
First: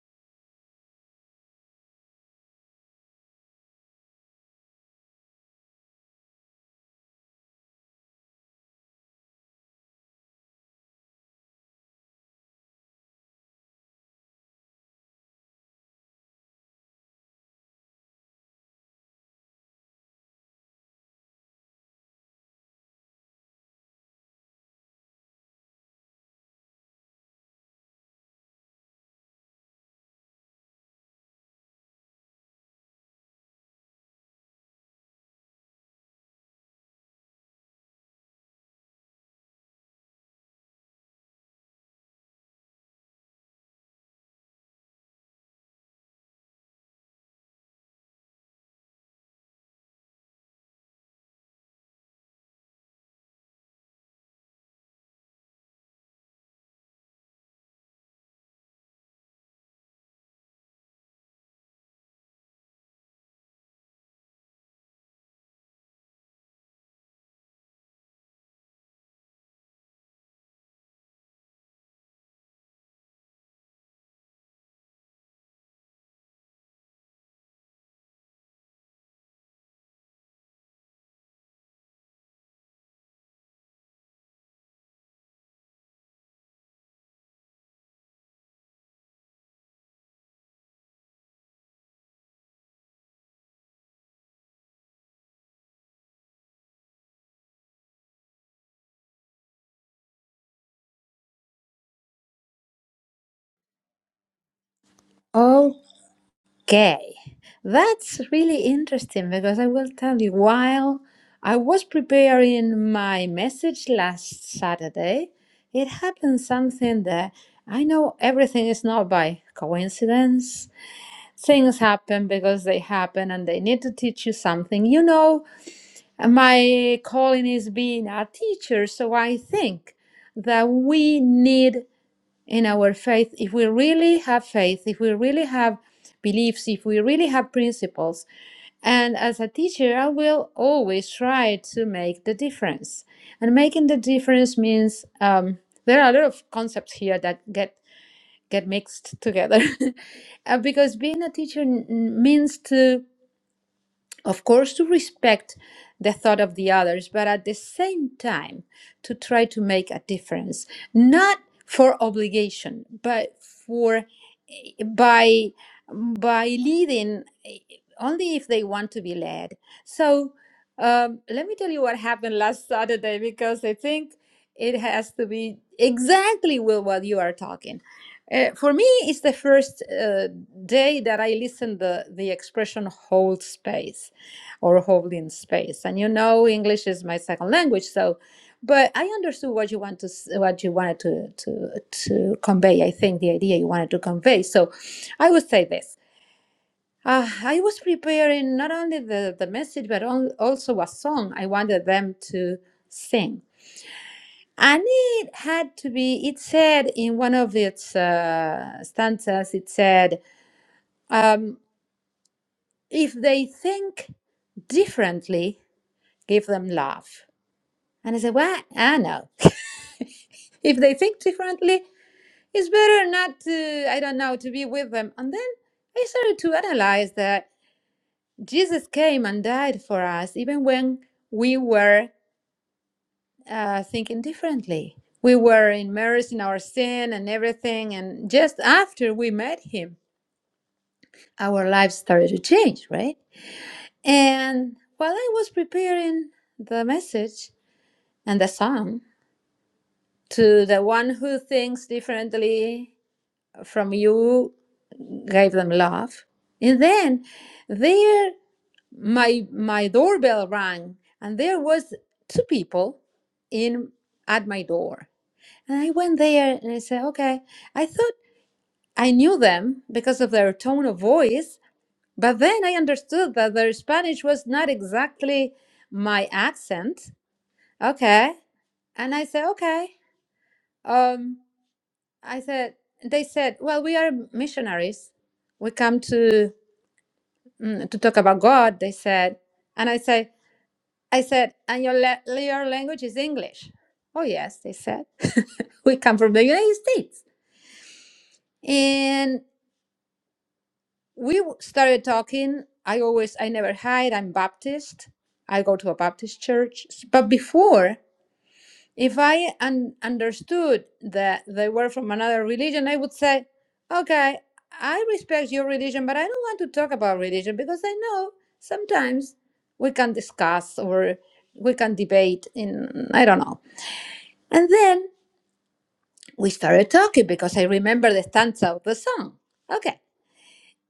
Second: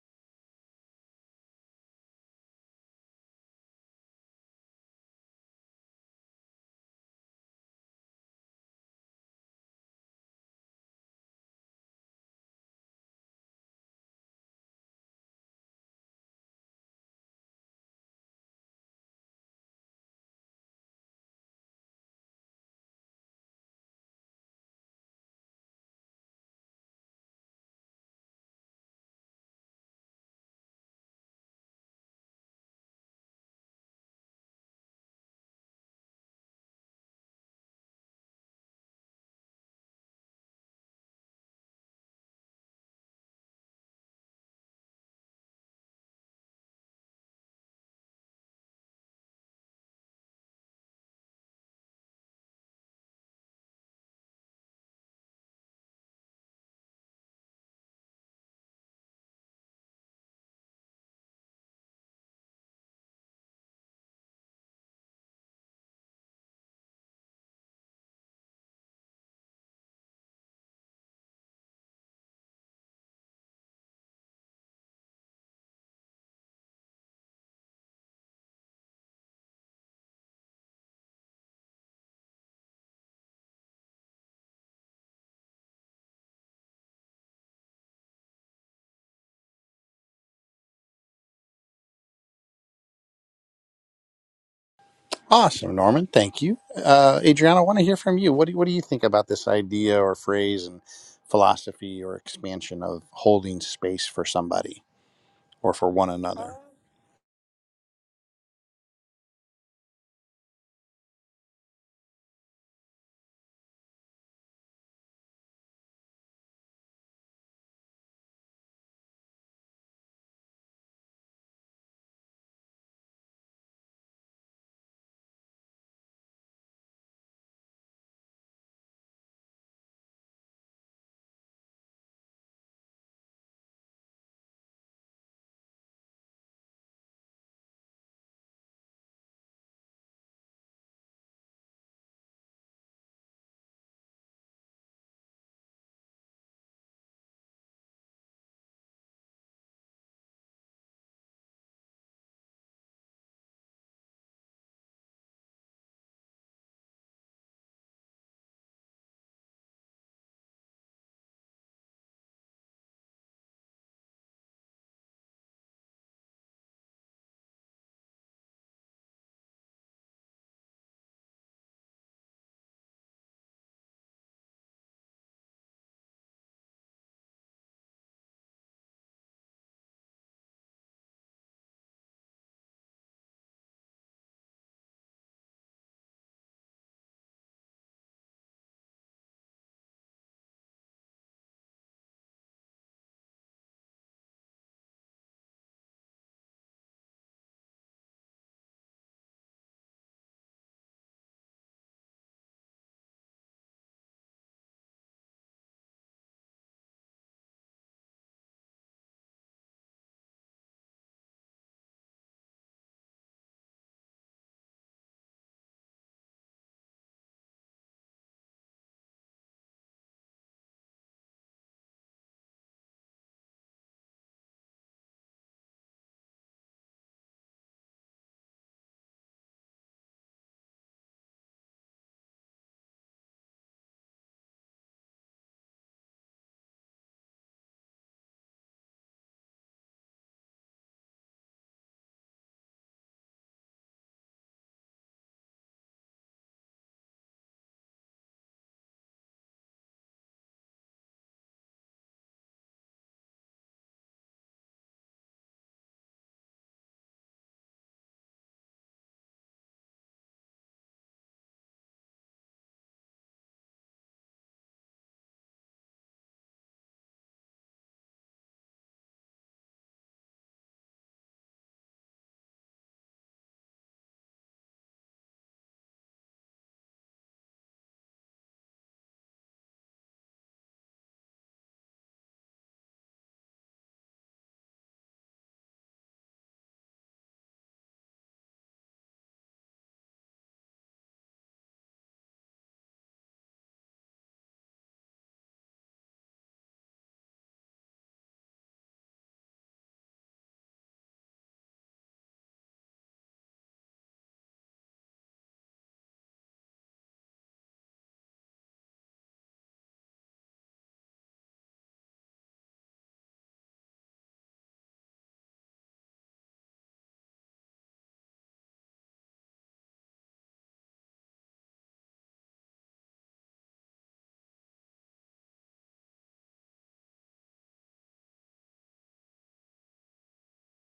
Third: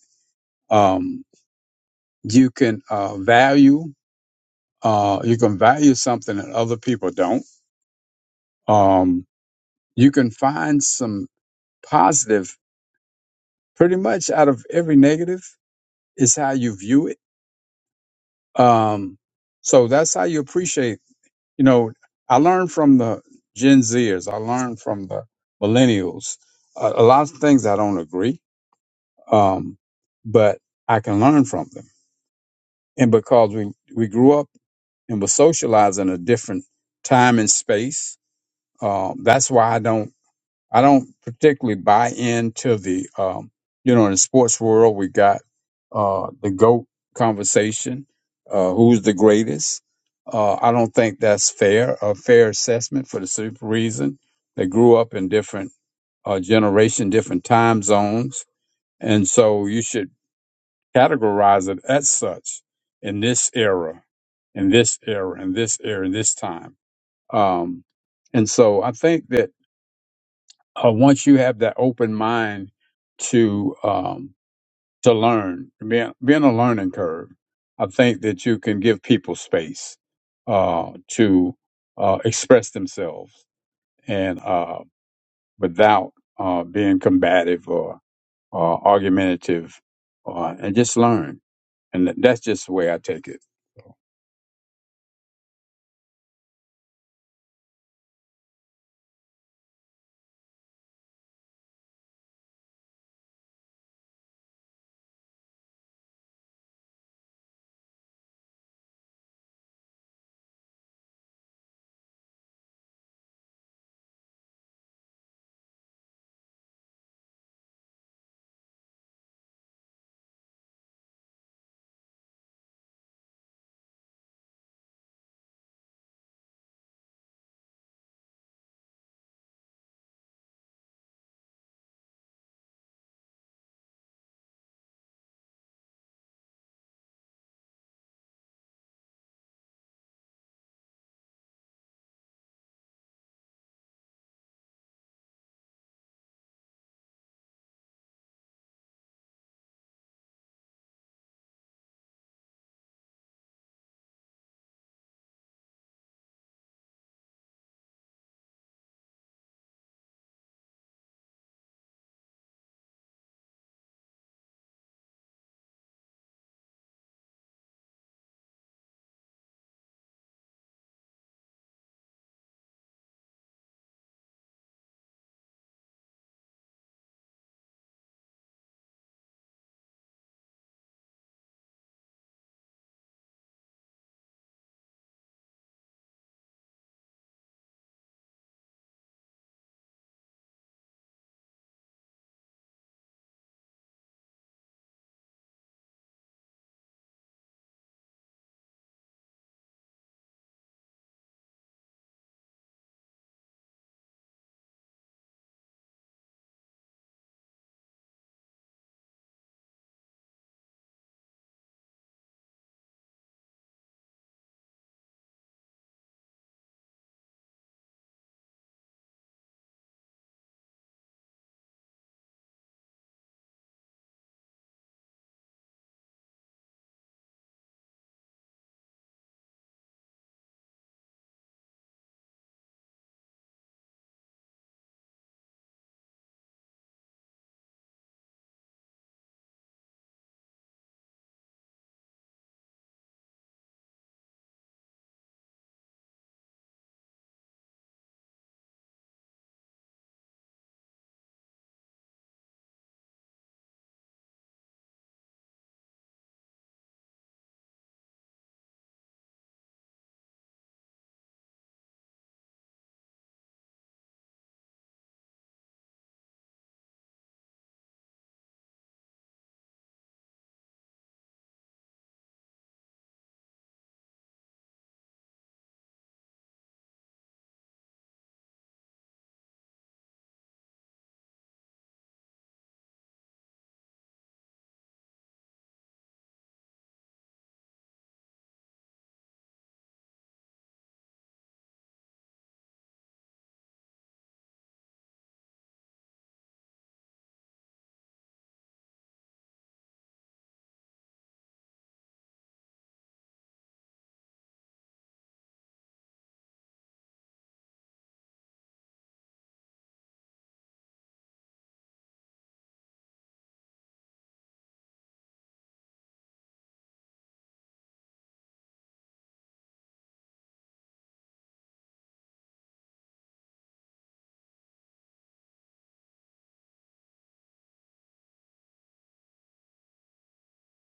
Um, you can uh, value uh, you can value something that other people don't um, you can find some positive pretty much out of every negative is how you view it um, so that's how you appreciate you know i learned from the gen zers i learned from the millennials a, a lot of things i don't agree um, but i can learn from them and because we, we grew up and were socialized in a different time and space Um, that's why I don't I don't particularly buy into the um, you know in the sports world we got uh, the goat conversation, uh, who's the greatest. Uh, I don't think that's fair a fair assessment for the simple reason they grew up in different uh, generation, different time zones, and so you should categorize it as such in this era, in this era, in this era, in this time. Um, and so I think that uh, once you have that open mind to um, to learn, being, being a learning curve, I think that you can give people space uh, to uh, express themselves and uh, without uh, being combative or, or argumentative, uh, and just learn. And that's just the way I take it.
Awesome, Norman. Thank you. Uh, Adriana, I want to hear from you. What do, what do you think about this idea or phrase and philosophy or expansion of holding space for somebody or for one another?
Okay, that's really interesting because I will tell you, while I was preparing my message last Saturday, it happened something that I know everything is not by coincidence. Things happen because they happen and they need to teach you something. You know, my calling is being a teacher, so I think that we need in our faith, if we really have faith, if we really have beliefs, if we really have principles. And as a teacher, I will always try to make the difference. And making the difference means um, there are a lot of concepts here that get get mixed together, Uh, because being a teacher n- means to of course to respect the thought of the others but at the same time to try to make a difference not for obligation but for by by leading eh, only if they want to be led so um, let me tell you what happened last saturday because i think it has to be exactly with what you are talking Uh, for me it's the first uh, day that i listened the the expression hold space or holding space. And you know, English is my second language, so but I understood what you want to what you wanted to to to convey. I think the idea you wanted to convey. So I would say this. Uh, I was preparing not only the, the message but on, also a song I wanted them to sing. And it had to be, it said in one of its uh, stanzas, it said, um, if they think differently, give them love And I said, well, I know. if they think differently, it's better not to, I don't know, to be with them. And then I started to analyze that Jesus came and died for us, even when we were uh, thinking differently. We were immersed in our sin and everything. And just after we met him, our lives started to change, right? And while I was preparing the message and the song to the one who thinks differently from you gave them love and then there my my doorbell rang and there was two people in at my door and i went there and i said okay i thought i knew them because of their tone of voice but then i understood that their spanish was not exactly my accent okay and i said okay um i said they said well we are missionaries we come to mm, to talk about God, they said, and I said, I said, and your, la- your language is English. Oh yes, they said, we come from the United States, and we w- started talking. I always, I never hide. I'm Baptist. I go to a Baptist church, but before. If I un- understood that they were from another religion, I would say, okay, I respect your religion, but I don't want to talk about religion because I know sometimes we can discuss or we can debate in, I don't know. And then we started talking because I remember the stanza of the song. Okay.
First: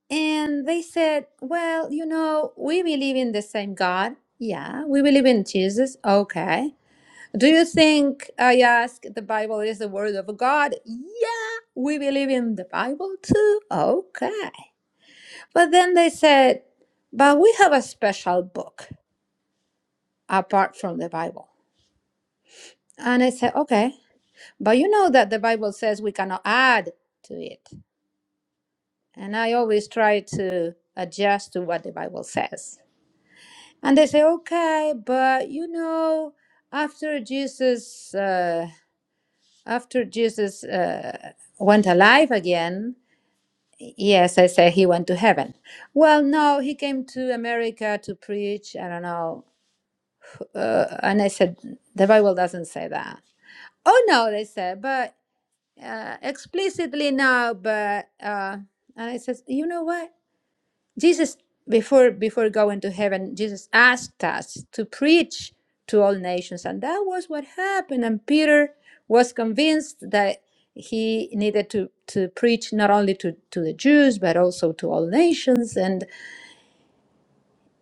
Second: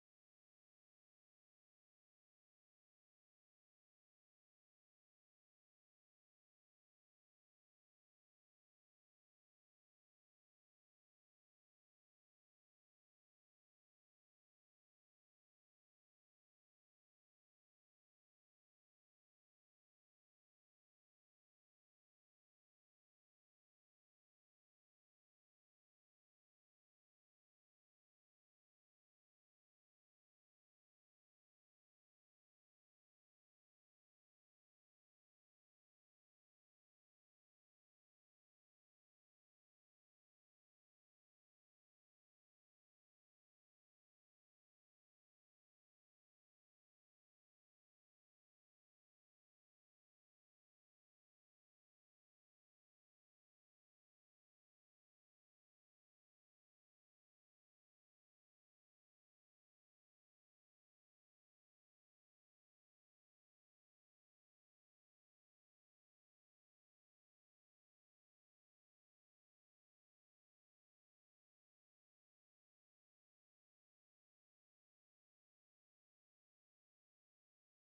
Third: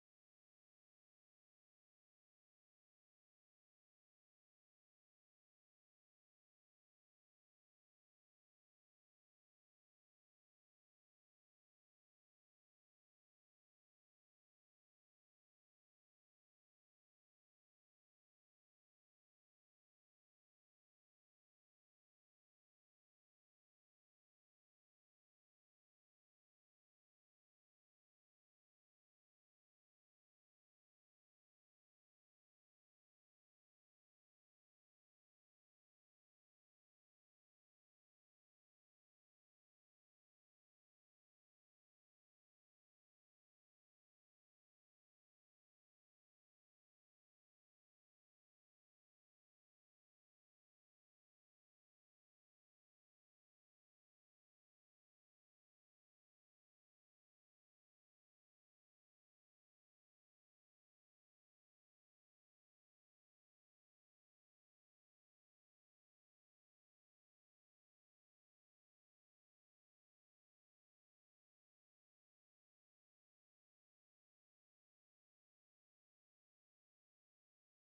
And they said, well, you know, we believe in the same God. Yeah, we believe in Jesus. Okay. Do you think I ask the Bible is the word of God? Yeah, we believe in the Bible too. Okay. But then they said, but we have a special book apart from the Bible. And I said, okay, but you know that the Bible says we cannot add to it. And I always try to adjust to what the Bible says. And they say, okay, but you know, after Jesus, uh, after Jesus uh, went alive again, Yes, I said he went to heaven. Well, no, he came to America to preach. I don't know. Uh, and I said, the Bible doesn't say that. Oh, no, they said, but uh, explicitly no. But, uh, and I said, you know what? Jesus, before before going to heaven, Jesus asked us to preach to all nations, and that was what happened. And Peter was convinced that he needed to to preach not only to to the Jews but also to all nations. And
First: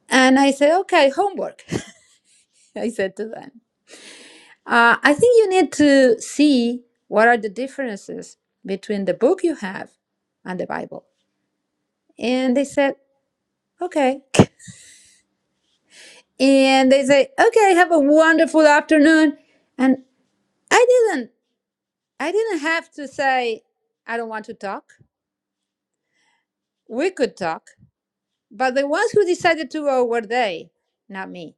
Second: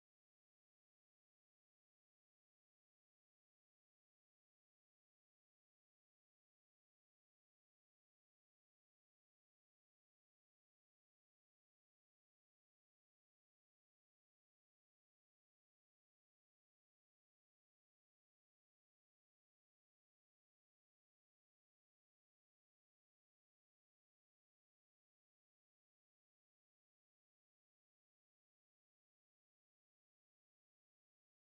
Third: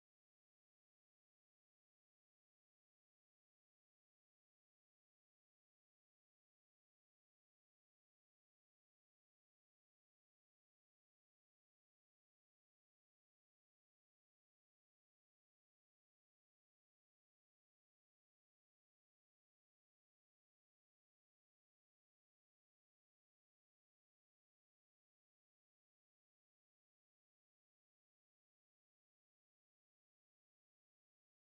and I said, okay, homework. I said to them, uh, I think you need to see what are the differences between the book you have and the Bible. And they said, okay. and they say, "Okay, have a wonderful afternoon." And I didn't I didn't have to say I don't want to talk. We could talk, but the ones who decided to go were they, not me.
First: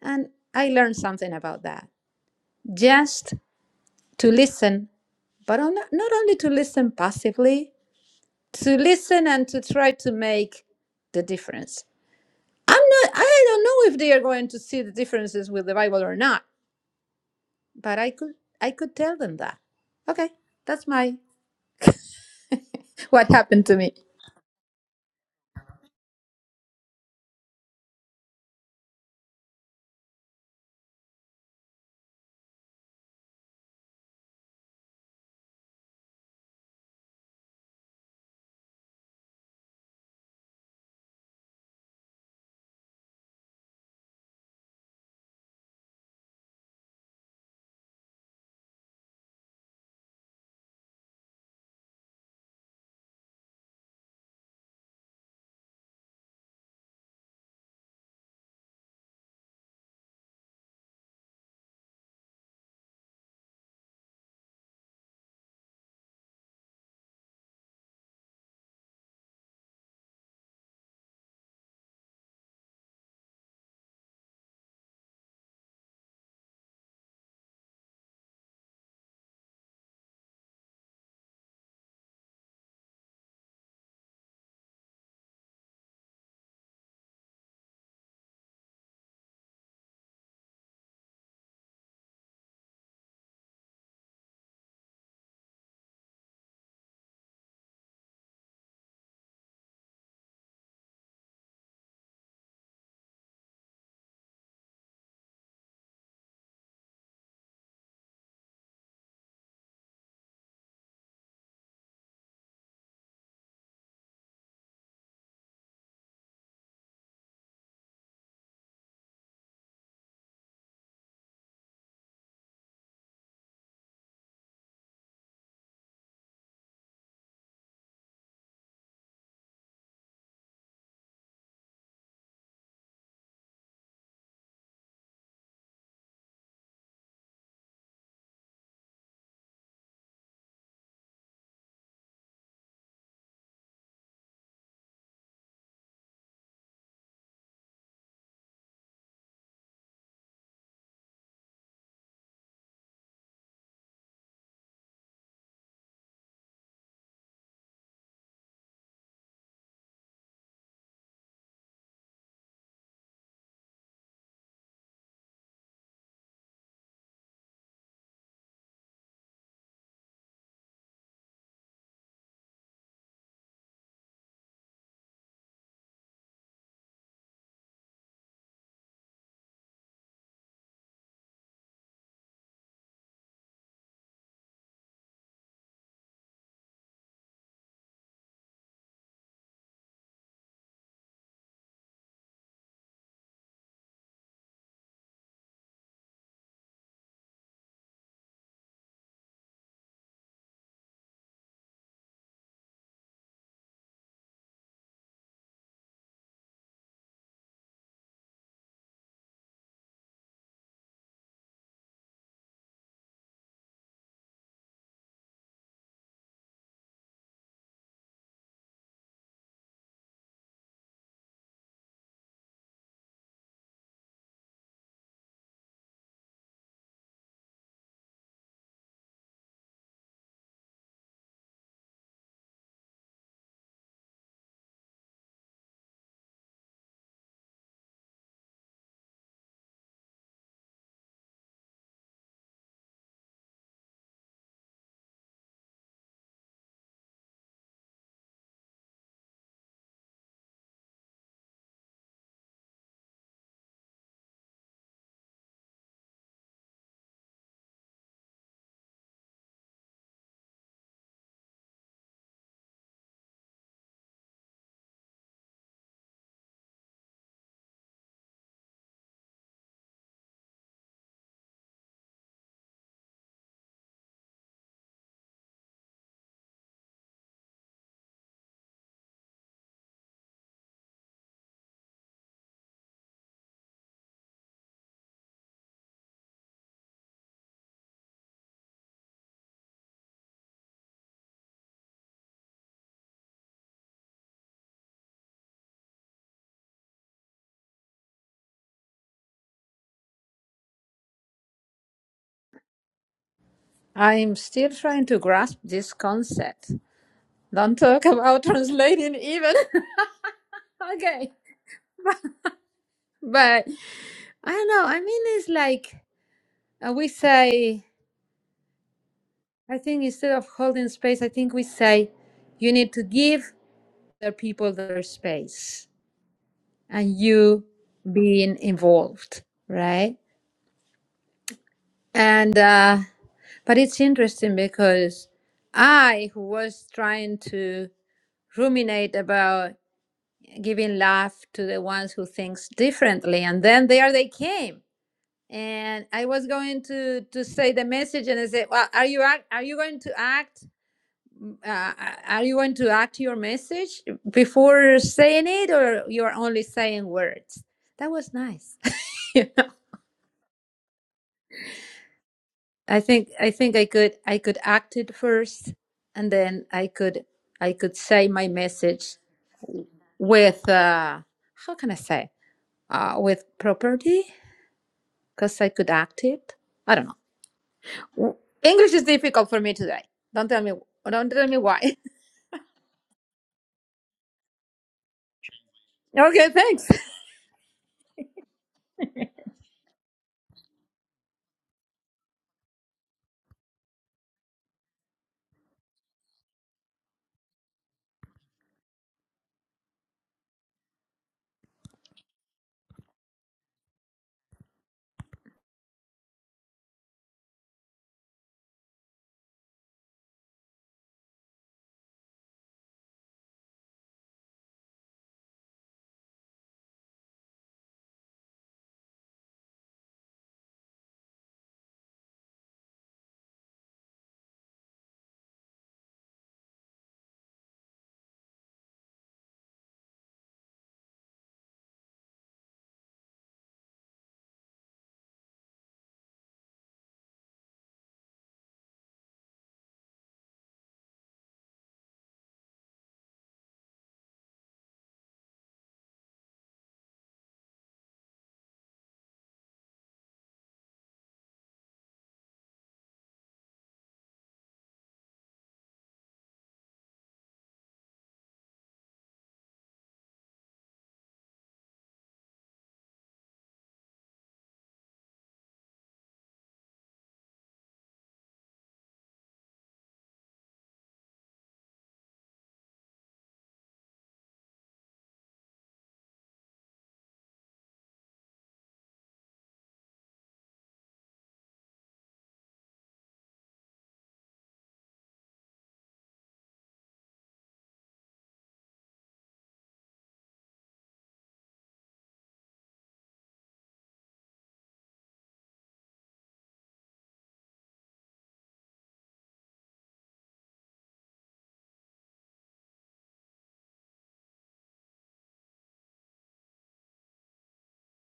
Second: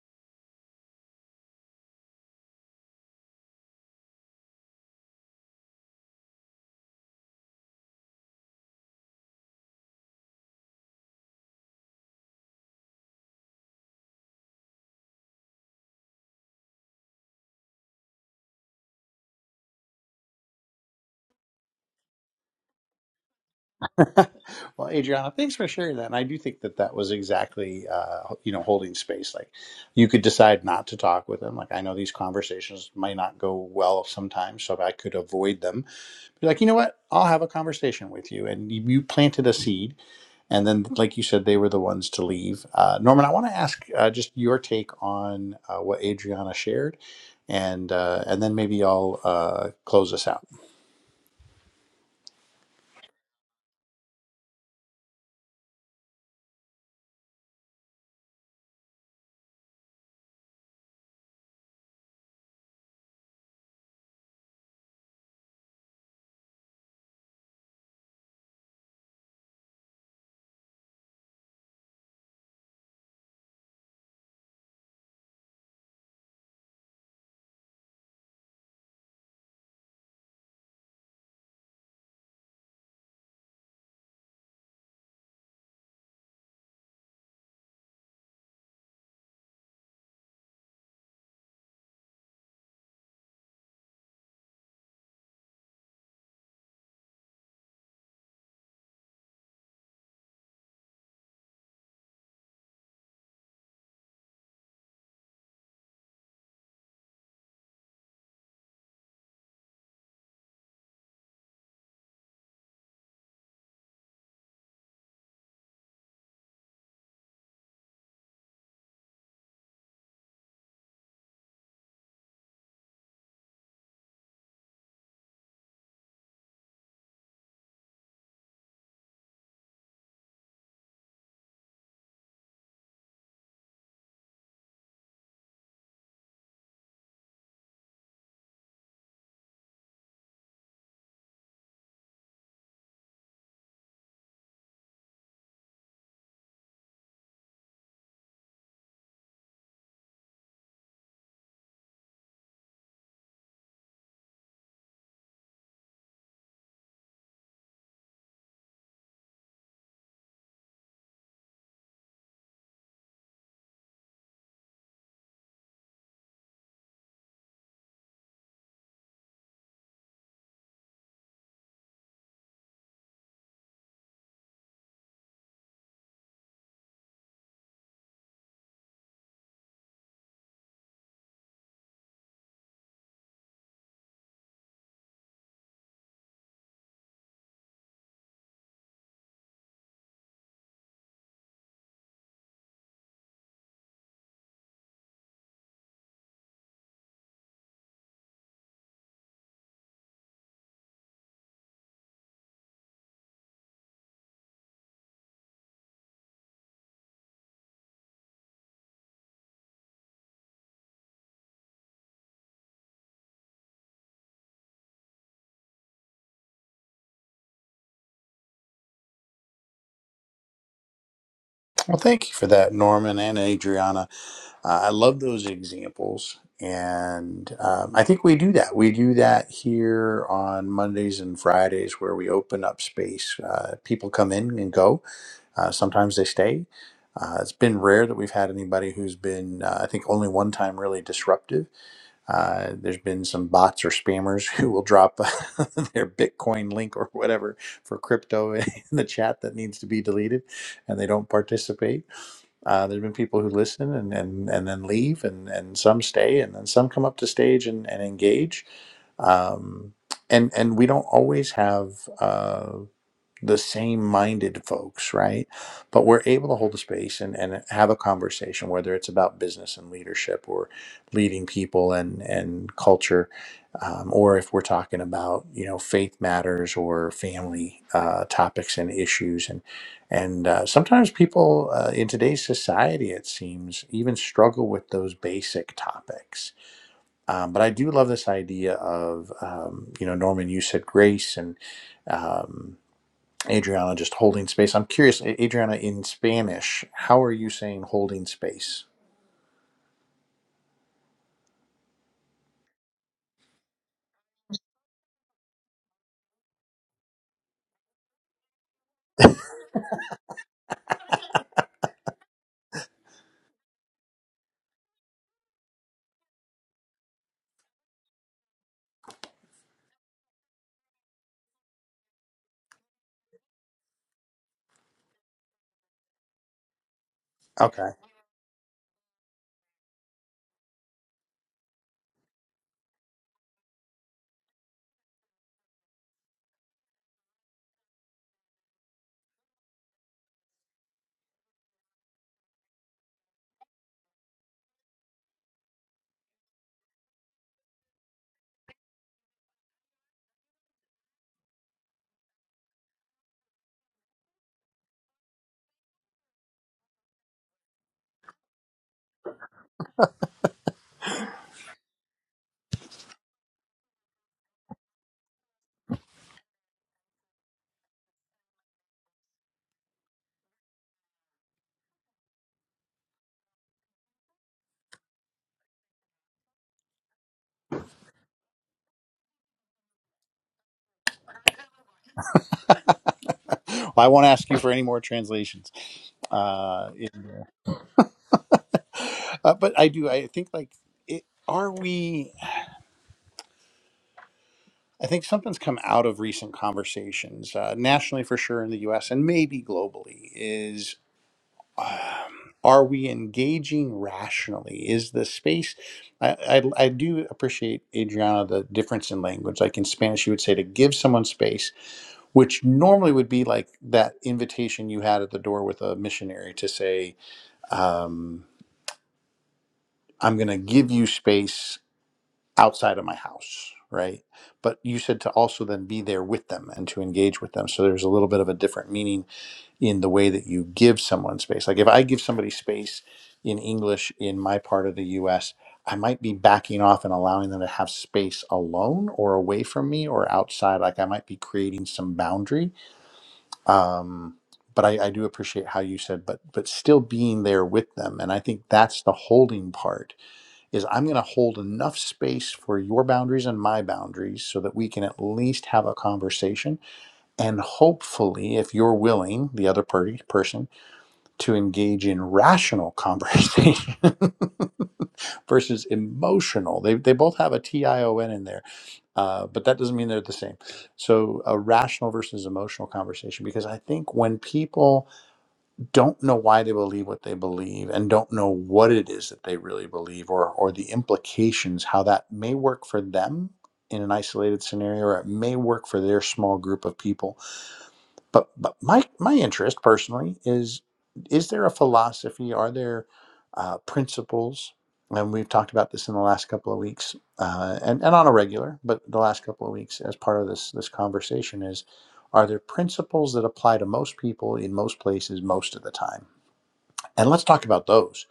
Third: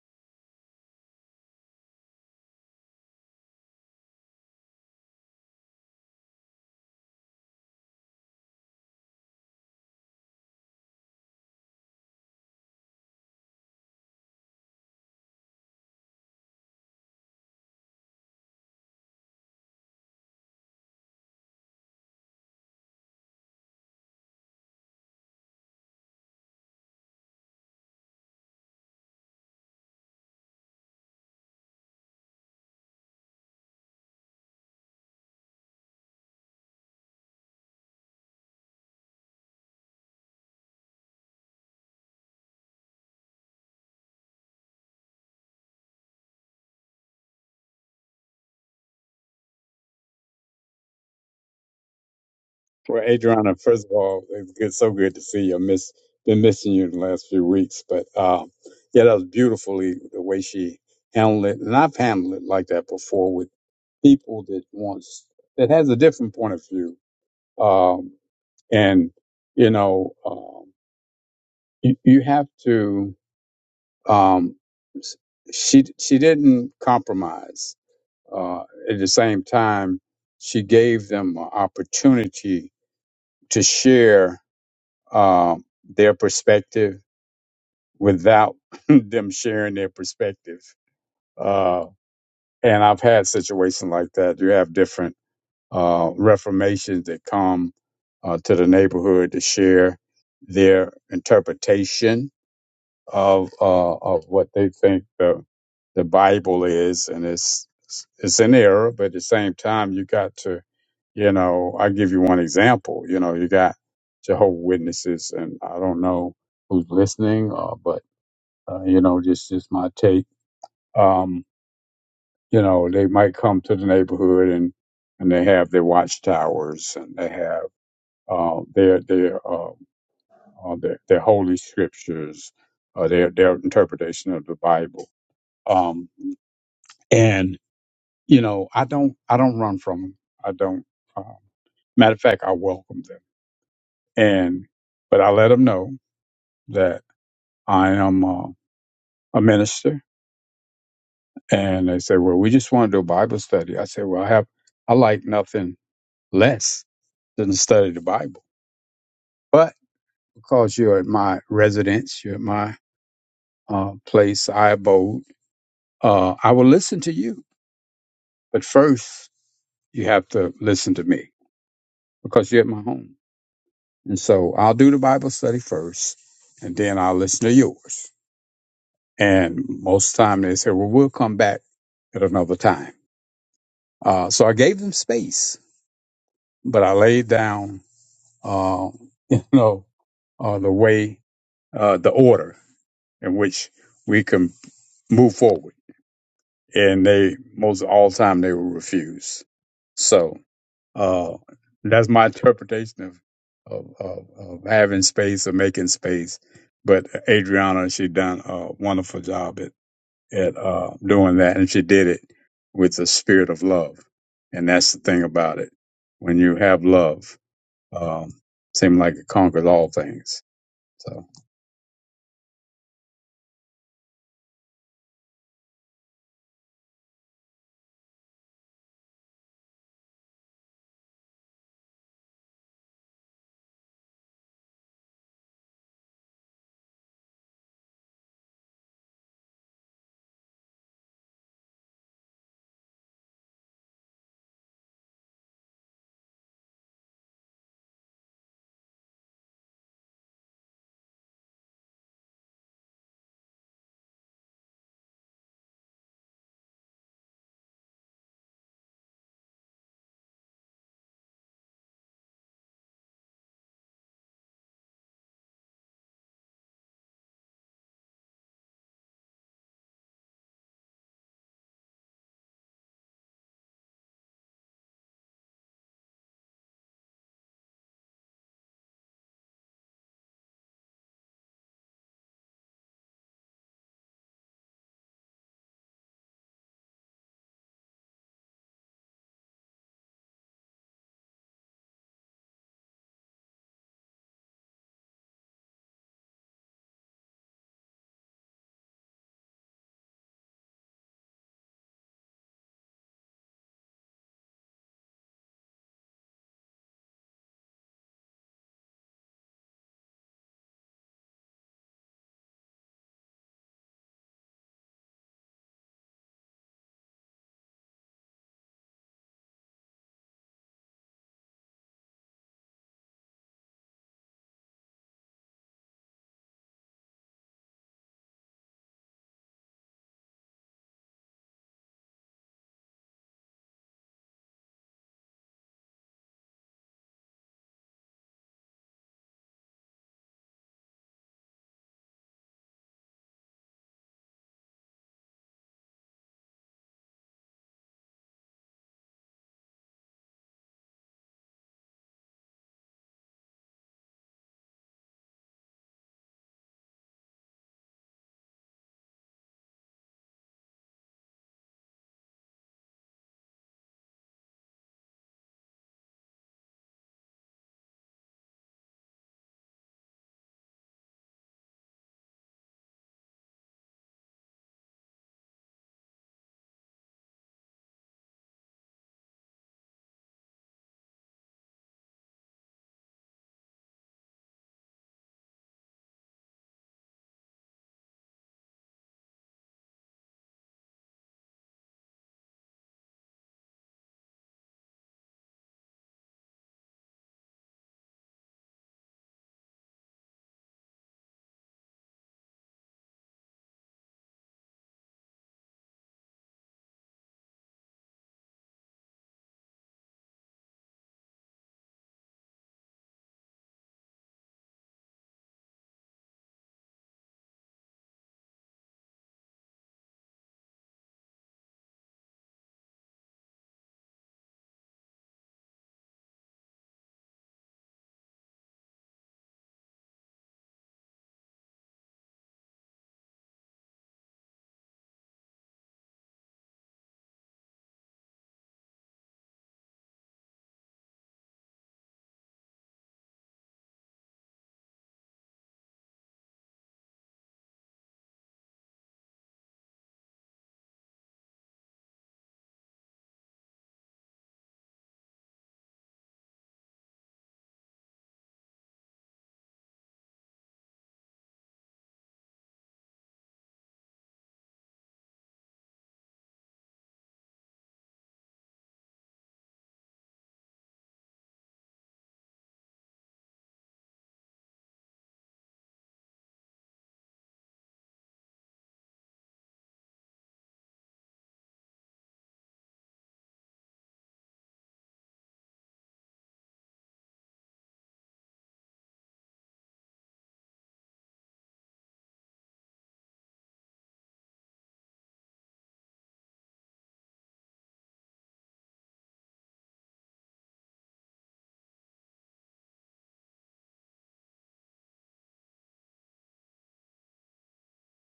And I learned something about that. Just to listen, but on, not only to listen passively, to listen and to try to make the difference. I'm not I don't know if they are going to see the differences with the Bible or not but I could I could tell them that. Okay, that's my what happened to me.
well, Adriana, thanks for sharing that. And I do think that that was exactly, uh, you know, holding space. Like you could decide not to talk with them. Like I know these conversations might not go well sometimes, so if I could avoid them, Be like, you know what? I'll have a conversation with you. And you you planted a seed. And then, like you said, they were the ones to leave. Uh, Norman, I want to ask uh, just your take on uh, what Adriana shared, and uh, and then maybe I'll uh, close us out.
Well, Adriana, first of all, it's good, so good to see you. I miss been missing you the last few weeks, but uh, yeah, that was beautifully the way she handled it, and I've handled it like that before with people that wants that has a different point of view, um, and you know, um, you, you have to. Um, s- she she didn't compromise. Uh, at the same time, she gave them an opportunity to share um, their perspective without them sharing their perspective. Uh, and I've had situations like that. You have different uh, reformations that come uh, to the neighborhood to share their interpretation of uh, of what they think the the Bible is, and it's it's in error. But at the same time, you got to, you know, I give you one example. You know, you got Jehovah Witnesses, and I don't know who's listening, uh, but uh, you know, just just my take. Um, you know, they might come to the neighborhood and and they have their watchtowers and they have uh, their their, uh, uh, their their holy scriptures, uh, their their interpretation of the Bible um, and you know, I don't, I don't run from them. I don't. Um, matter of fact, I welcome them, and but I let them know that I am uh, a minister, and they say, "Well, we just want to do a Bible study." I say, "Well, I have, I like nothing less than to study the Bible, but because you're at my residence, you're at my uh, place I abode, uh, I will listen to you, but first you have to listen to me because you're at my home." And so I'll do the Bible study first, and then I'll listen to yours. And most of the time they say, well, we'll come back at another time. Uh, so I gave them space, but I laid down, uh, you know, uh, the way, uh, the order in which we can move forward. And they, most all the time, they will refuse. So Uh, that's my interpretation of, of, of, of having space or making space. But Adriana, she done a wonderful job at, at uh, doing that. And she did it with the spirit of love. And that's the thing about it. When you have love, um, seems like it conquers all things. So
Well, thank you for that, Norman and Adriana. Uh, I love those examples, and um, I think we do that. We do that here on Mondays and Fridays, where we open up space. Uh, people come in and go, Uh, sometimes they stay. Uh, it's been rare that we've had anybody who's been, uh, I think, only one time really disruptive. Uh, there's been some bots or spammers who will drop their Bitcoin link or whatever for crypto in the chat that needs to be deleted, and they don't participate. Uh, there's been people who listen and, and, and then leave, and, and some stay, and then some come up to stage and, and engage. Um, and, and we don't always have. uh, the same minded folks, right? But we're able to hold a space and, and have a conversation, whether it's about business and leadership or leading people and, and culture, um, or if we're talking about, you know, faith matters or family uh, topics and issues. And, and uh, sometimes people uh, in today's society, it seems, even struggle with those basic topics. Um, but I do love this idea of, um, you know, Norman, you said grace and, um, Adriana just holding space. I'm curious, A- Adriana, in Spanish, how are you saying holding space?
I'm still trying to grasp this concept. Don't talk about translating even. okay, but I don't know. I mean, it's like uh, we say. I think instead of holding space, I think we say you need to give the people their space and you
Okay.
being involved, right? And uh, but it's interesting because I, who was trying to ruminate about giving love to the ones who thinks differently, and then there they came, and I was going to to say the message, and I said, "Well, are you act, are you going to act? Uh, are you going to act your message before saying it, or you're only saying words?" That was nice. I think I think I could I could act it first, and then I could I could say my message with uh, how can I say uh, with property because I could act it. I don't know. W- English is difficult for me today. Don't tell me don't tell me why.
well, I won't ask you for any more translations.
okay, thanks.
Uh, in, uh, but I do, I think, like, it, are we, I think something's come out of recent conversations, uh, nationally for sure in the US and maybe globally, um, are we engaging rationally? Is the space? I, I, I do appreciate Adriana the difference in language. Like in Spanish, you would say to give someone space, which normally would be like that invitation you had at the door with a missionary to say, um, "I'm going to give you space outside of my house." Right, but you said to also then be there with them and to engage with them. So there's a little bit of a different meaning in the way that you give someone space. Like if I give somebody space in English in my part of the US, I might be backing off and allowing them to have space alone or away from me or outside. Like I might be creating some boundary. Um, but I, I do appreciate how you said, but but still being there with them. And I think that's the holding part is I'm gonna hold enough space for your boundaries and my boundaries so that we can at least have a conversation and hopefully if you're willing the other party person to engage in rational conversation versus emotional. They, they both have a T I O N in there, uh, but that doesn't mean they're the same. So, a rational versus emotional conversation, because I think when people don't know why they believe what they believe and don't know what it is that they really believe or, or the implications, how that may work for them in an isolated scenario or it may work for their small group of people but but my my interest personally is is there a philosophy? Are there uh, principles? And we've talked about this in the last couple of weeks, uh, and and on a regular, but the last couple of weeks as part of this this conversation is, are there principles that apply to most people in most places most of the time? And let's talk about those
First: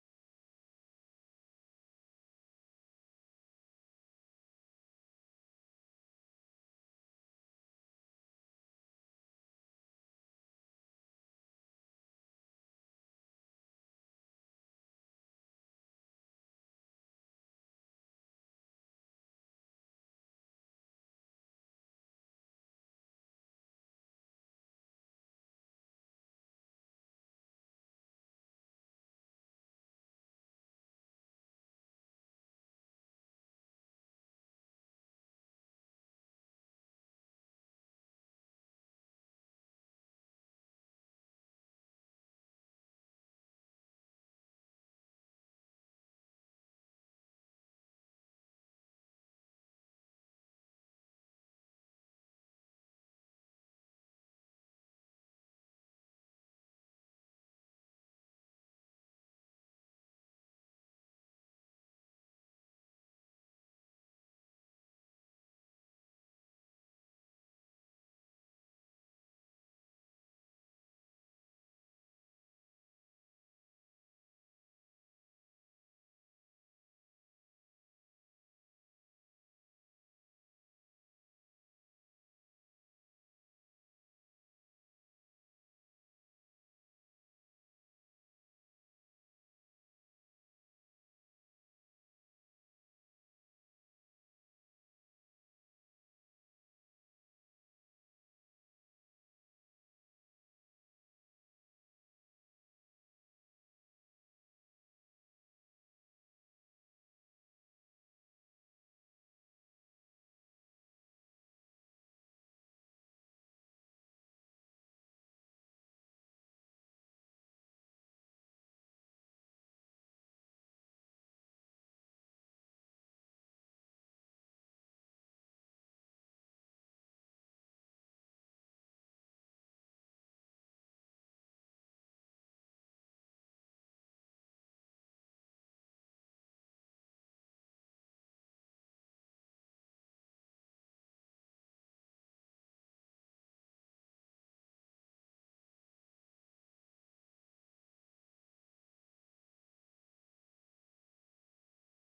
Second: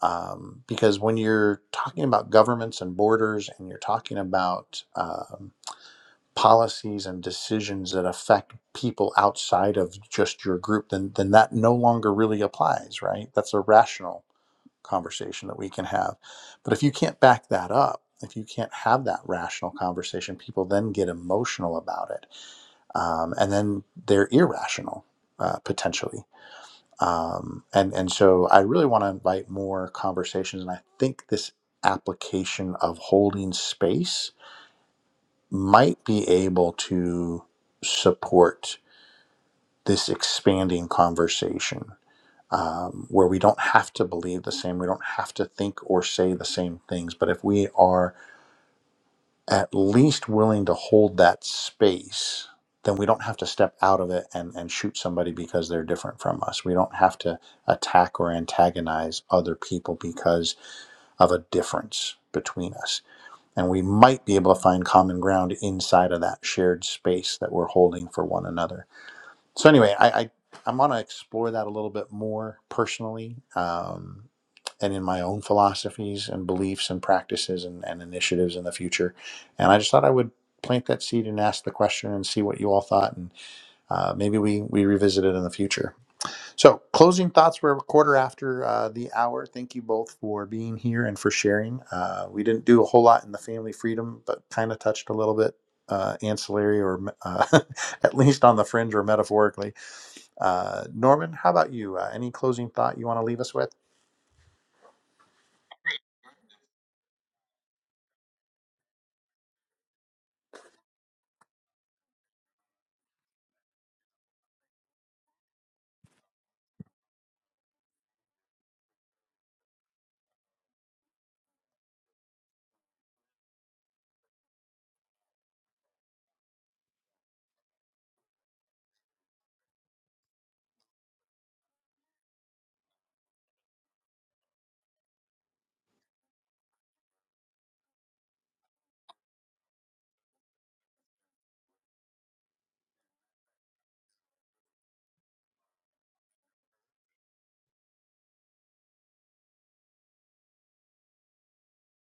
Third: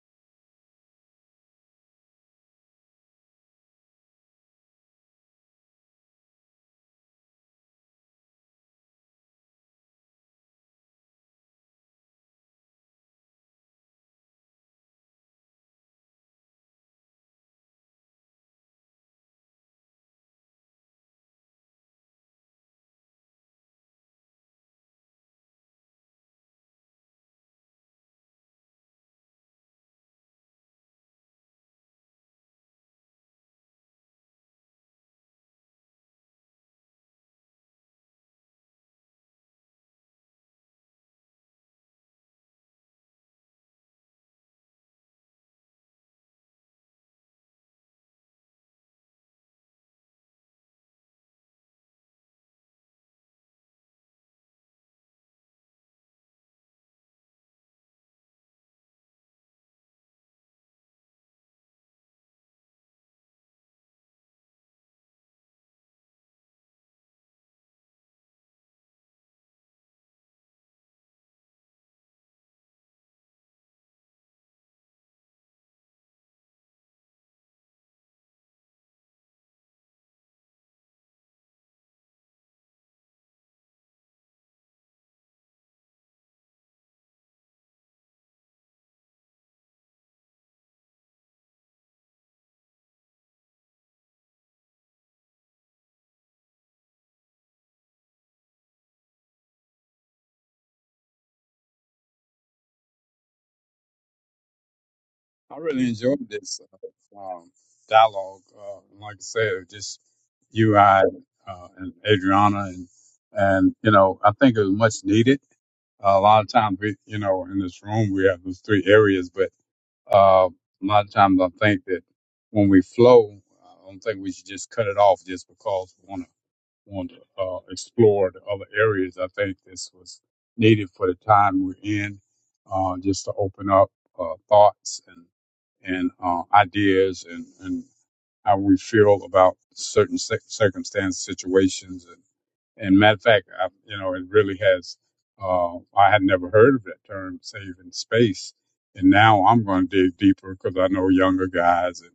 um, because when you're talking about governments and borders, and you're talking about um, policies and decisions that affect people outside of just your group, then then that no longer really applies, right? That's a rational conversation that we can have. But if you can't back that up, if you can't have that rational conversation, people then get emotional about it, um, and then they're irrational uh, potentially. Um, and and so I really want to invite more conversations, and I think this application of holding space might be able to support this expanding conversation um, where we don't have to believe the same, we don't have to think or say the same things. But if we are at least willing to hold that space, then we don't have to step out of it and, and shoot somebody because they're different from us. We don't have to attack or antagonize other people because of a difference between us and we might be able to find common ground inside of that shared space that we're holding for one another. So anyway, I, I I'm going to explore that a little bit more personally, um, and in my own philosophies and beliefs and practices and, and initiatives in the future. And I just thought I would plant that seed and ask the question and see what you all thought, and uh, maybe we we revisit it in the future. So, closing thoughts. We're a quarter after uh, the hour. Thank you both for being here and for sharing. Uh, we didn't do a whole lot in the family freedom, but kind of touched a little bit uh, ancillary or uh, at least on the fringe or metaphorically. Uh, Norman, how about you? Uh, any closing thought you want to leave us with?
I really enjoyed this uh, um, dialogue. Uh, like I said, just you, I, uh, and Adriana and and you know I think it was much needed. a lot of times, we, you know, in this room, we have those three areas, but uh, a lot of times I think that when we flow, I don't think we should just cut it off just because we want to want to uh, explore the other areas. I think this was needed for the time we're in, uh, just to open up uh, thoughts and and uh, ideas and and how we feel about certain cir- circumstances, situations, and matter of fact, I, you know, it really has. Uh, I had never heard of that term, saving space, and now I'm going to dig deeper because I know younger guys and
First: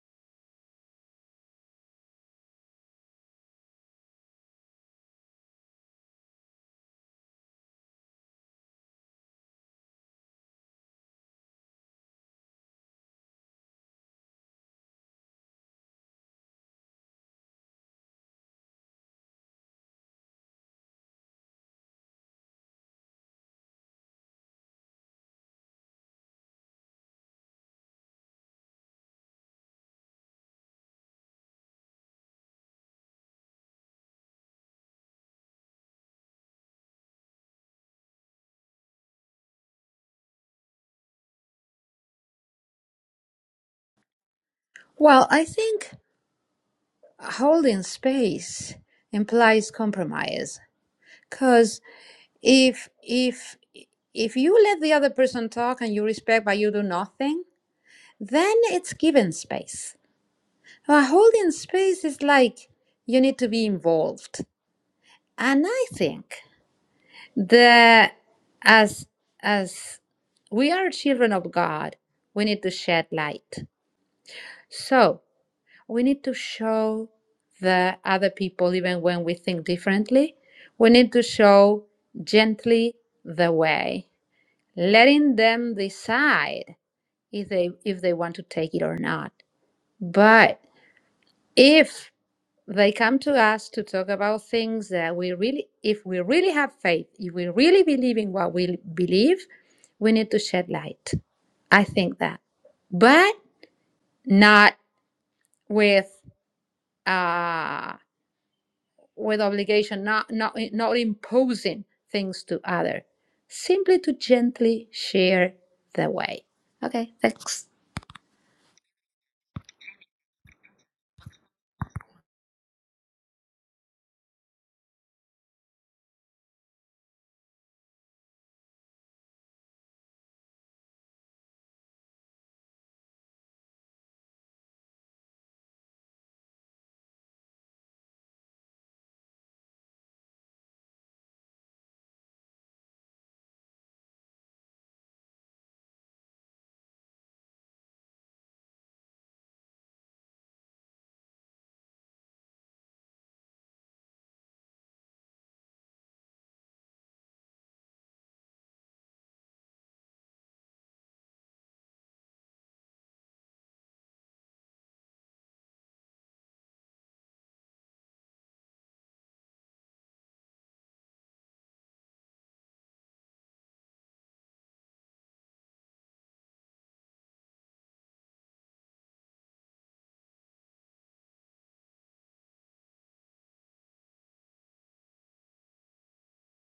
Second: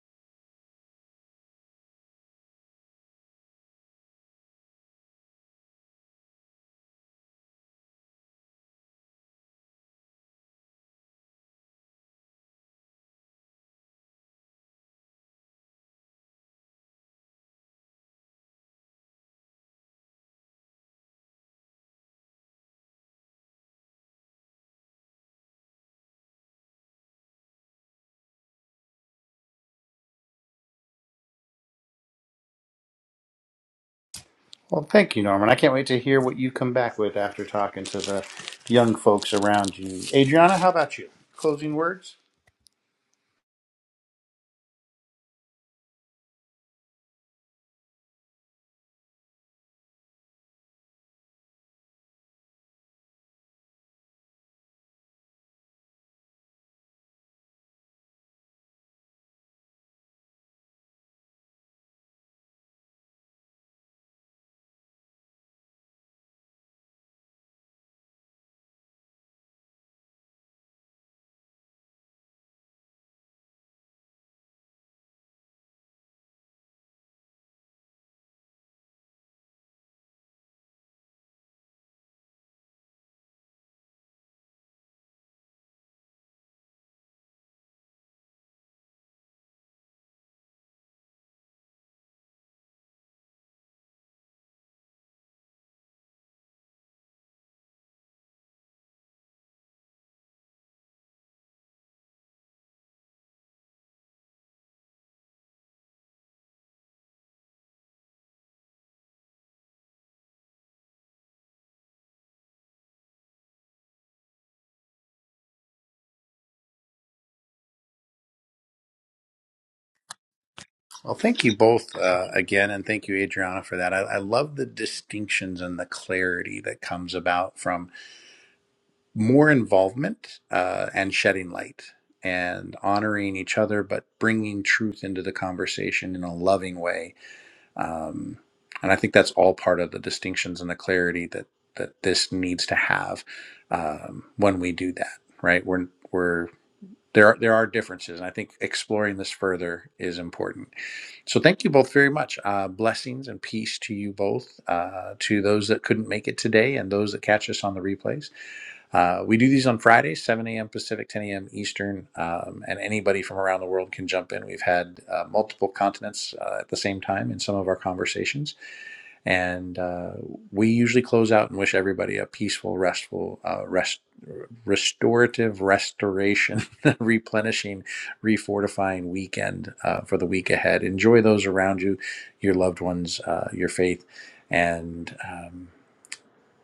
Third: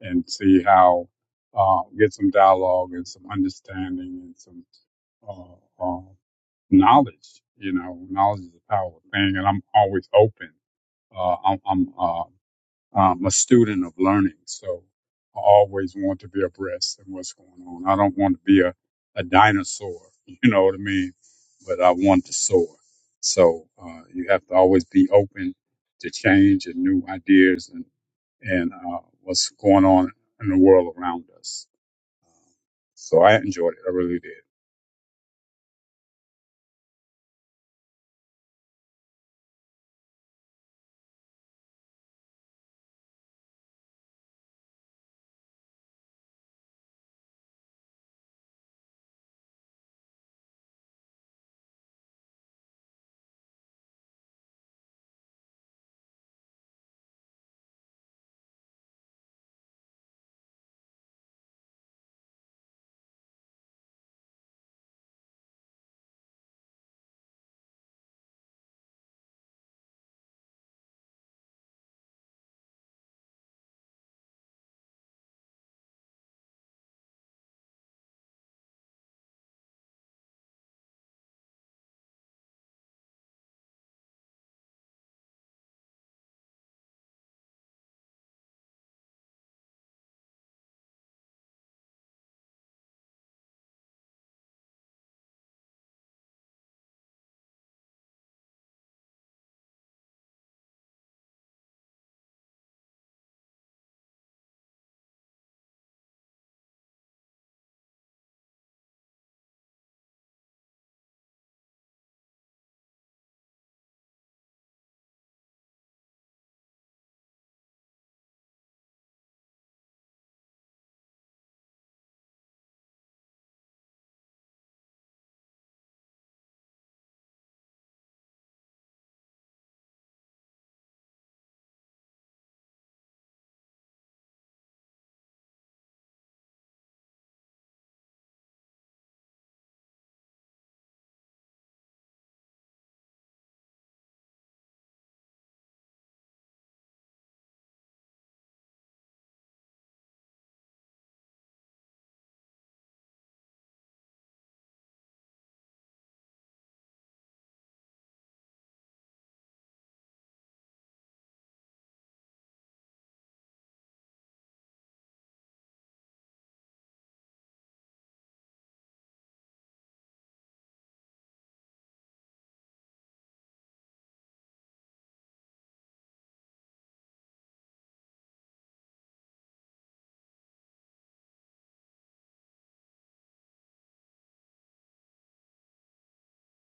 and see how uh, get some dialogue and some understanding and some uh, uh, knowledge. You know, knowledge is a powerful thing, and I'm always open. Uh, I'm, I'm uh, I'm a student of learning, so I always want to be abreast of what's going on. I don't want to be a, a dinosaur, you know what I mean? But I want to soar. So uh, you have to always be open to change and new ideas and and uh, what's going on in the world around us. So I enjoyed it. I really did.
Well, thank you, Norman. I can't wait to hear what you come back with after talking to the young folks around you. Adriana, how about you? Closing words?
Well, I think holding space implies compromise because if if if you let the other person talk and you respect but you do nothing then it's given space. Uh, holding space is like you need to be involved, and I think that as as we are children of God, we need to shed light. So we need to show the other people, even when we think differently, we need to show gently the way, letting them decide if they if they want to take it or not. But if They come to us to talk about things that we really, if we really have faith, if we really believe in what we believe, we need to shed light. I think that, but not with uh, with obligation, not not not imposing things to other. Simply to gently share the way. Okay, thanks.
Well, thank you both uh, again, and thank you, Adriana, for that. I, I love the distinctions and the clarity that comes about from more involvement uh, and shedding light and honoring each other, but bringing truth into the conversation in a loving way. Um, and I think that's all part of the distinctions and the clarity that that this needs to have um, when we do that. Right? We're we're there are there are differences, and I think exploring this further is important. So, thank you both very much. Uh, blessings and peace to you both, uh, to those that couldn't make it today, and those that catch us on the replays. Uh, we do these on Fridays, 7 a.m. Pacific, 10 a.m. Eastern, um, and anybody from around the world can jump in. We've had uh, multiple continents uh, at the same time in some of our conversations. And uh, we usually close out and wish everybody a peaceful, restful, uh, rest, restorative, restoration, replenishing, refortifying weekend uh, for the week ahead. Enjoy those around you, your loved ones, uh, your faith, and. um,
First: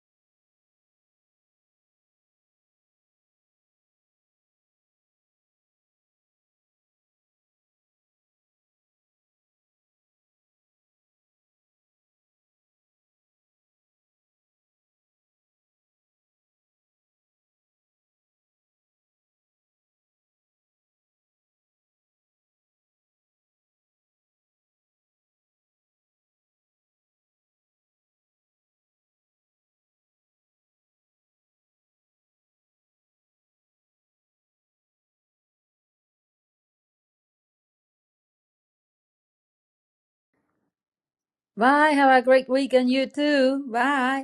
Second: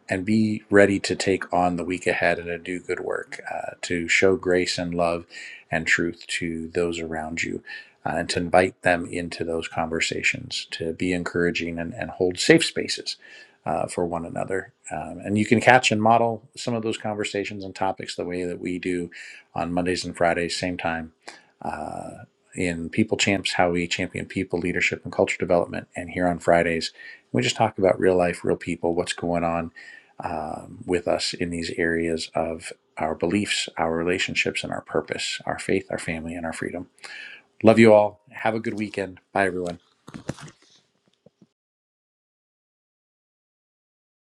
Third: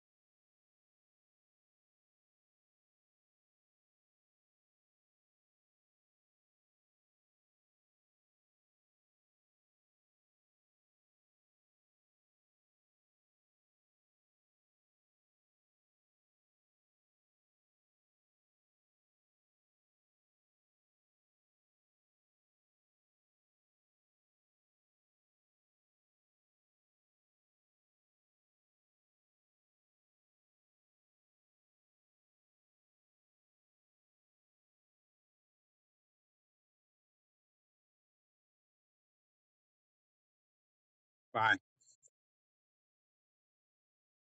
and be ready to take on the week ahead and to do good work, uh, to show grace and love and truth to those around you, uh, and to invite them into those conversations, to be encouraging and, and hold safe spaces uh, for one another. Um, and you can catch and model some of those conversations and topics the way that we do on Mondays and Fridays, same time. Uh, in People Champs, how we champion people, leadership, and culture development. And here on Fridays, we just talk about real life, real people, what's going on um, with us in these areas of our beliefs, our relationships, and our purpose, our faith, our family, and our freedom. Love you all. Have a good weekend. Bye, everyone.
Bye.
Bye. Have a great weekend, you too. Bye.